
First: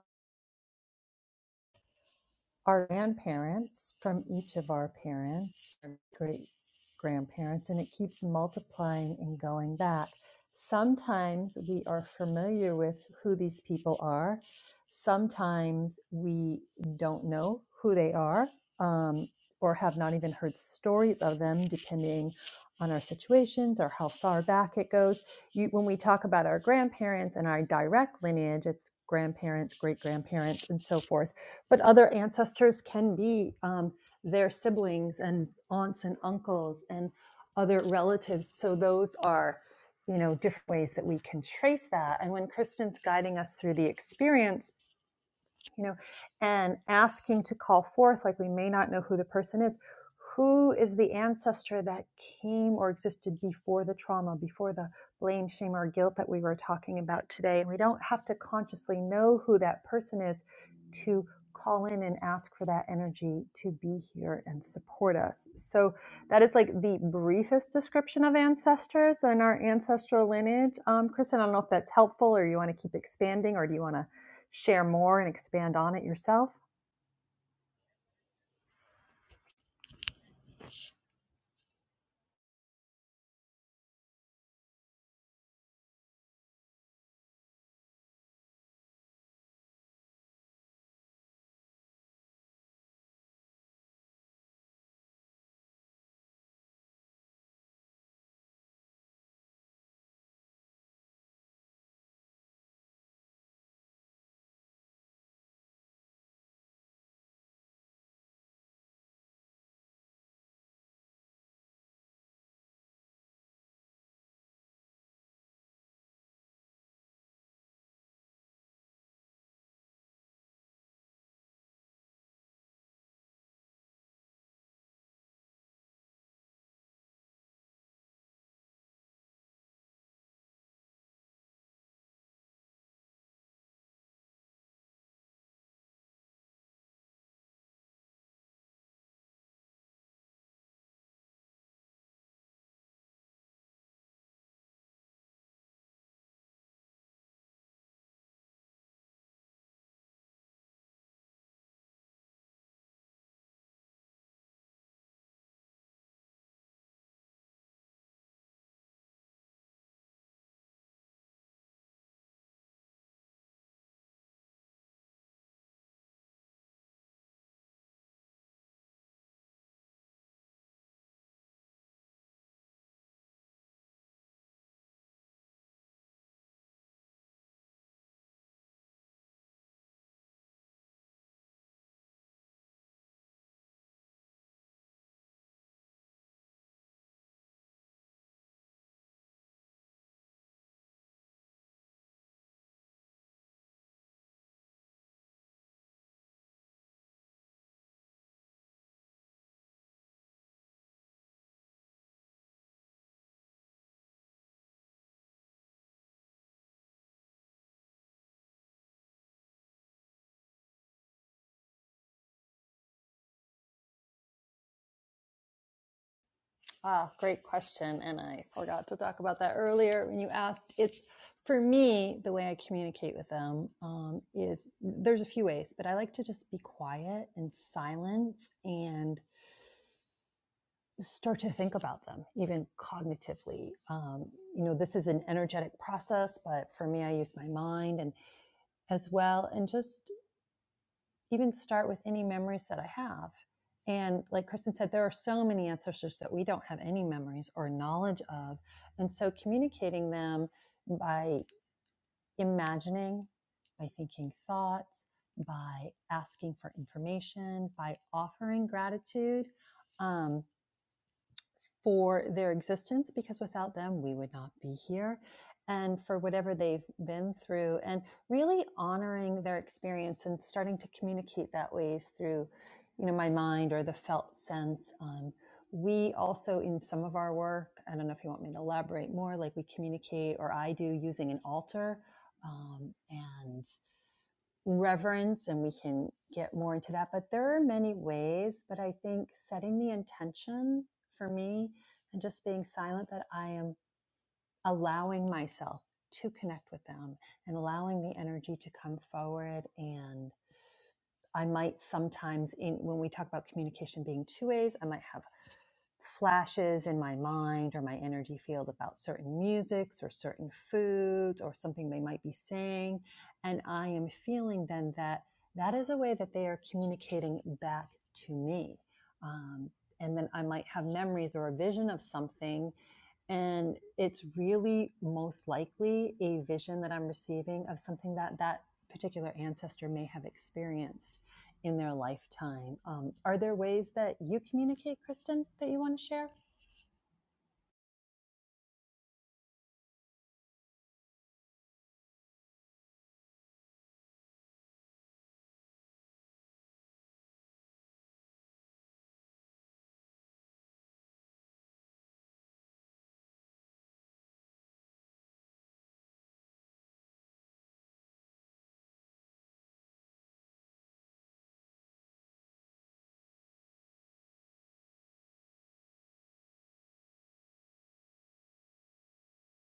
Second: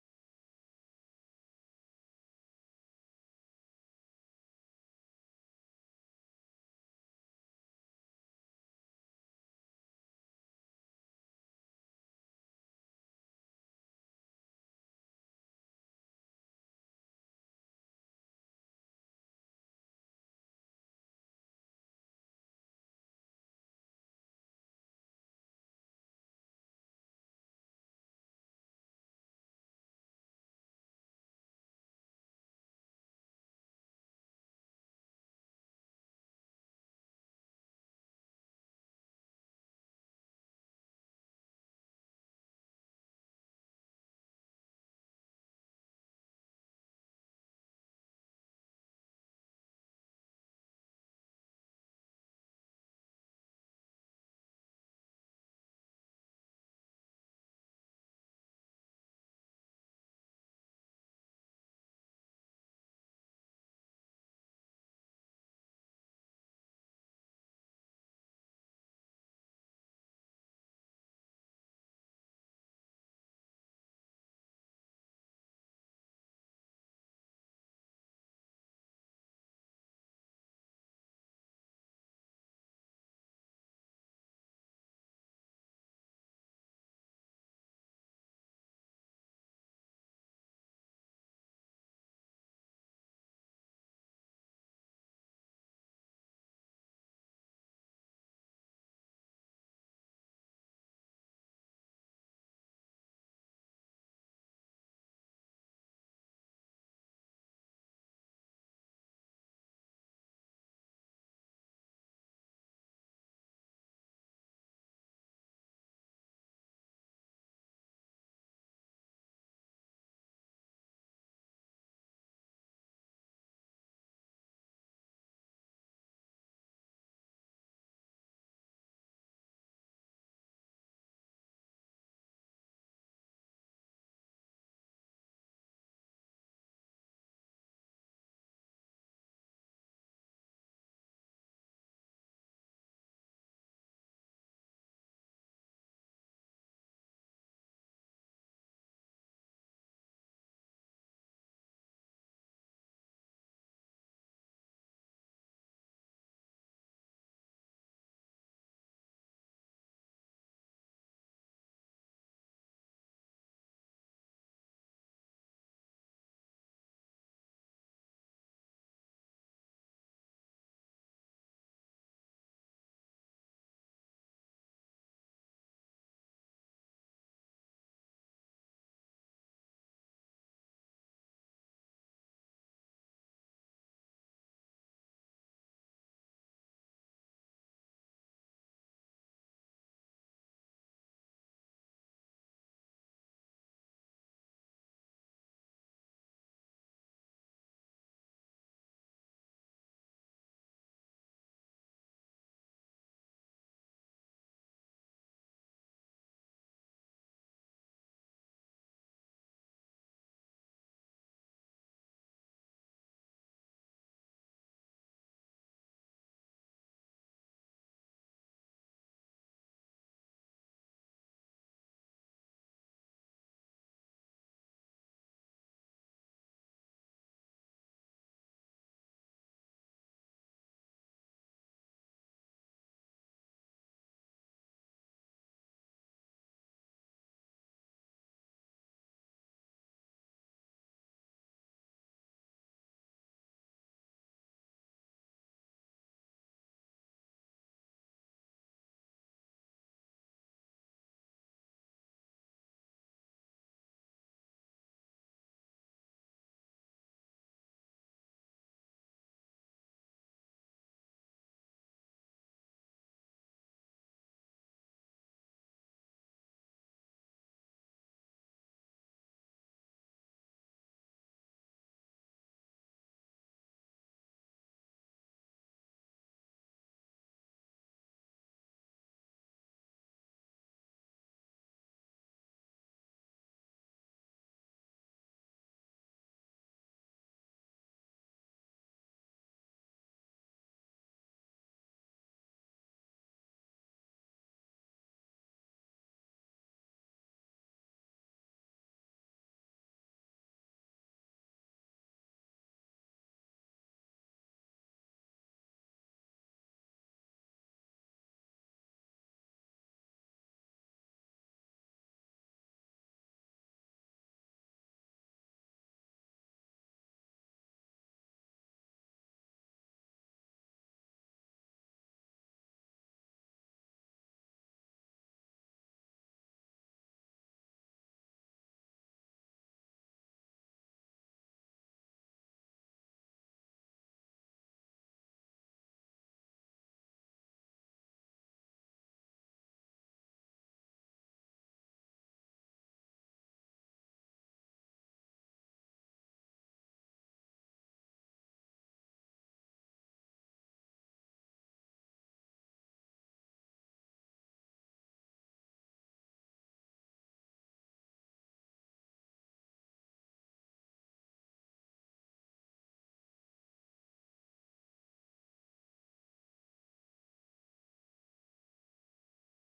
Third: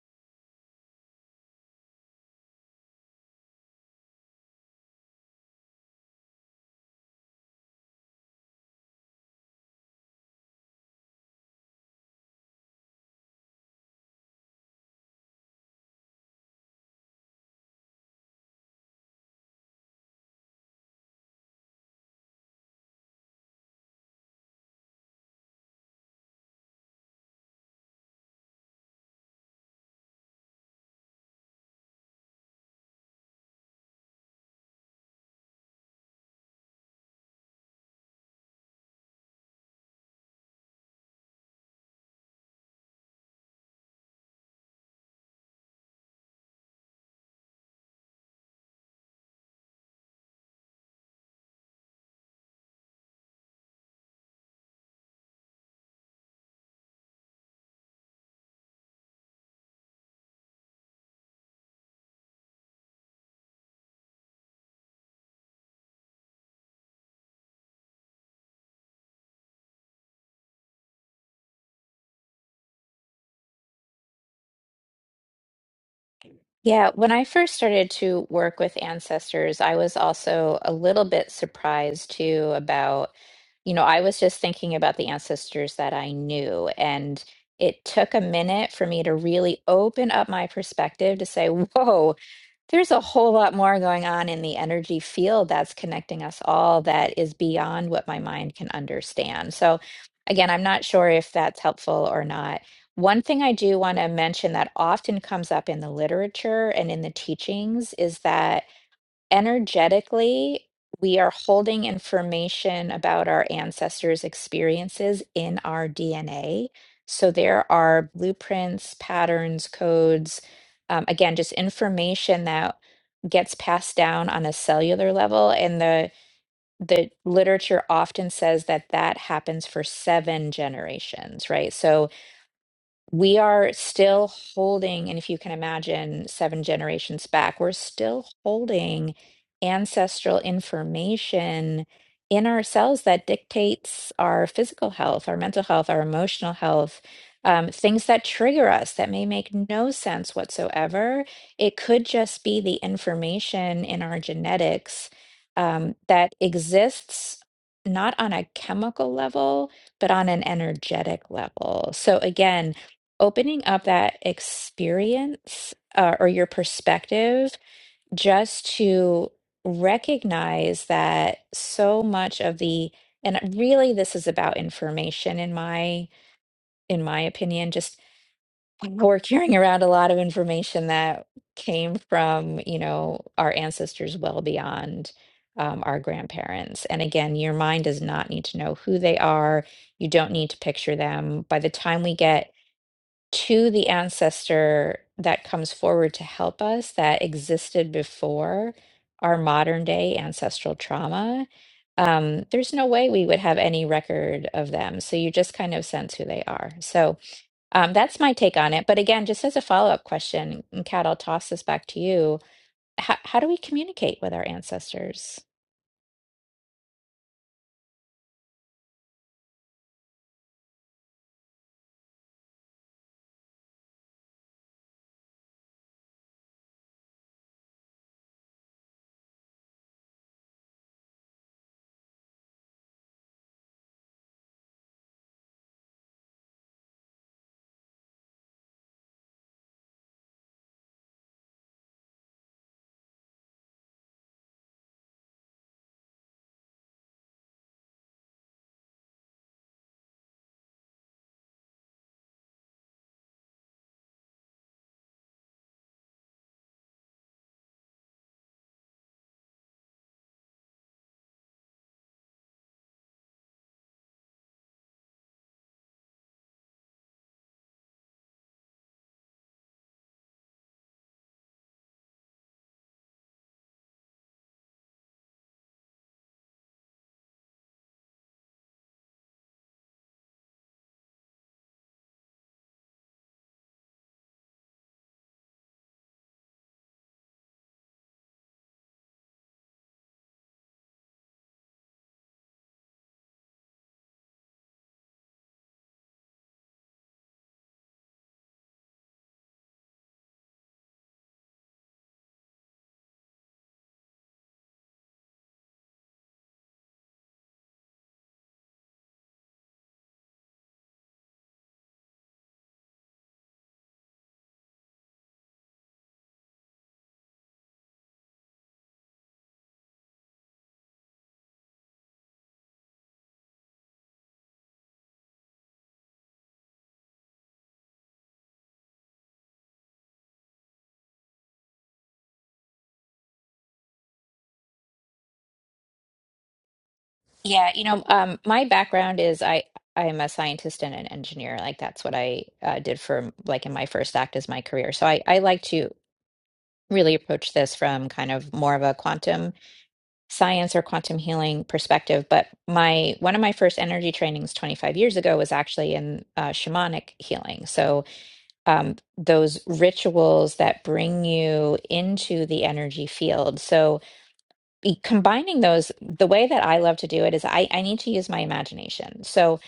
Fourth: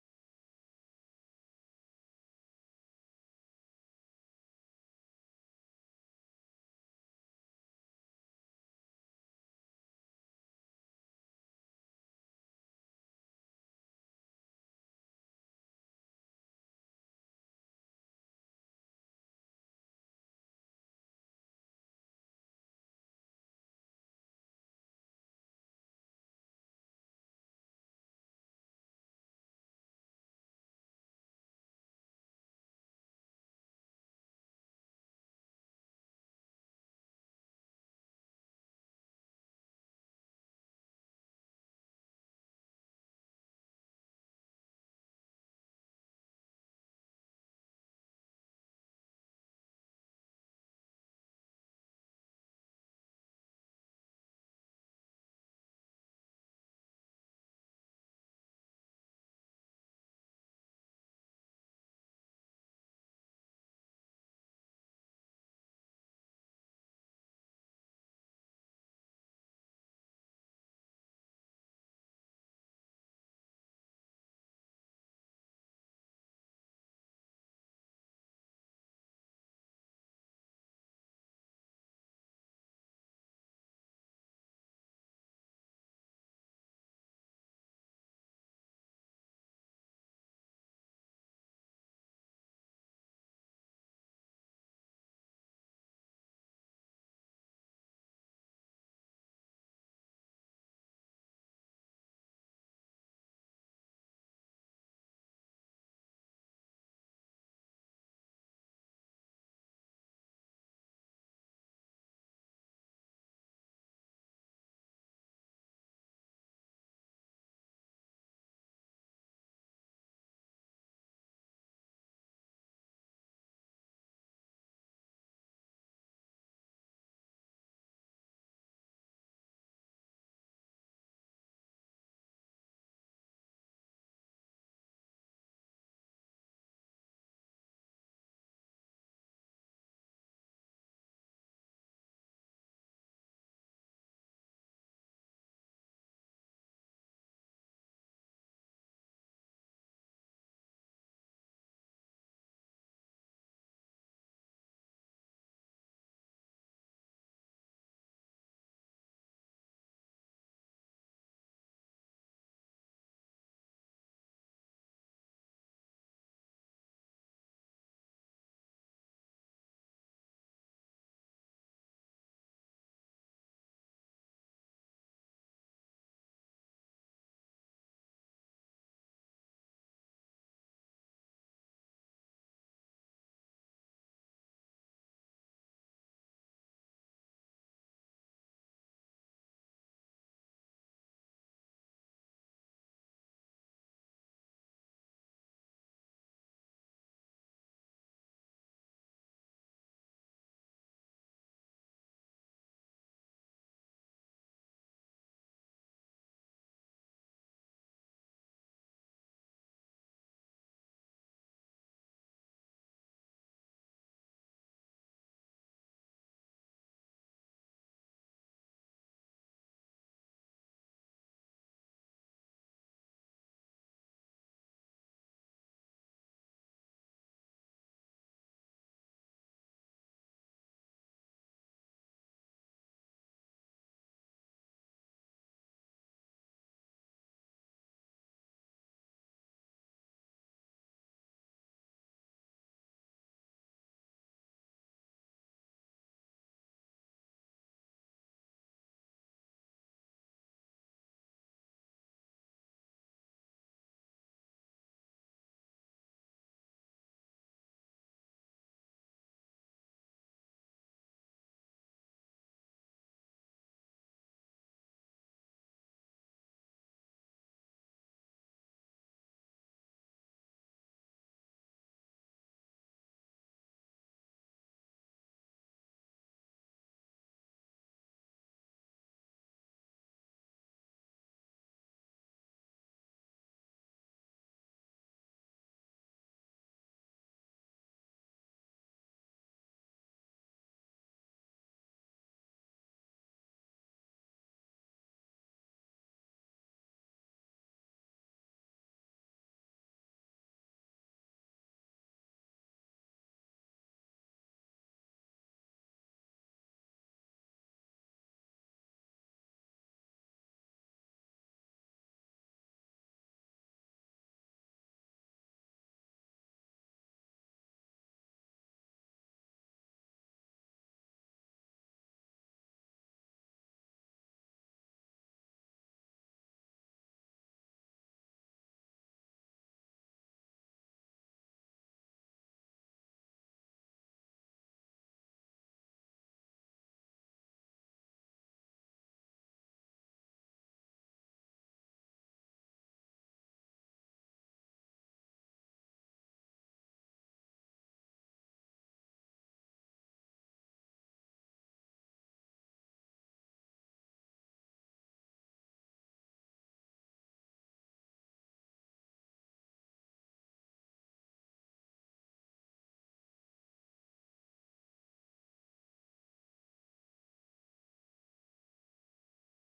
our grandparents from each of our parents, our great grandparents, and it keeps multiplying and going back. Sometimes we are familiar with who these people are. Sometimes we don't know who they are um, or have not even heard stories of them, depending on our situations or how far back it goes. You, when we talk about our grandparents and our direct lineage, it's grandparents, great grandparents, and so forth but other ancestors can be um, their siblings and aunts and uncles and other relatives. So those are, you know, different ways that we can trace that. And when Kristen's guiding us through the experience, you know, and asking to call forth, like we may not know who the person is, who is the ancestor that came or existed before the trauma, before the blame, shame, or guilt that we were talking about today? And we don't have to consciously know who that person is to call in and ask for that energy to be here and support us. So that is like the briefest description of ancestors and our ancestral lineage. Um, Kristen, I don't know if that's helpful or you want to keep expanding or do you want to share more and expand on it yourself? Yeah, when I first started to work with ancestors, I was also a little bit surprised too about, you know, I was just thinking about the ancestors that I knew. And it took a minute for me to really open up my perspective to say, whoa. There's a whole lot more going on in the energy field that's connecting us all that is beyond what my mind can understand. So, again, I'm not sure if that's helpful or not. One thing I do want to mention that often comes up in the literature and in the teachings is that energetically, we are holding information about our ancestors' experiences in our DNA. So there are blueprints, patterns, codes, um, again, just information that gets passed down on a cellular level. And the the literature often says that that happens for seven generations, right? So we are still holding, and if you can imagine seven generations back, we're still holding ancestral information in ourselves that dictates our physical health, our mental health, our emotional health, um, things that trigger us that may make no sense whatsoever. It could just be the information in our genetics um, that exists not on a chemical level, but on an energetic level. So again, opening up that experience uh, or your perspective just to recognize that so much of the and really this is about information in my in my opinion just we're carrying around a lot of information that came from you know our ancestors well beyond um, our grandparents and again your mind does not need to know who they are you don't need to picture them by the time we get to the ancestor that comes forward to help us that existed before our modern day ancestral trauma, um, there's no way we would have any record of them. So you just kind of sense who they are. So um, that's my take on it. But again, just as a follow up question, and Kat, I'll toss this back to you. How, how do we communicate with our ancestors? Wow, great question. And I forgot to talk about that earlier when you asked. It's for me, the way I communicate with them um, is there's a few ways, but I like to just be quiet and silence and start to think about them even cognitively um, you know this is an energetic process but for me i use my mind and as well and just even start with any memories that i have and like kristen said there are so many ancestors that we don't have any memories or knowledge of and so communicating them by imagining by thinking thoughts by asking for information by offering gratitude um, for their existence because without them, we would not be here, and for whatever they've been through, and really honoring their experience and starting to communicate that ways through, you know, my mind or the felt sense. Um, we also, in some of our work, I don't know if you want me to elaborate more, like we communicate, or I do, using an altar. Um, and reverence and we can get more into that but there are many ways but i think setting the intention for me and just being silent that i am allowing myself to connect with them and allowing the energy to come forward and. I might sometimes, in when we talk about communication being two ways, I might have flashes in my mind or my energy field about certain musics or certain foods or something they might be saying. And I am feeling then that that is a way that they are communicating back to me. Um, and then I might have memories or a vision of something. And it's really most likely a vision that I'm receiving of something that that particular ancestor may have experienced in their lifetime. Um, are there ways that you communicate, Kristen, that you want to share? Yeah, you know, um, my background is I I'm a scientist and an engineer. Like that's what I uh, did for like in my first act as my career. So I I like to really approach this from kind of more of a quantum science or quantum healing perspective. But my one of my first energy trainings 25 years ago was actually in uh, shamanic healing. So um, those rituals that bring you into the energy field. So e- combining those the way that i love to do it is i i need to use my imagination so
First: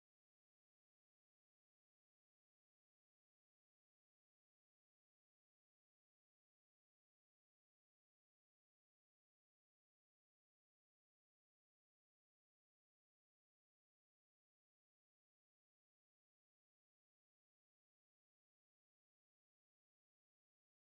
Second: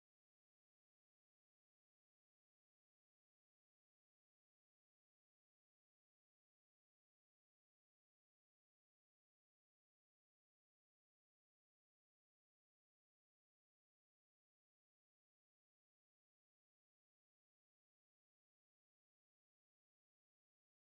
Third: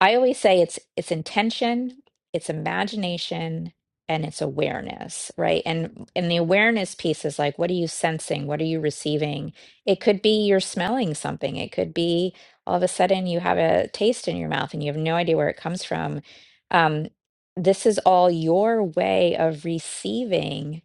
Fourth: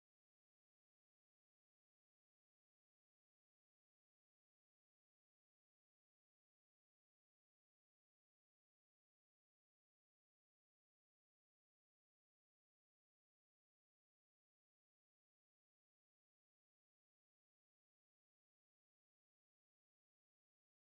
i always say it's it's intention it's imagination and it's awareness right and and the awareness piece is like what are you sensing what are you receiving it could be you're smelling something it could be all of a sudden you have a taste in your mouth and you have no idea where it comes from um this is all your way of receiving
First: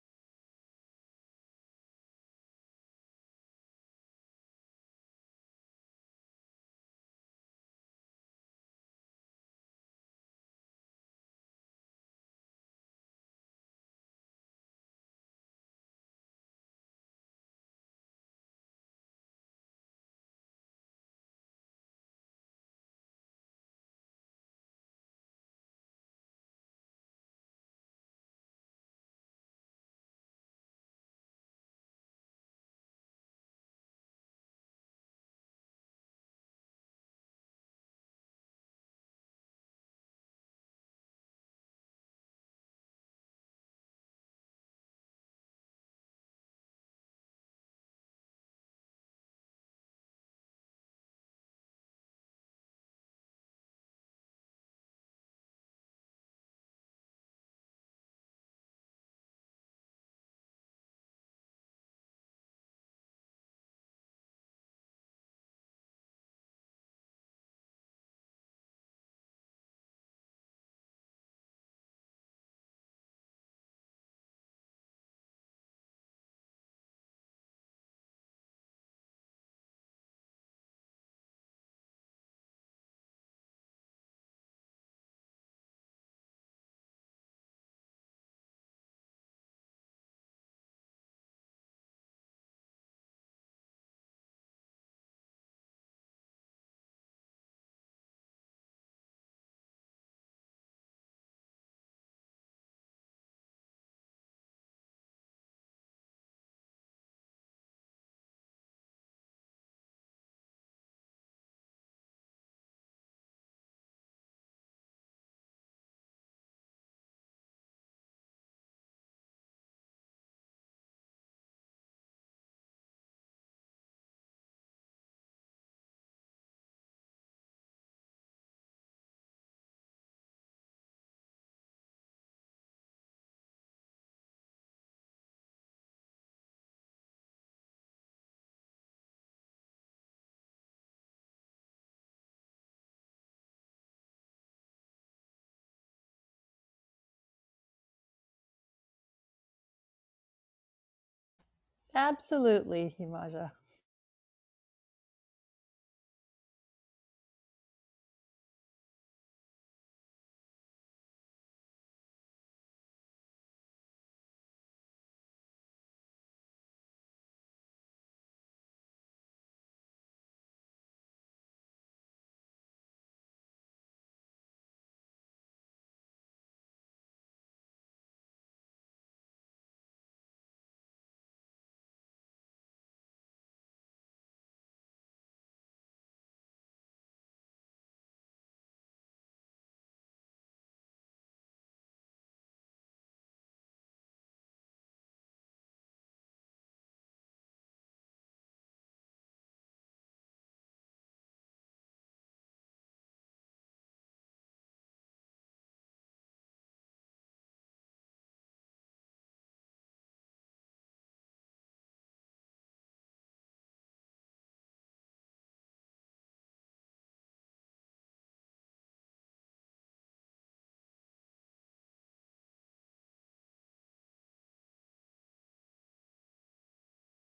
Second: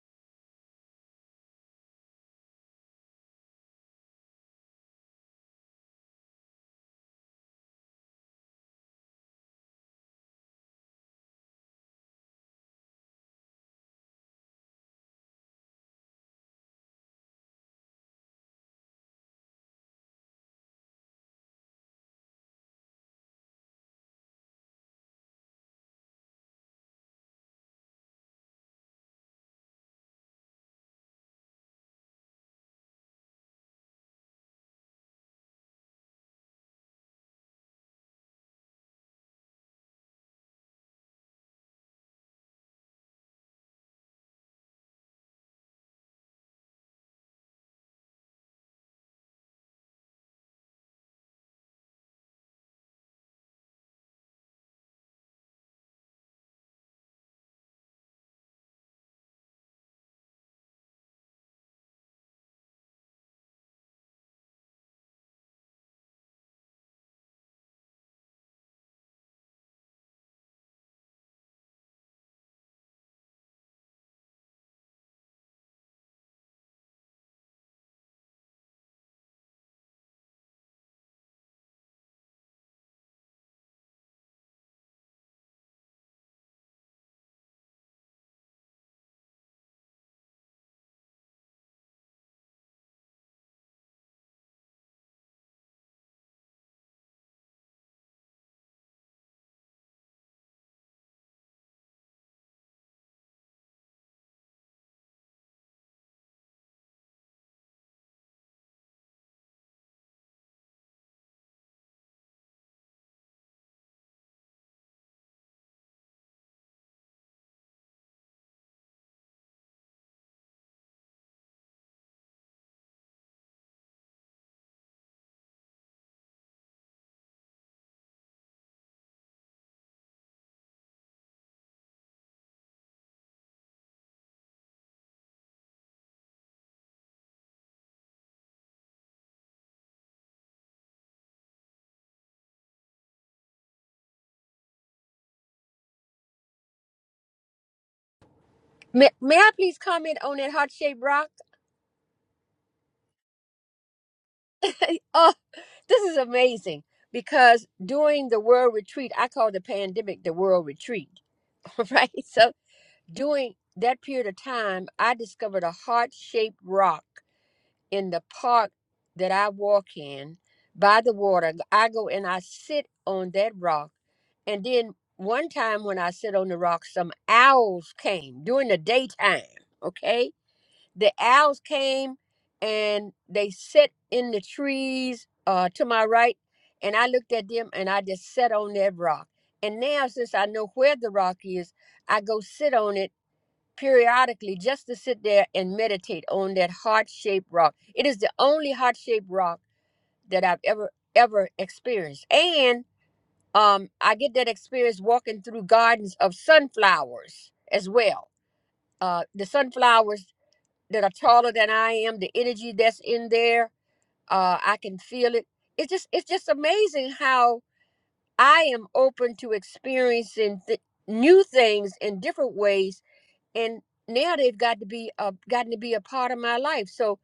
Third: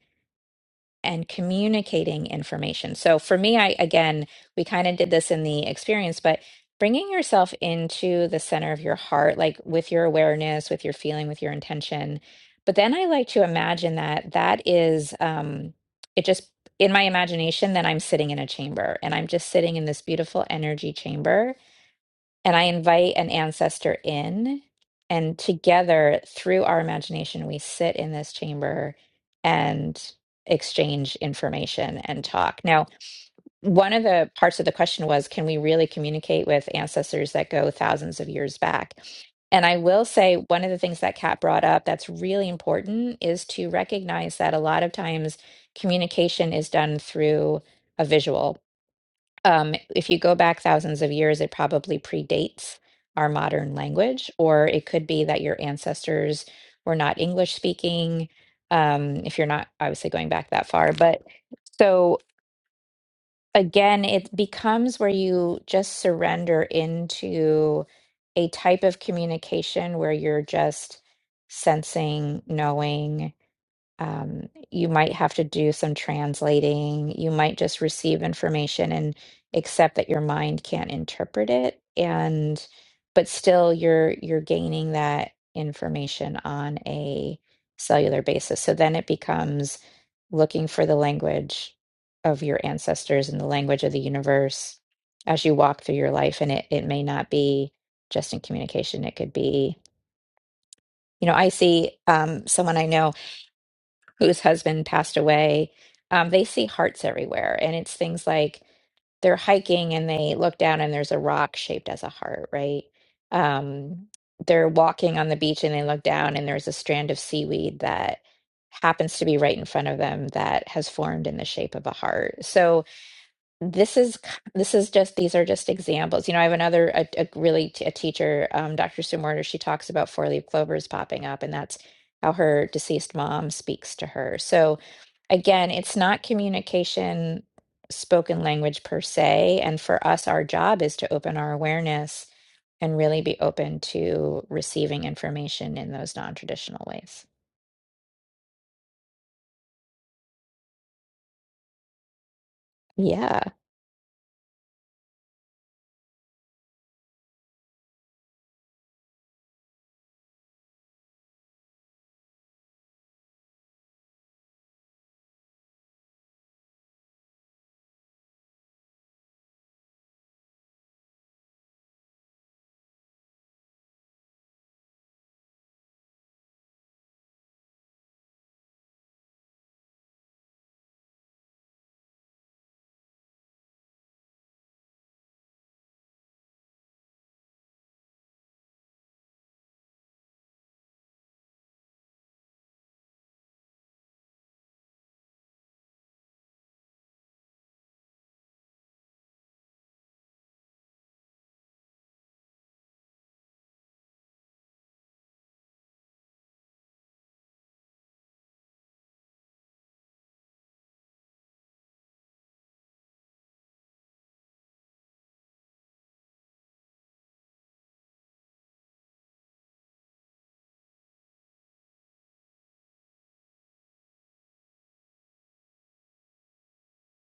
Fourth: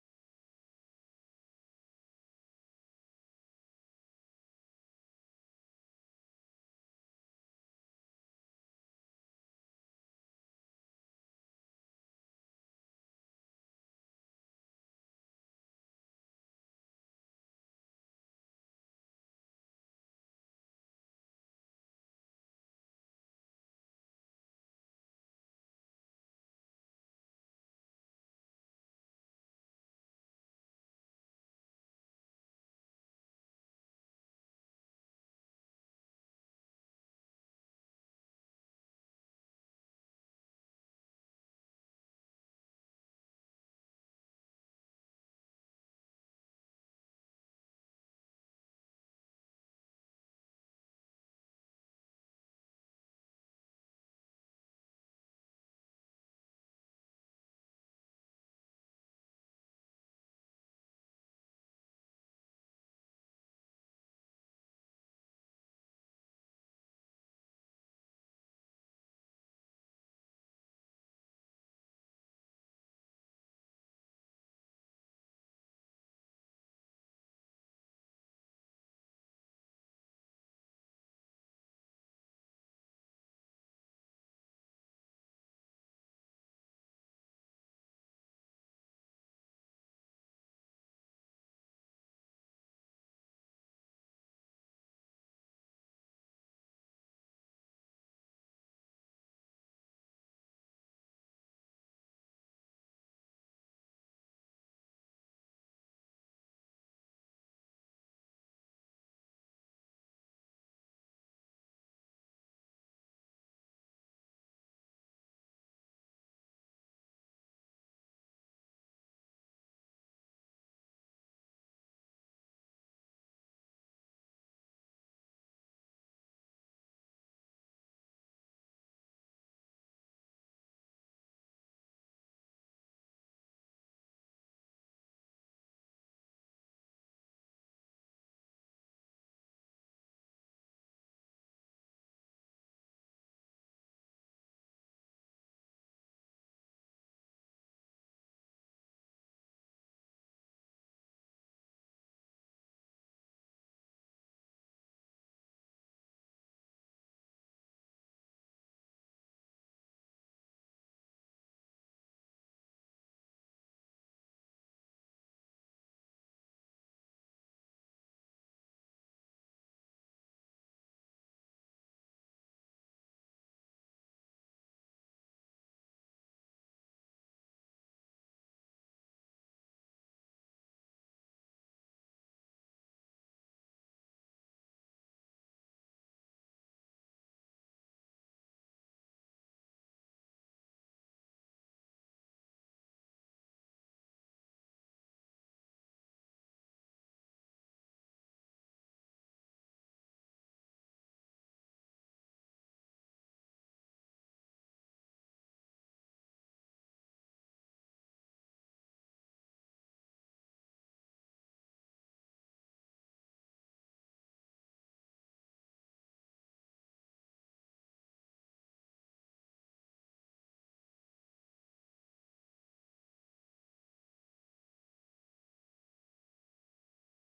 and communicating information. So for me, I again, we kind of did this in the experience, but bringing yourself into the center of your heart, like with your awareness, with your feeling, with your intention. But then I like to imagine that that is, um, it just in my imagination, then I'm sitting in a chamber and I'm just sitting in this beautiful energy chamber and I invite an ancestor in. And together, through our imagination, we sit in this chamber and exchange information and talk. Now, one of the parts of the question was can we really communicate with ancestors that go thousands of years back? And I will say, one of the things that Kat brought up that's really important is to recognize that a lot of times communication is done through a visual um, if you go back thousands of years, it probably predates our modern language, or it could be that your ancestors were not English speaking, um, if you're not obviously going back that far. But so again, it becomes where you just surrender into a type of communication where you're just sensing, knowing, um, you might have to do some translating. You might just receive information and accept that your mind can't interpret it, and but still you're you're gaining that information on a cellular basis. So then it becomes looking for the language of your ancestors and the language of the universe as you walk through your life, and it it may not be just in communication. It could be, you know, I see um, someone I know whose husband passed away, um, they see hearts everywhere. And it's things like they're hiking and they look down and there's a rock shaped as a heart, right? Um, they're walking on the beach and they look down and there's a strand of seaweed that happens to be right in front of them that has formed in the shape of a heart. So, this is k- this is just these are just examples you know i have another a, a really t- a teacher um, dr sue Warner, she talks about four leaf clovers popping up and that's how her deceased mom speaks to her so again it's not communication spoken language per se and for us our job is to open our awareness and really be open to receiving information in those non-traditional ways May, may I please comment on that heart shaped rock? Absolutely, yeah Imaja. oh, this is amazing because during the world retreat, I call the pandemic the world retreat, right? So during that period of time, I discovered a heart shaped rock in the park that I walk in by the water. I go and I sit on that rock. And then one time when I sit on the rock, some owls came during the daytime. Okay. The owls came and they sit in the trees uh, to my right. And I looked at them and I just sat on that rock. And now, since I know where the rock is, I go sit on it periodically just to sit there and meditate on that heart-shaped rock. It is the only heart-shaped rock that I've ever ever experienced. And um I get that experience walking through gardens of sunflowers as well. Uh the sunflowers that are taller than I am, the energy that's in there, uh I can feel it. It's just it's just amazing how I am open to experiencing th- new things in different ways and now they've got to be a, gotten to be a part of my life so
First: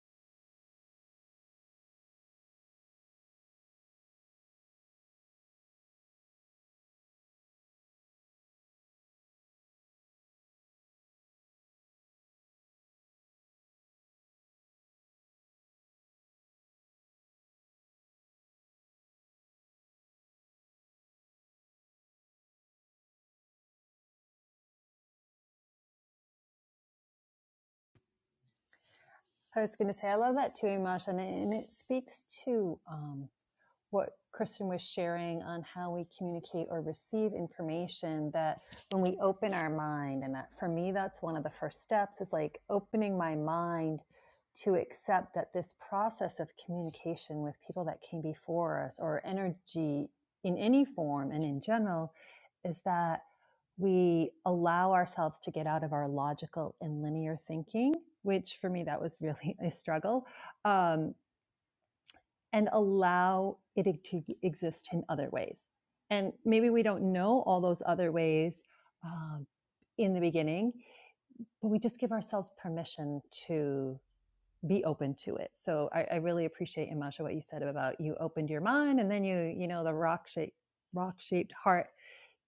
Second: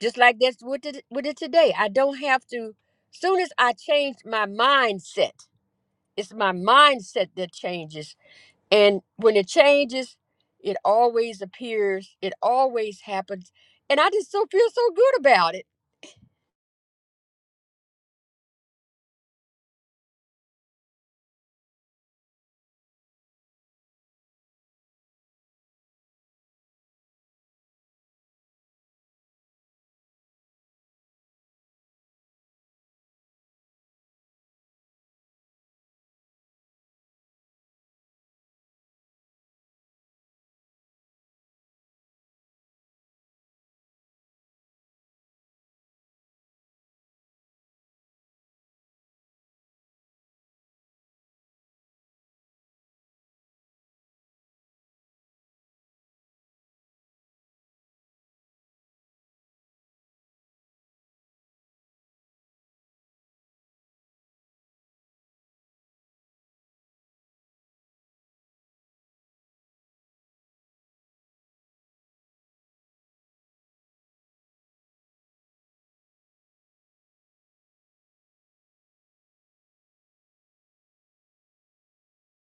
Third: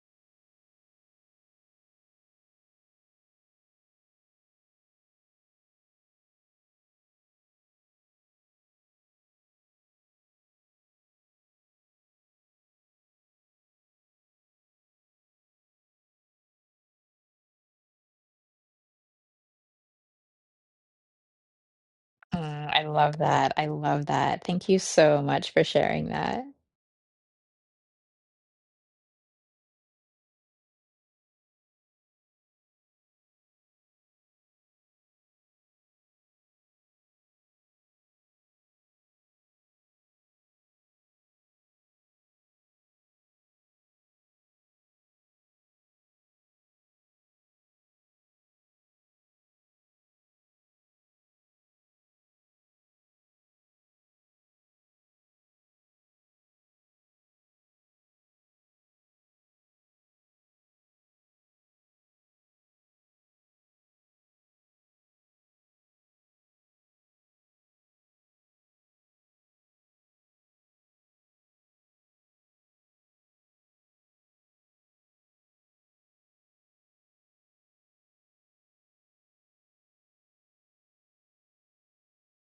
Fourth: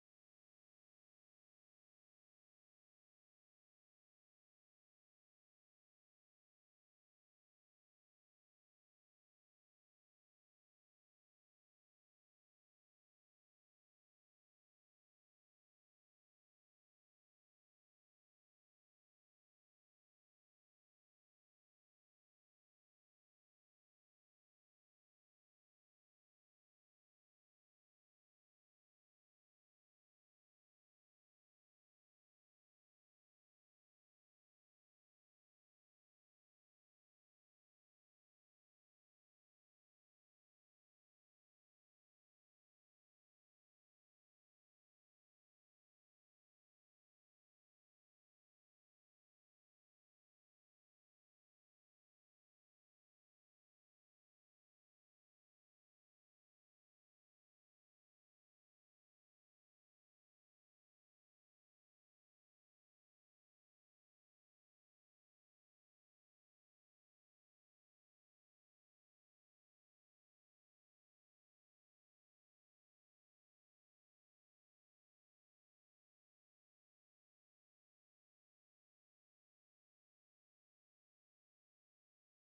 just like that's with it with it today i don't have to soon as i change my mindset it's my mindset that changes and when it changes it always appears it always happens and i just so feel so good about it Mm, i love that i love that thank you so much for sharing that I was going to say, I love that too, Imaja, and it, and it speaks to um, what Kristen was sharing on how we communicate or receive information that when we open our mind, and that, for me, that's one of the first steps is like opening my mind to accept that this process of communication with people that came before us or energy in any form and in general is that we allow ourselves to get out of our logical and linear thinking, which for me, that was really a struggle. Um, and allow it e-, to e-, exist in other ways. And maybe we don't know all those other ways um, in the beginning, but we just give ourselves permission to be open to it. So I, I really appreciate Imasha what you said about you opened your mind and then you, you know, the rock shape rock shaped heart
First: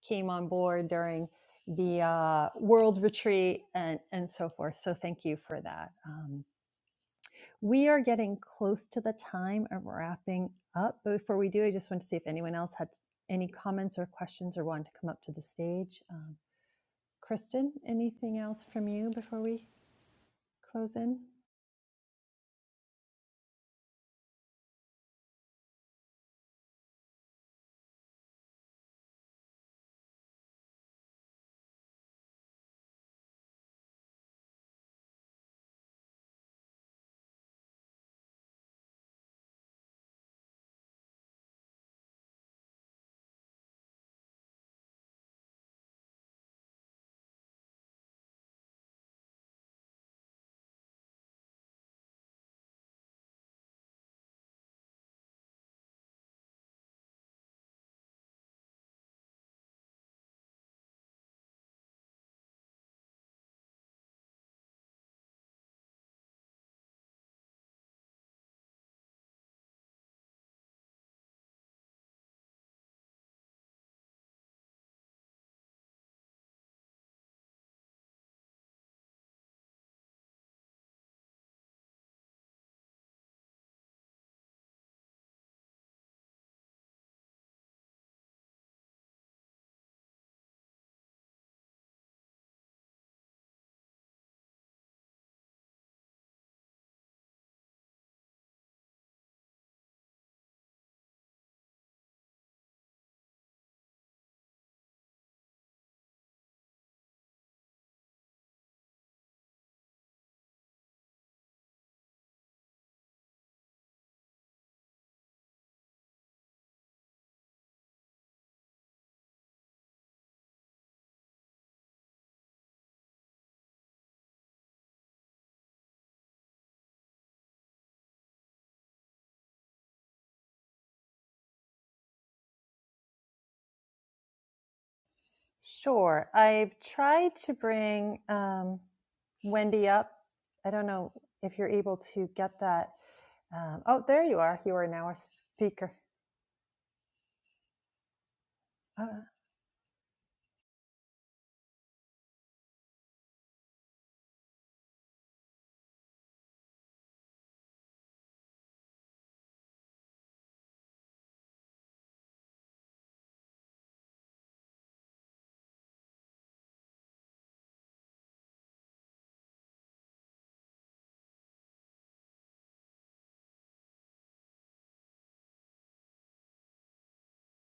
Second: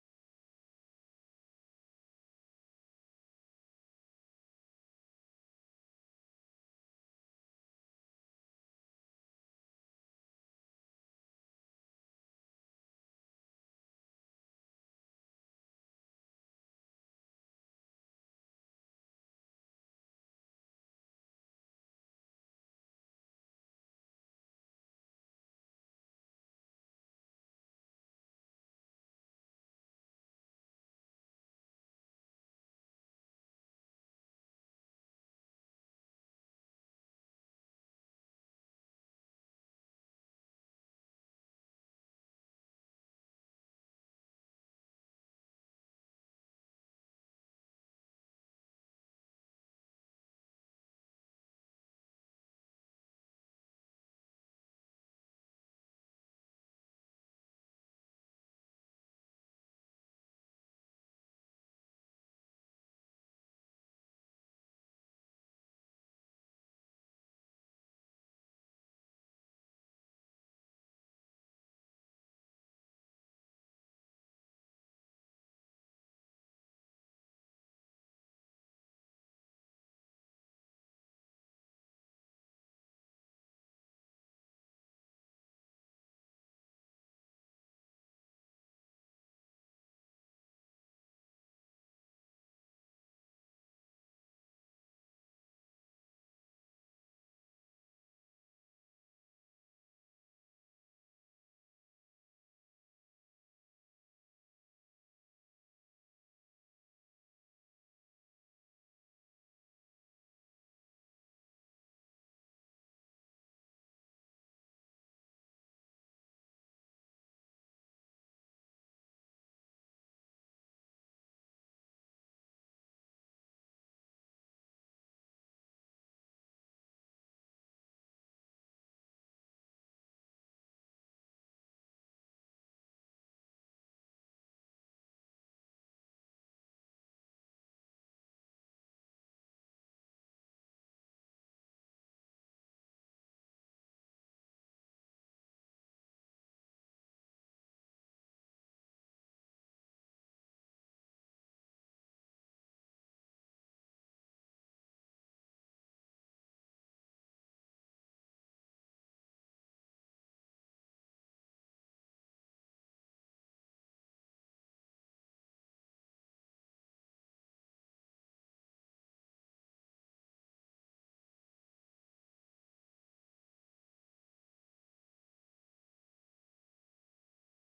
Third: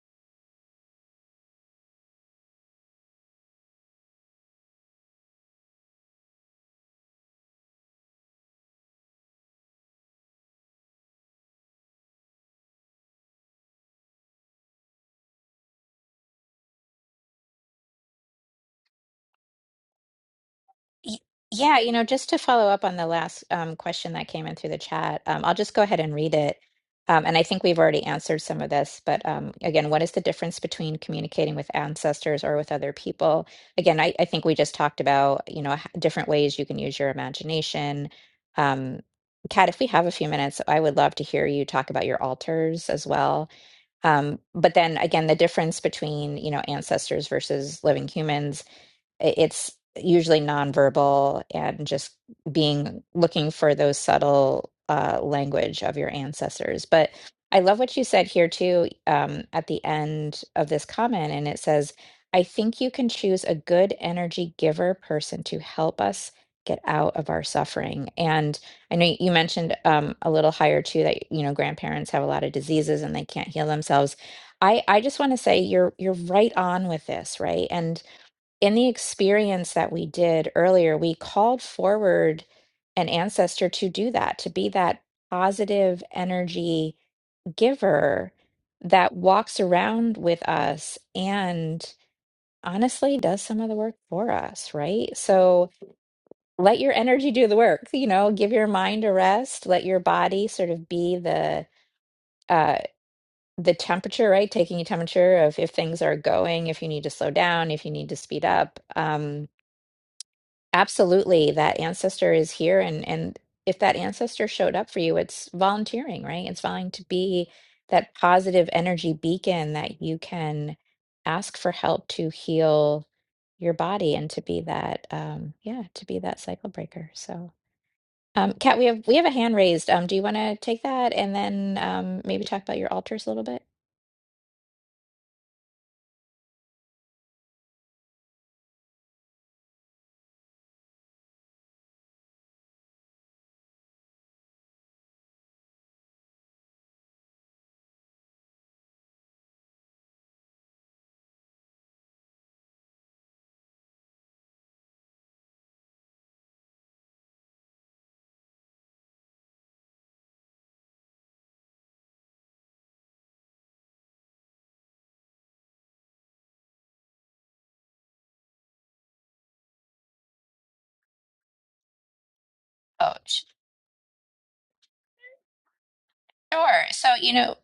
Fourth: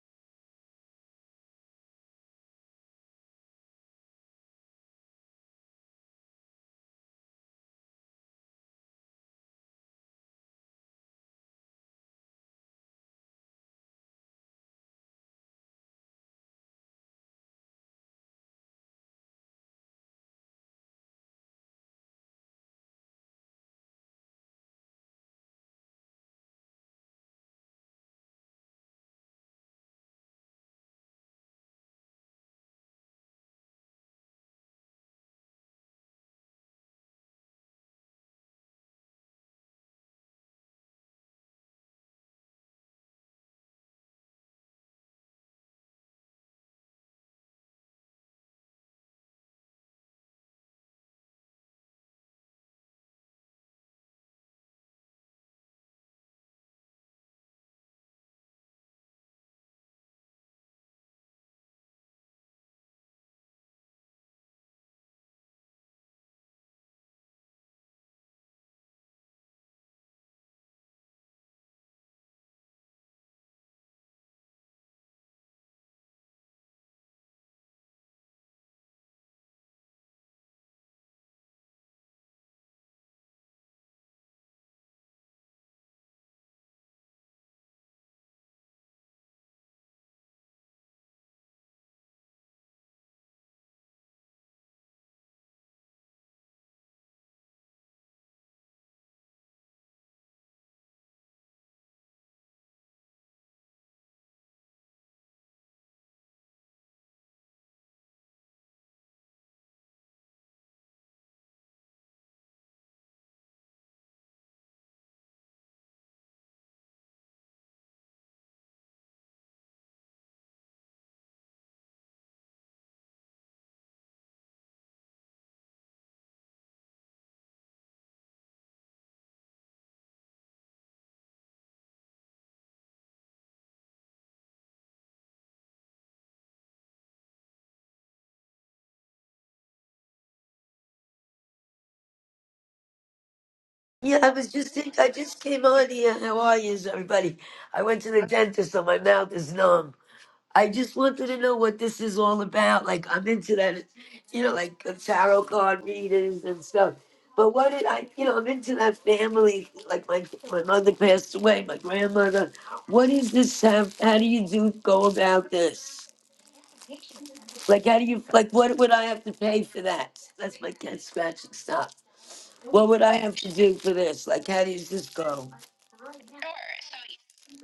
came on board during the uh, world retreat and and so forth. So thank you for that. Um, we are getting close to the time of wrapping up. But before we do, I just want to see if anyone else had any comments or questions or wanted to come up to the stage. Um, Kristen, anything else from you before we close Y- in? Yeah, you know, just to follow up on the last um, question that came in through the chat, um, I'll just go ahead and read it. Um, and I think we've already answered some of this, but um, again, what is the difference between communicating with ancestors or with other people? Again, I, I think we just talked about, you know, h- different ways you can use your imagination. Um, Kat, if we have a few minutes, I would love to hear you talk about your altars as well. Um, but then again, the difference between, you know, ancestors versus living humans i- it's usually nonverbal and just being looking for those subtle uh, language of your ancestors. But I love what you said here too um, at the end of this comment, and it says, "I think you can choose a good energy giver person to help us." get out of our suffering and i know you mentioned um, a little higher too that you know grandparents have a lot of diseases and they can't heal themselves i i just want to say you're you're right on with this right and in the experience that we did earlier, we called forward an ancestor to do that, to be that positive energy giver that walks around with us and honestly does some of the work for us, right? So let your energy do the work, you know, give your mind a rest, let your body sort of be the uh the temperature, right? Taking a temperature of if things are going, if you need to slow down, if you need to speed up. Um Absolutely. That ancestor is here and and if that ancestor showed up for you, it's volunteering, right? It's vying to be that positive energy beacon that you can ask for help to heal your body and to be that um yeah, to be that cycle breaker. So um Kat, we have we have a hand raised. Um do you want to take that and then um maybe talk about your altars a little bit? Sure. I've tried to bring um, Wendy up. I don't know if you're able to get that. Um, oh, Yeah, there I you was are. just You are think now I our just came on speaker. here. How are you, everybody? I went to the dentist, so my Uh, mouth is numb. I just wanted to know what this is all about. Like I'm into that, you know, like the tarot card readings and stuff. But what did I, you know, I'm into that family. Like my my mother passed away, my grandmother. What is this? Have, how do you do go about this? Like how do you like? What would I have to pay for that? That's my cat scratching stop. What would I Oh, have sh- to do for this? Like how does this go? sure. So, you know,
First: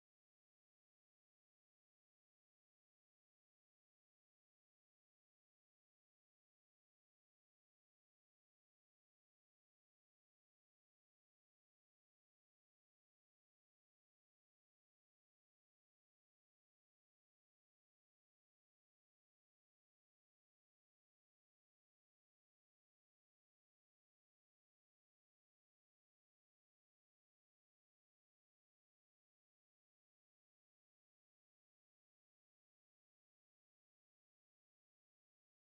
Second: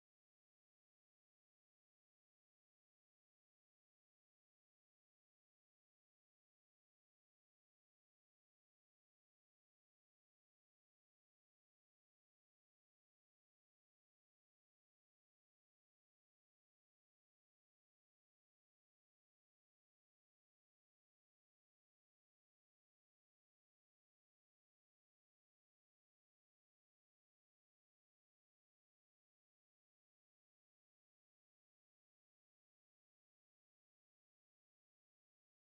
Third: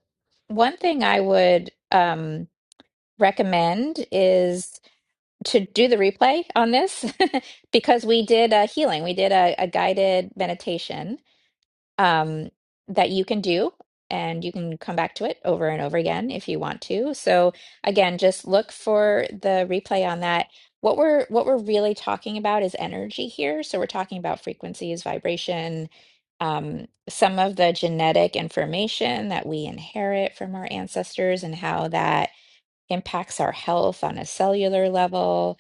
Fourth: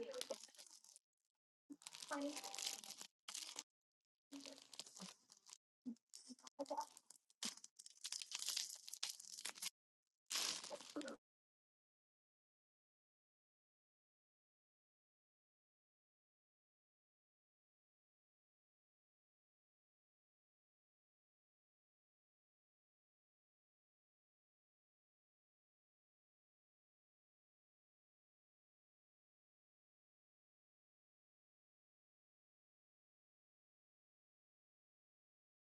one thing I would um recommend is to do the replay on this because we did a healing. We did a, a guided meditation um, that you can do, and you can come back to it over and over again if you want to. So again, just look for the replay on that. What we're what we're really talking about is energy here. So we're talking about frequencies, vibration, um, some of the genetic information that we inherit from our ancestors, and how that impacts our health on a cellular level.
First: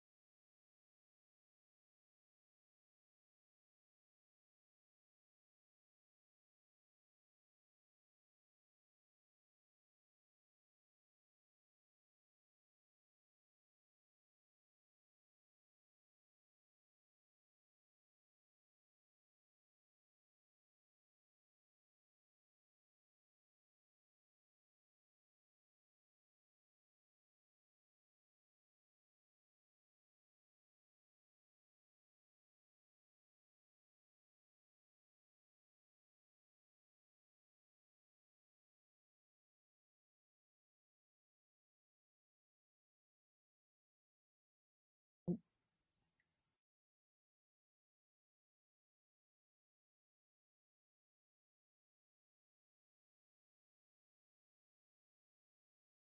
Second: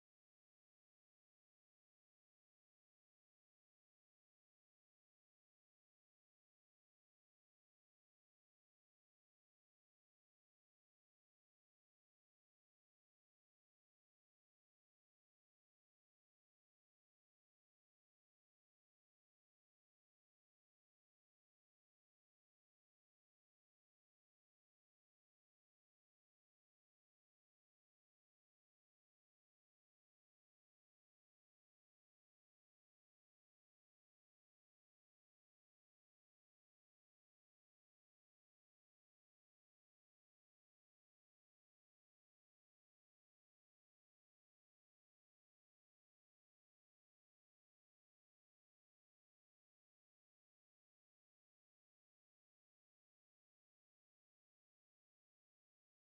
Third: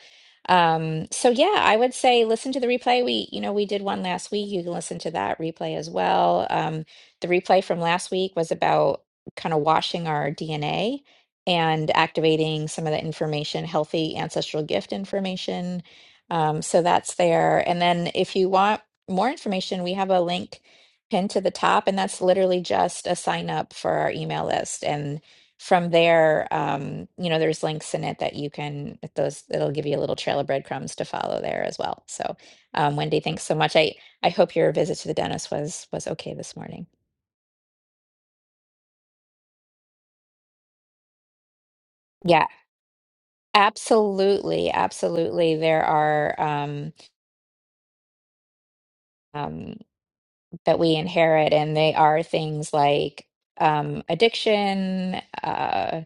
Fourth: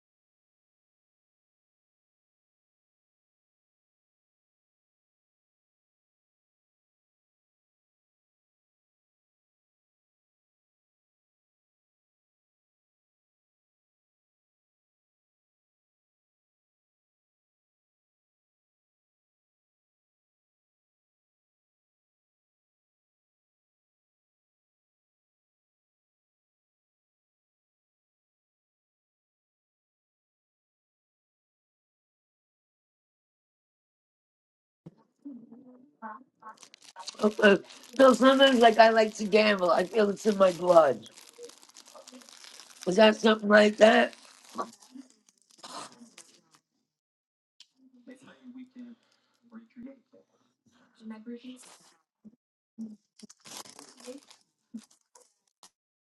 Um, so yeah, I would say listen to the replay. We, you know, we did one last week. You can listen to that replay as well. Um, the replay from last week was about kind of washing our DNA and activating some of the information, healthy ancestral gift information. Um, so that's there. And then if you want more information, we have a link pinned to the top, and that's literally just a sign up for our email list. and from there, um, you know, there's links in it that you can with those it'll give you a little trail of breadcrumbs to follow there as well. So, um, Wendy, thanks so much. I I hope your visit to the dentist was was okay this morning. Uh, No, sometimes like I like to gamble. I feel it's in my blood. Yeah, Is that something like that? absolutely, absolutely. There are um, um, that we inherit, and they are things like um, addiction, uh,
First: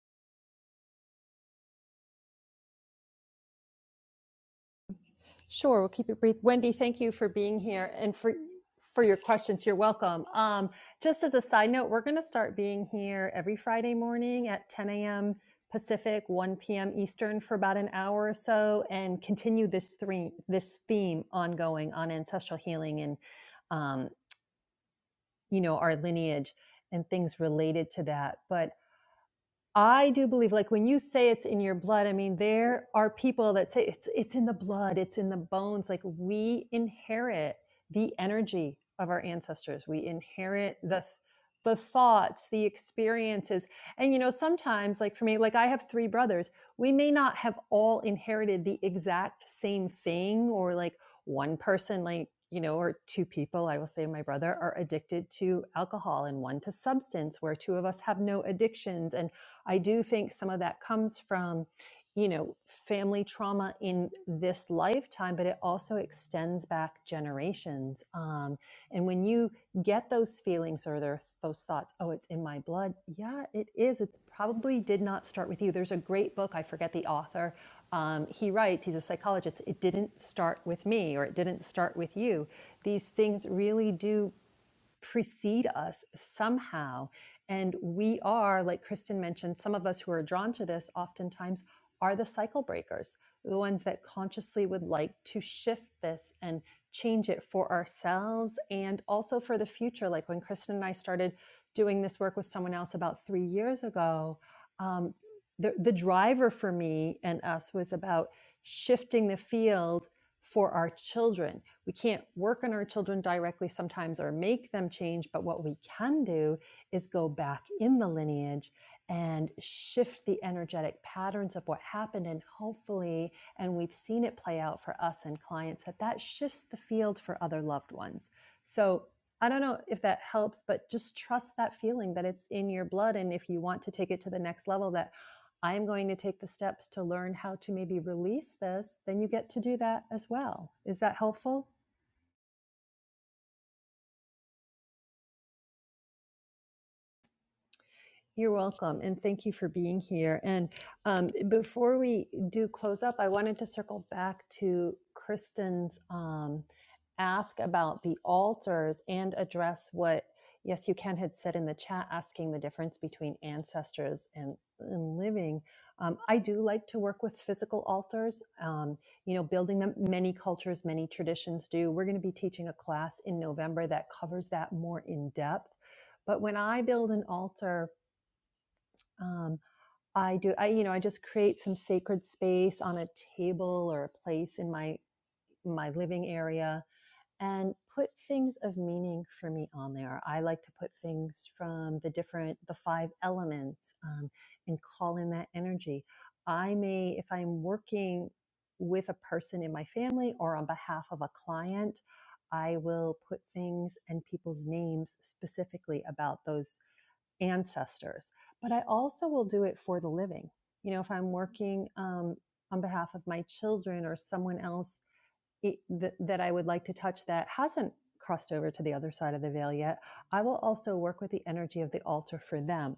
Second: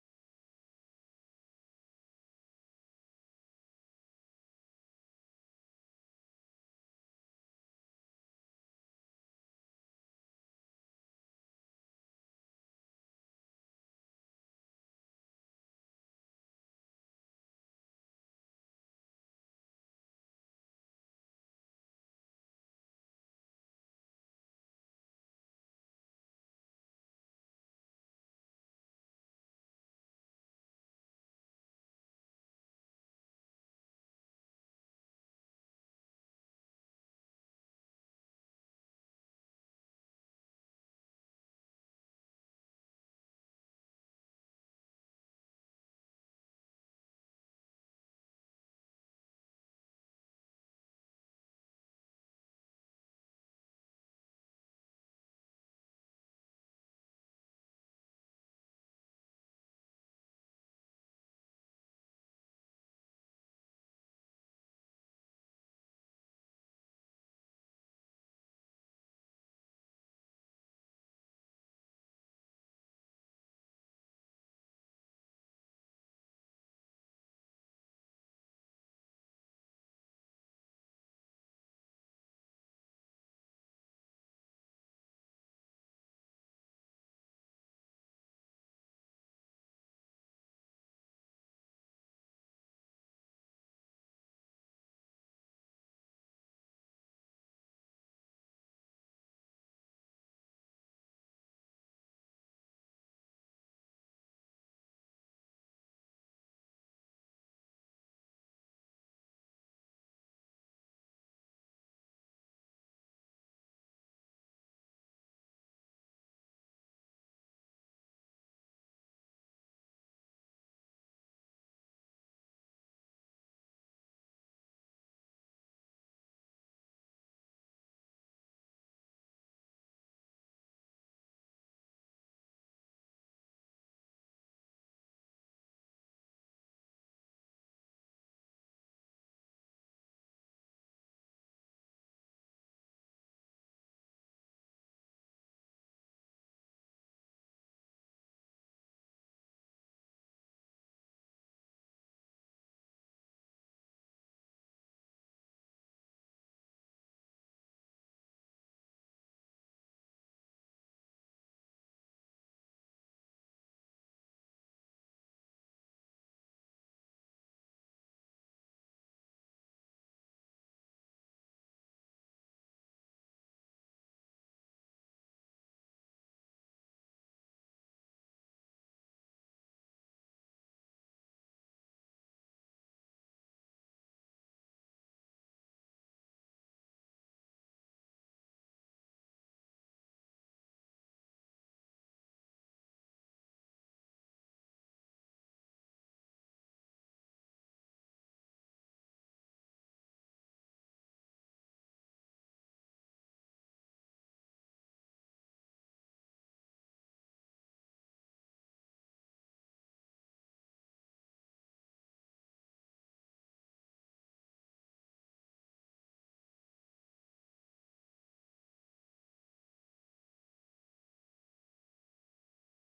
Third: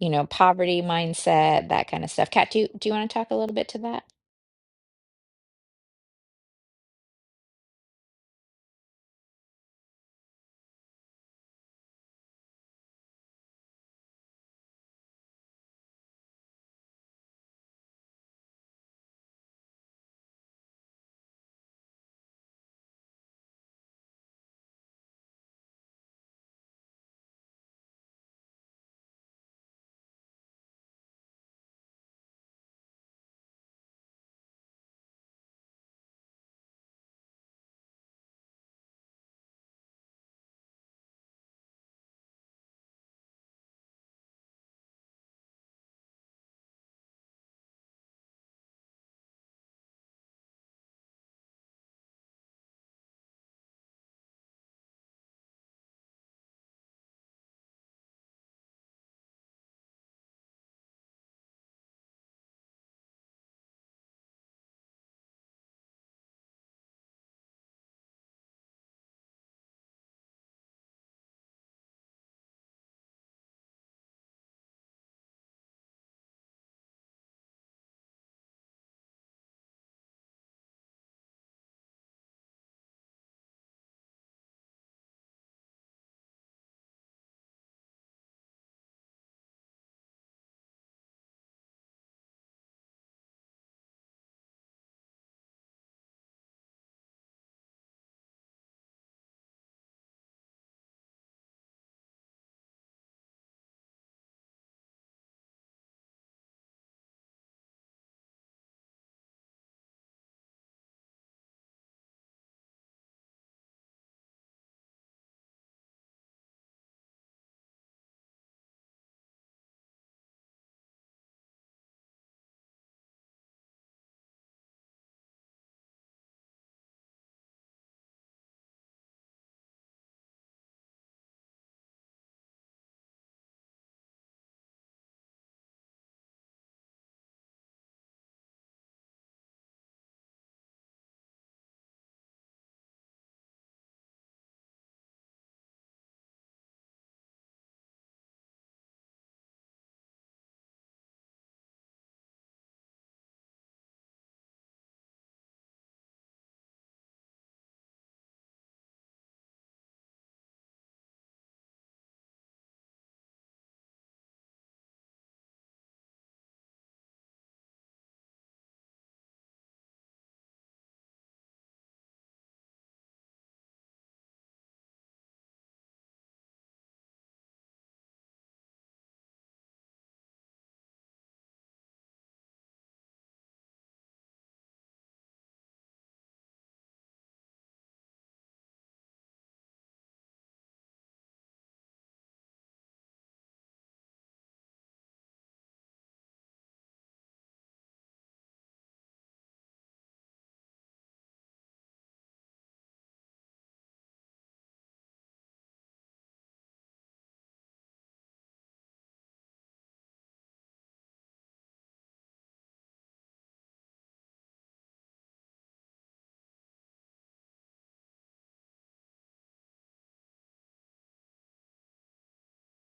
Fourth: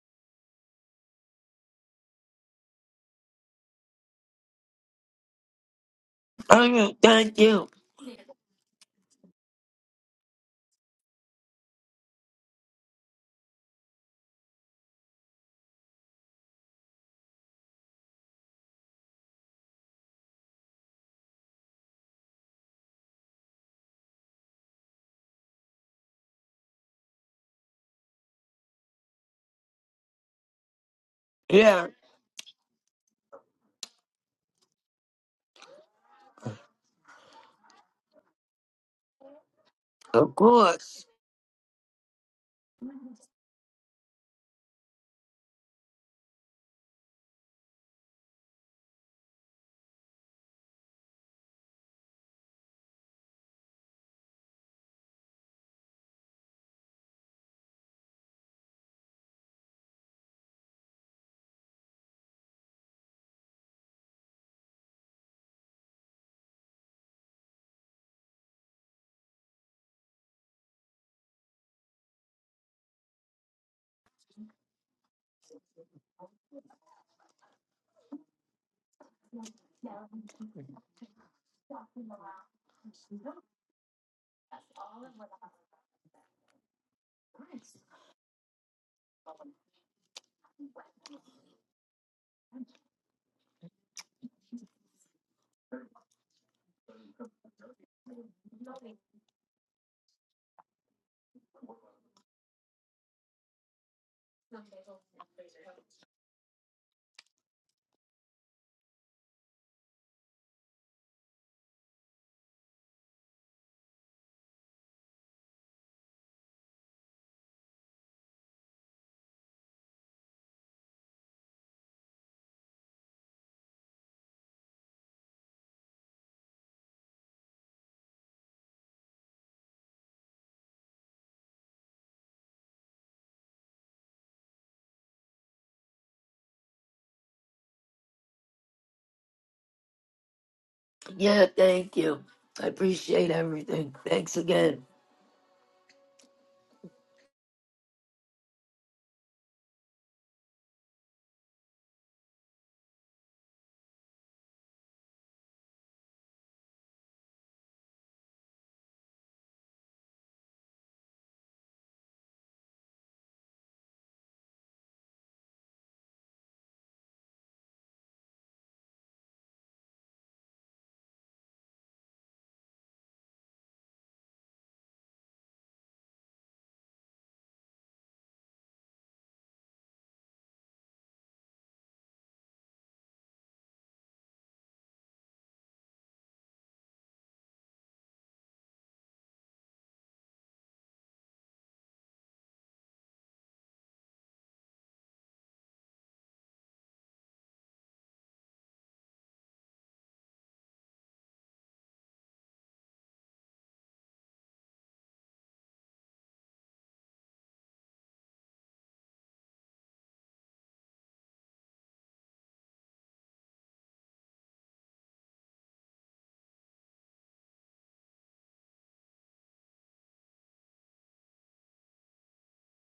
you know, poverty mindset, that kind of stuff. Kat, do you do you want to talk a little bit to that? Sure, we'll keep it brief. Oh, Wendy, yeah, thank you for thank being you. here and for for your questions. You're welcome. Um, just as a side note, we're going to start being here every Friday morning at 10 a.m. Pacific, 1 p.m. Eastern for about an hour or so, and continue this three this theme ongoing on ancestral healing and. um, you know, our lineage and things related to that. But I do believe, like when you say it's in your Yeah, blood, I mean there are people that say it's it's in the blood, it's in the bones. Like we inherit the energy of our ancestors. We of inherit the course. the thoughts, the experiences, and you know sometimes, like for me, like I have three brothers. We may not have all inherited the exact same thing, or like one person, like you know, or two people. I will say my brother are addicted to alcohol, and one to substance, where two of us have no addictions, and I do think some of that comes from, you know, family trauma in this lifetime, but it also extends back generations. Um, and when you get those feelings or their, those thoughts, oh, it's in my blood. Yeah, it is. It probably did not start with you. There's a great book, I forget the author. Um, he writes, he's a psychologist, it didn't start with me or it didn't start with you. These things really do precede us somehow. And we are, like Kristen mentioned, some of us who are drawn to this oftentimes are the cycle breakers, the ones that consciously would like to shift this and change it for ourselves and also for the future. Like when Kristen and I started doing this work with someone else about three years ago, um, the, the driver for me and us was about shifting the field for our children we can't work on our children directly sometimes or make them change, but what we can do is go back in the lineage and shift the energetic patterns of what happened. And hopefully, and we've seen it play out for us and clients, that that shifts the field for other loved ones. So I don't know if that helps, but just trust that feeling that it's in your blood. And if you want to take it to the next level, that I'm going to take the steps to learn how to maybe release this, then you get to do that as well. Is that Yeah, helpful? thank you. I appreciate everything. Thanks again. You're welcome, and thank you for being here. And um, before we do close up, I wanted to circle back to Kristen's um, ask about the altars and address what Yes You Can had said in the chat, asking the difference between ancestors and, and living. Um, I do like to work with physical altars, um, you know, building them. Many cultures, many traditions do. We're going to be teaching a class in November that covers that more in depth. But when I build an altar, um, I do. I you know I just create some sacred space on a table or a place in my my living area and put things of meaning for me on there. I like to put things from the different the five elements um, and call in that energy. I may if I'm working with a person in my family or on behalf of a client, I will put things and people's names specifically about those ancestors, but I also will do it for the living. You know, if I'm working um, on behalf of my children or someone else it, th- that I would like to touch that hasn't crossed over to the other side of the veil yet, I will also work with the energy of the altar for them.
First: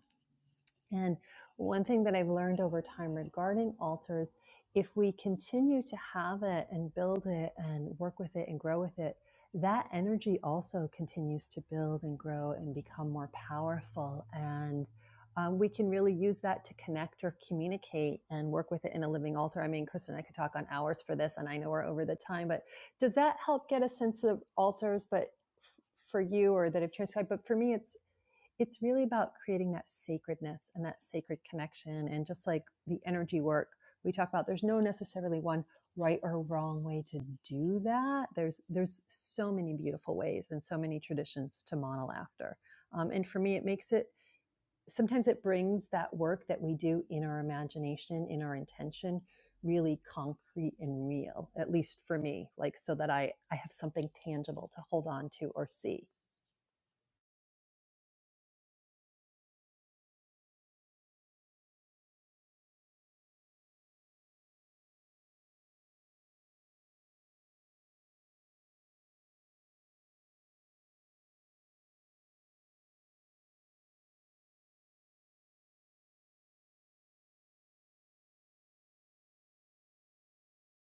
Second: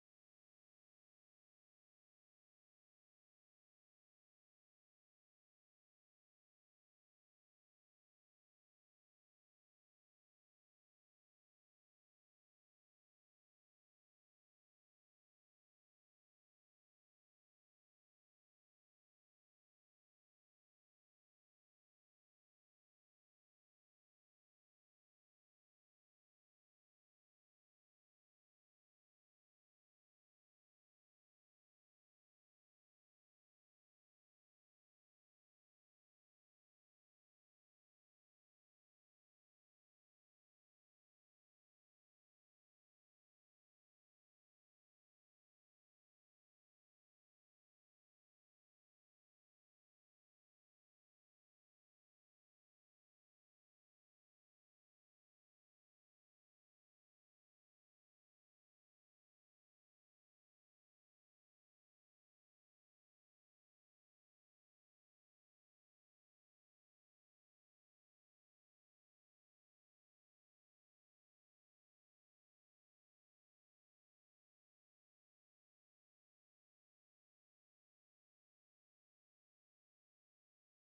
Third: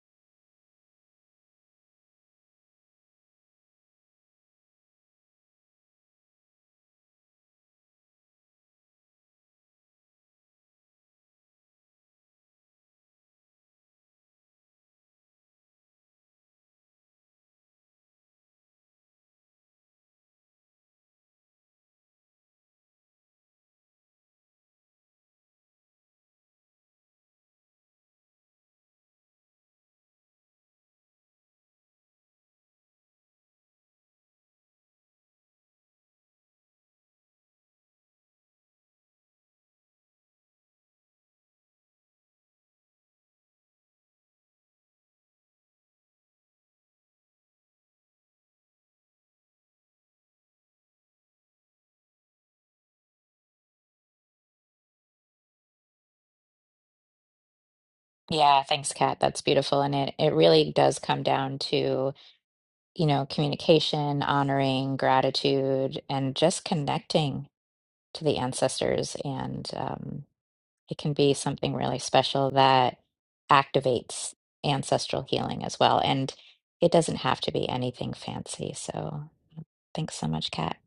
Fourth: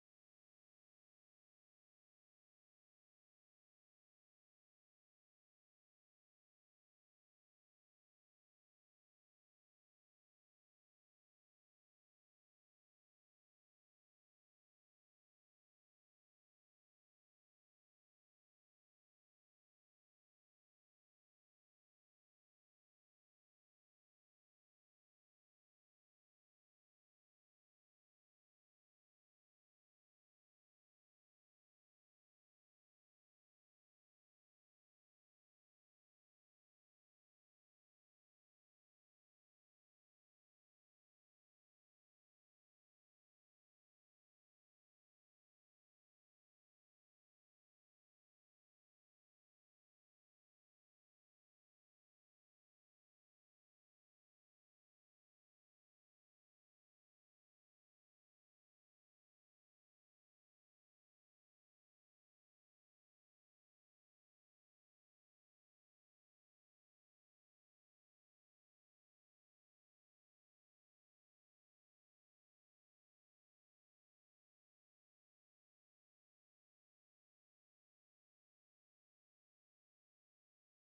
And one thing that I've learned over time regarding altars, if we continue to have it and build it and work with it and grow with it, that energy also continues to build and grow and become more powerful. And um, we can really use that to connect or communicate and work with it in a living altar. I mean, Kristen, and I could talk on hours for this, and I know we're over the time, but does that help get a sense of altars? But for you, or that have transcribed, but for me, it's it's really about creating that sacredness and that sacred connection and just like the energy work we talk about there's no necessarily one right or wrong way to do that there's there's so many beautiful ways and so many traditions to model after um, and for me it makes it sometimes it brings that work that we do in our imagination, in our intention, really concrete and real, at least for me, like so that I, I have something tangible to hold on to or see. Yeah, thanks, Kat. That's beautiful. And it, it really does come down to, you know, communication, honoring, gratitude, and just connecting to the ancestors. And um, it can be something really special that activates ancestral healing as well. And it doesn't have to be anything fancy. So thanks so much, Kat.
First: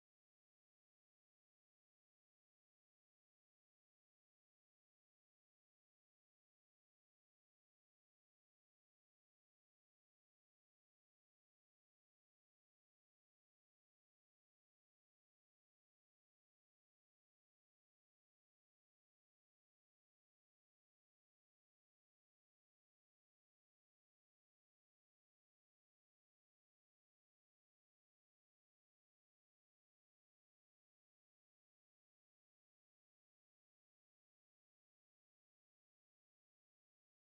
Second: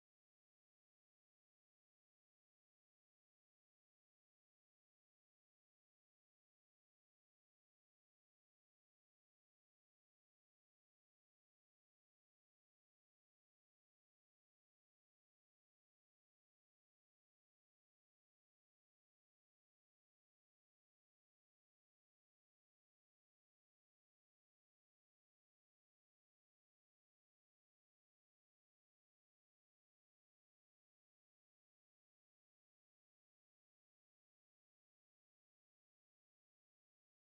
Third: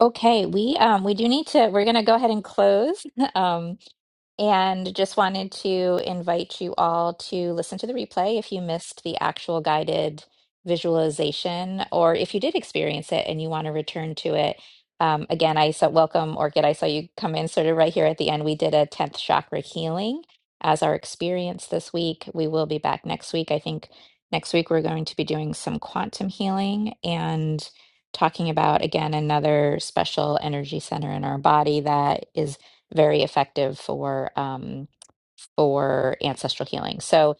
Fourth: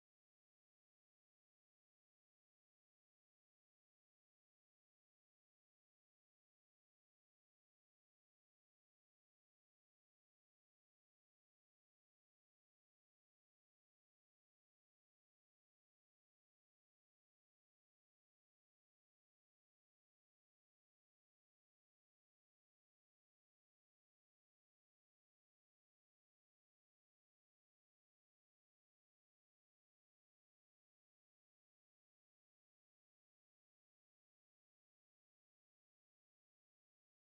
Okay, we um we do need to we're gonna go ahead and close. Um and just wanted to invite you all to listen to the replay if you missed the actual guided visualization, or if you did experience it and you want to return to it. Um, again, I saw welcome, Orchid. I saw you come in sort of right here at the end. We did a 10th chakra healing as our experience this week. We will be back next week. I think next week we're going to be doing some quantum healing and talking about, again, another special energy center in our body that is very effective for um, for ancestral healing. So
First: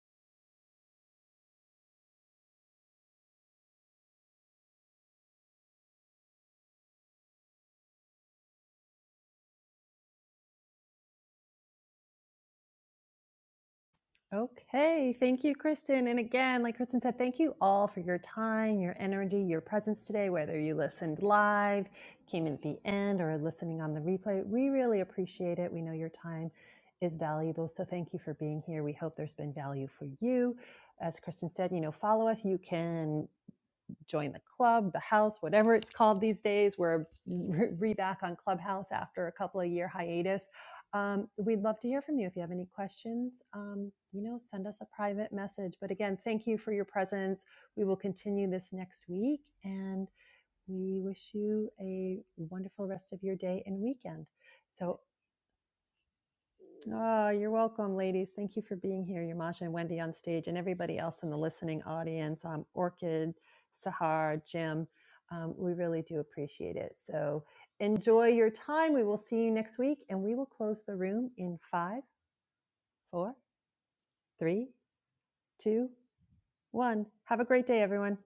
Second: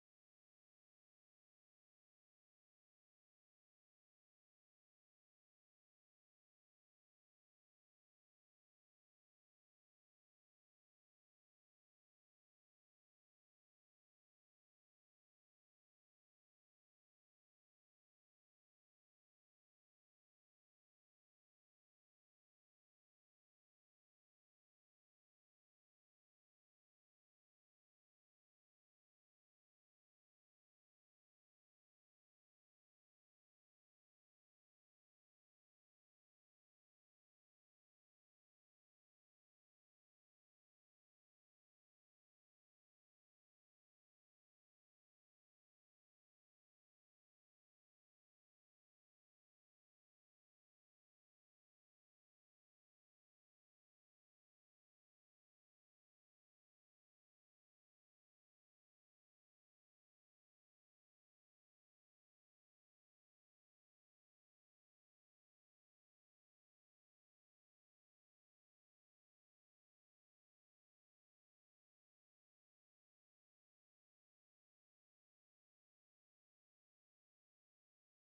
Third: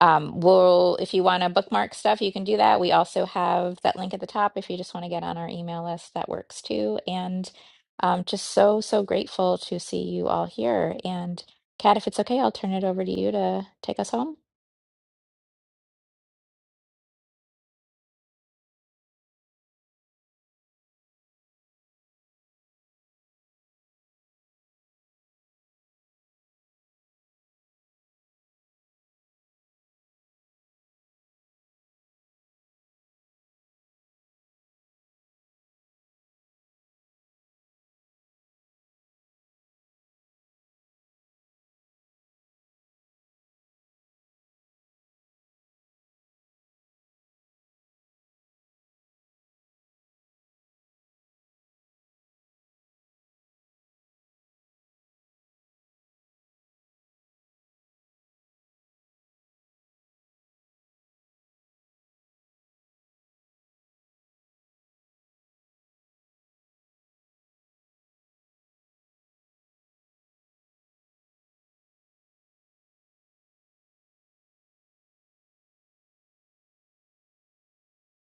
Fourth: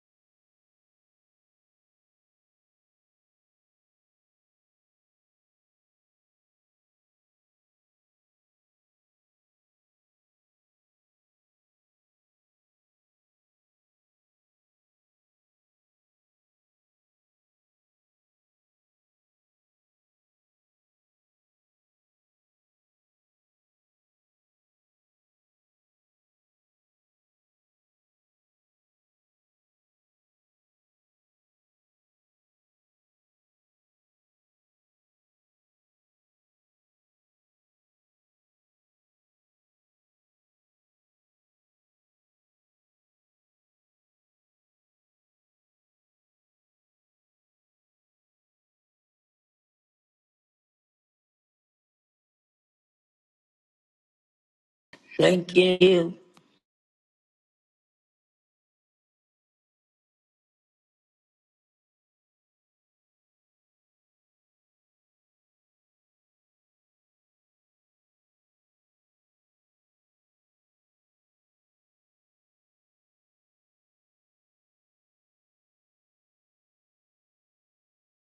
um, we'll if you want to bookmark stuff, you can do that. We also have that link at the top if you just want to get on our email list. That works too. And um, just so so grateful to see you all here. And Kat, if it's okay, I'll turn it over to you to take us home. Okay, thank you, Kristen. And again, like Kristen said, thank you all for your time, your energy, your presence today, whether you listened live, came in at the end, or are listening on the replay. We really appreciate it. We know your time is valuable. So thank you for being here. We hope there's been value for you. As Kristen said, you know, follow us. You can join the club, the house, whatever it's called these days. We're re back on Clubhouse after a couple of year hiatus. Um, we'd love to hear from you if you have any questions. Um, you know, send us a private message. But again, thank you for your presence. We will continue this next week, and we wish you a wonderful rest of your day and weekend. So Thank you. Oh, you're welcome, ladies. Thank you for being here, Yamasha and Wendy on stage, and everybody else in the listening audience, um, Orchid, Sahar, Jim. Um, we really do appreciate it. So enjoy your time. We will see you next week, and we will close the room in five, four, three, two, one. Have a great day, everyone.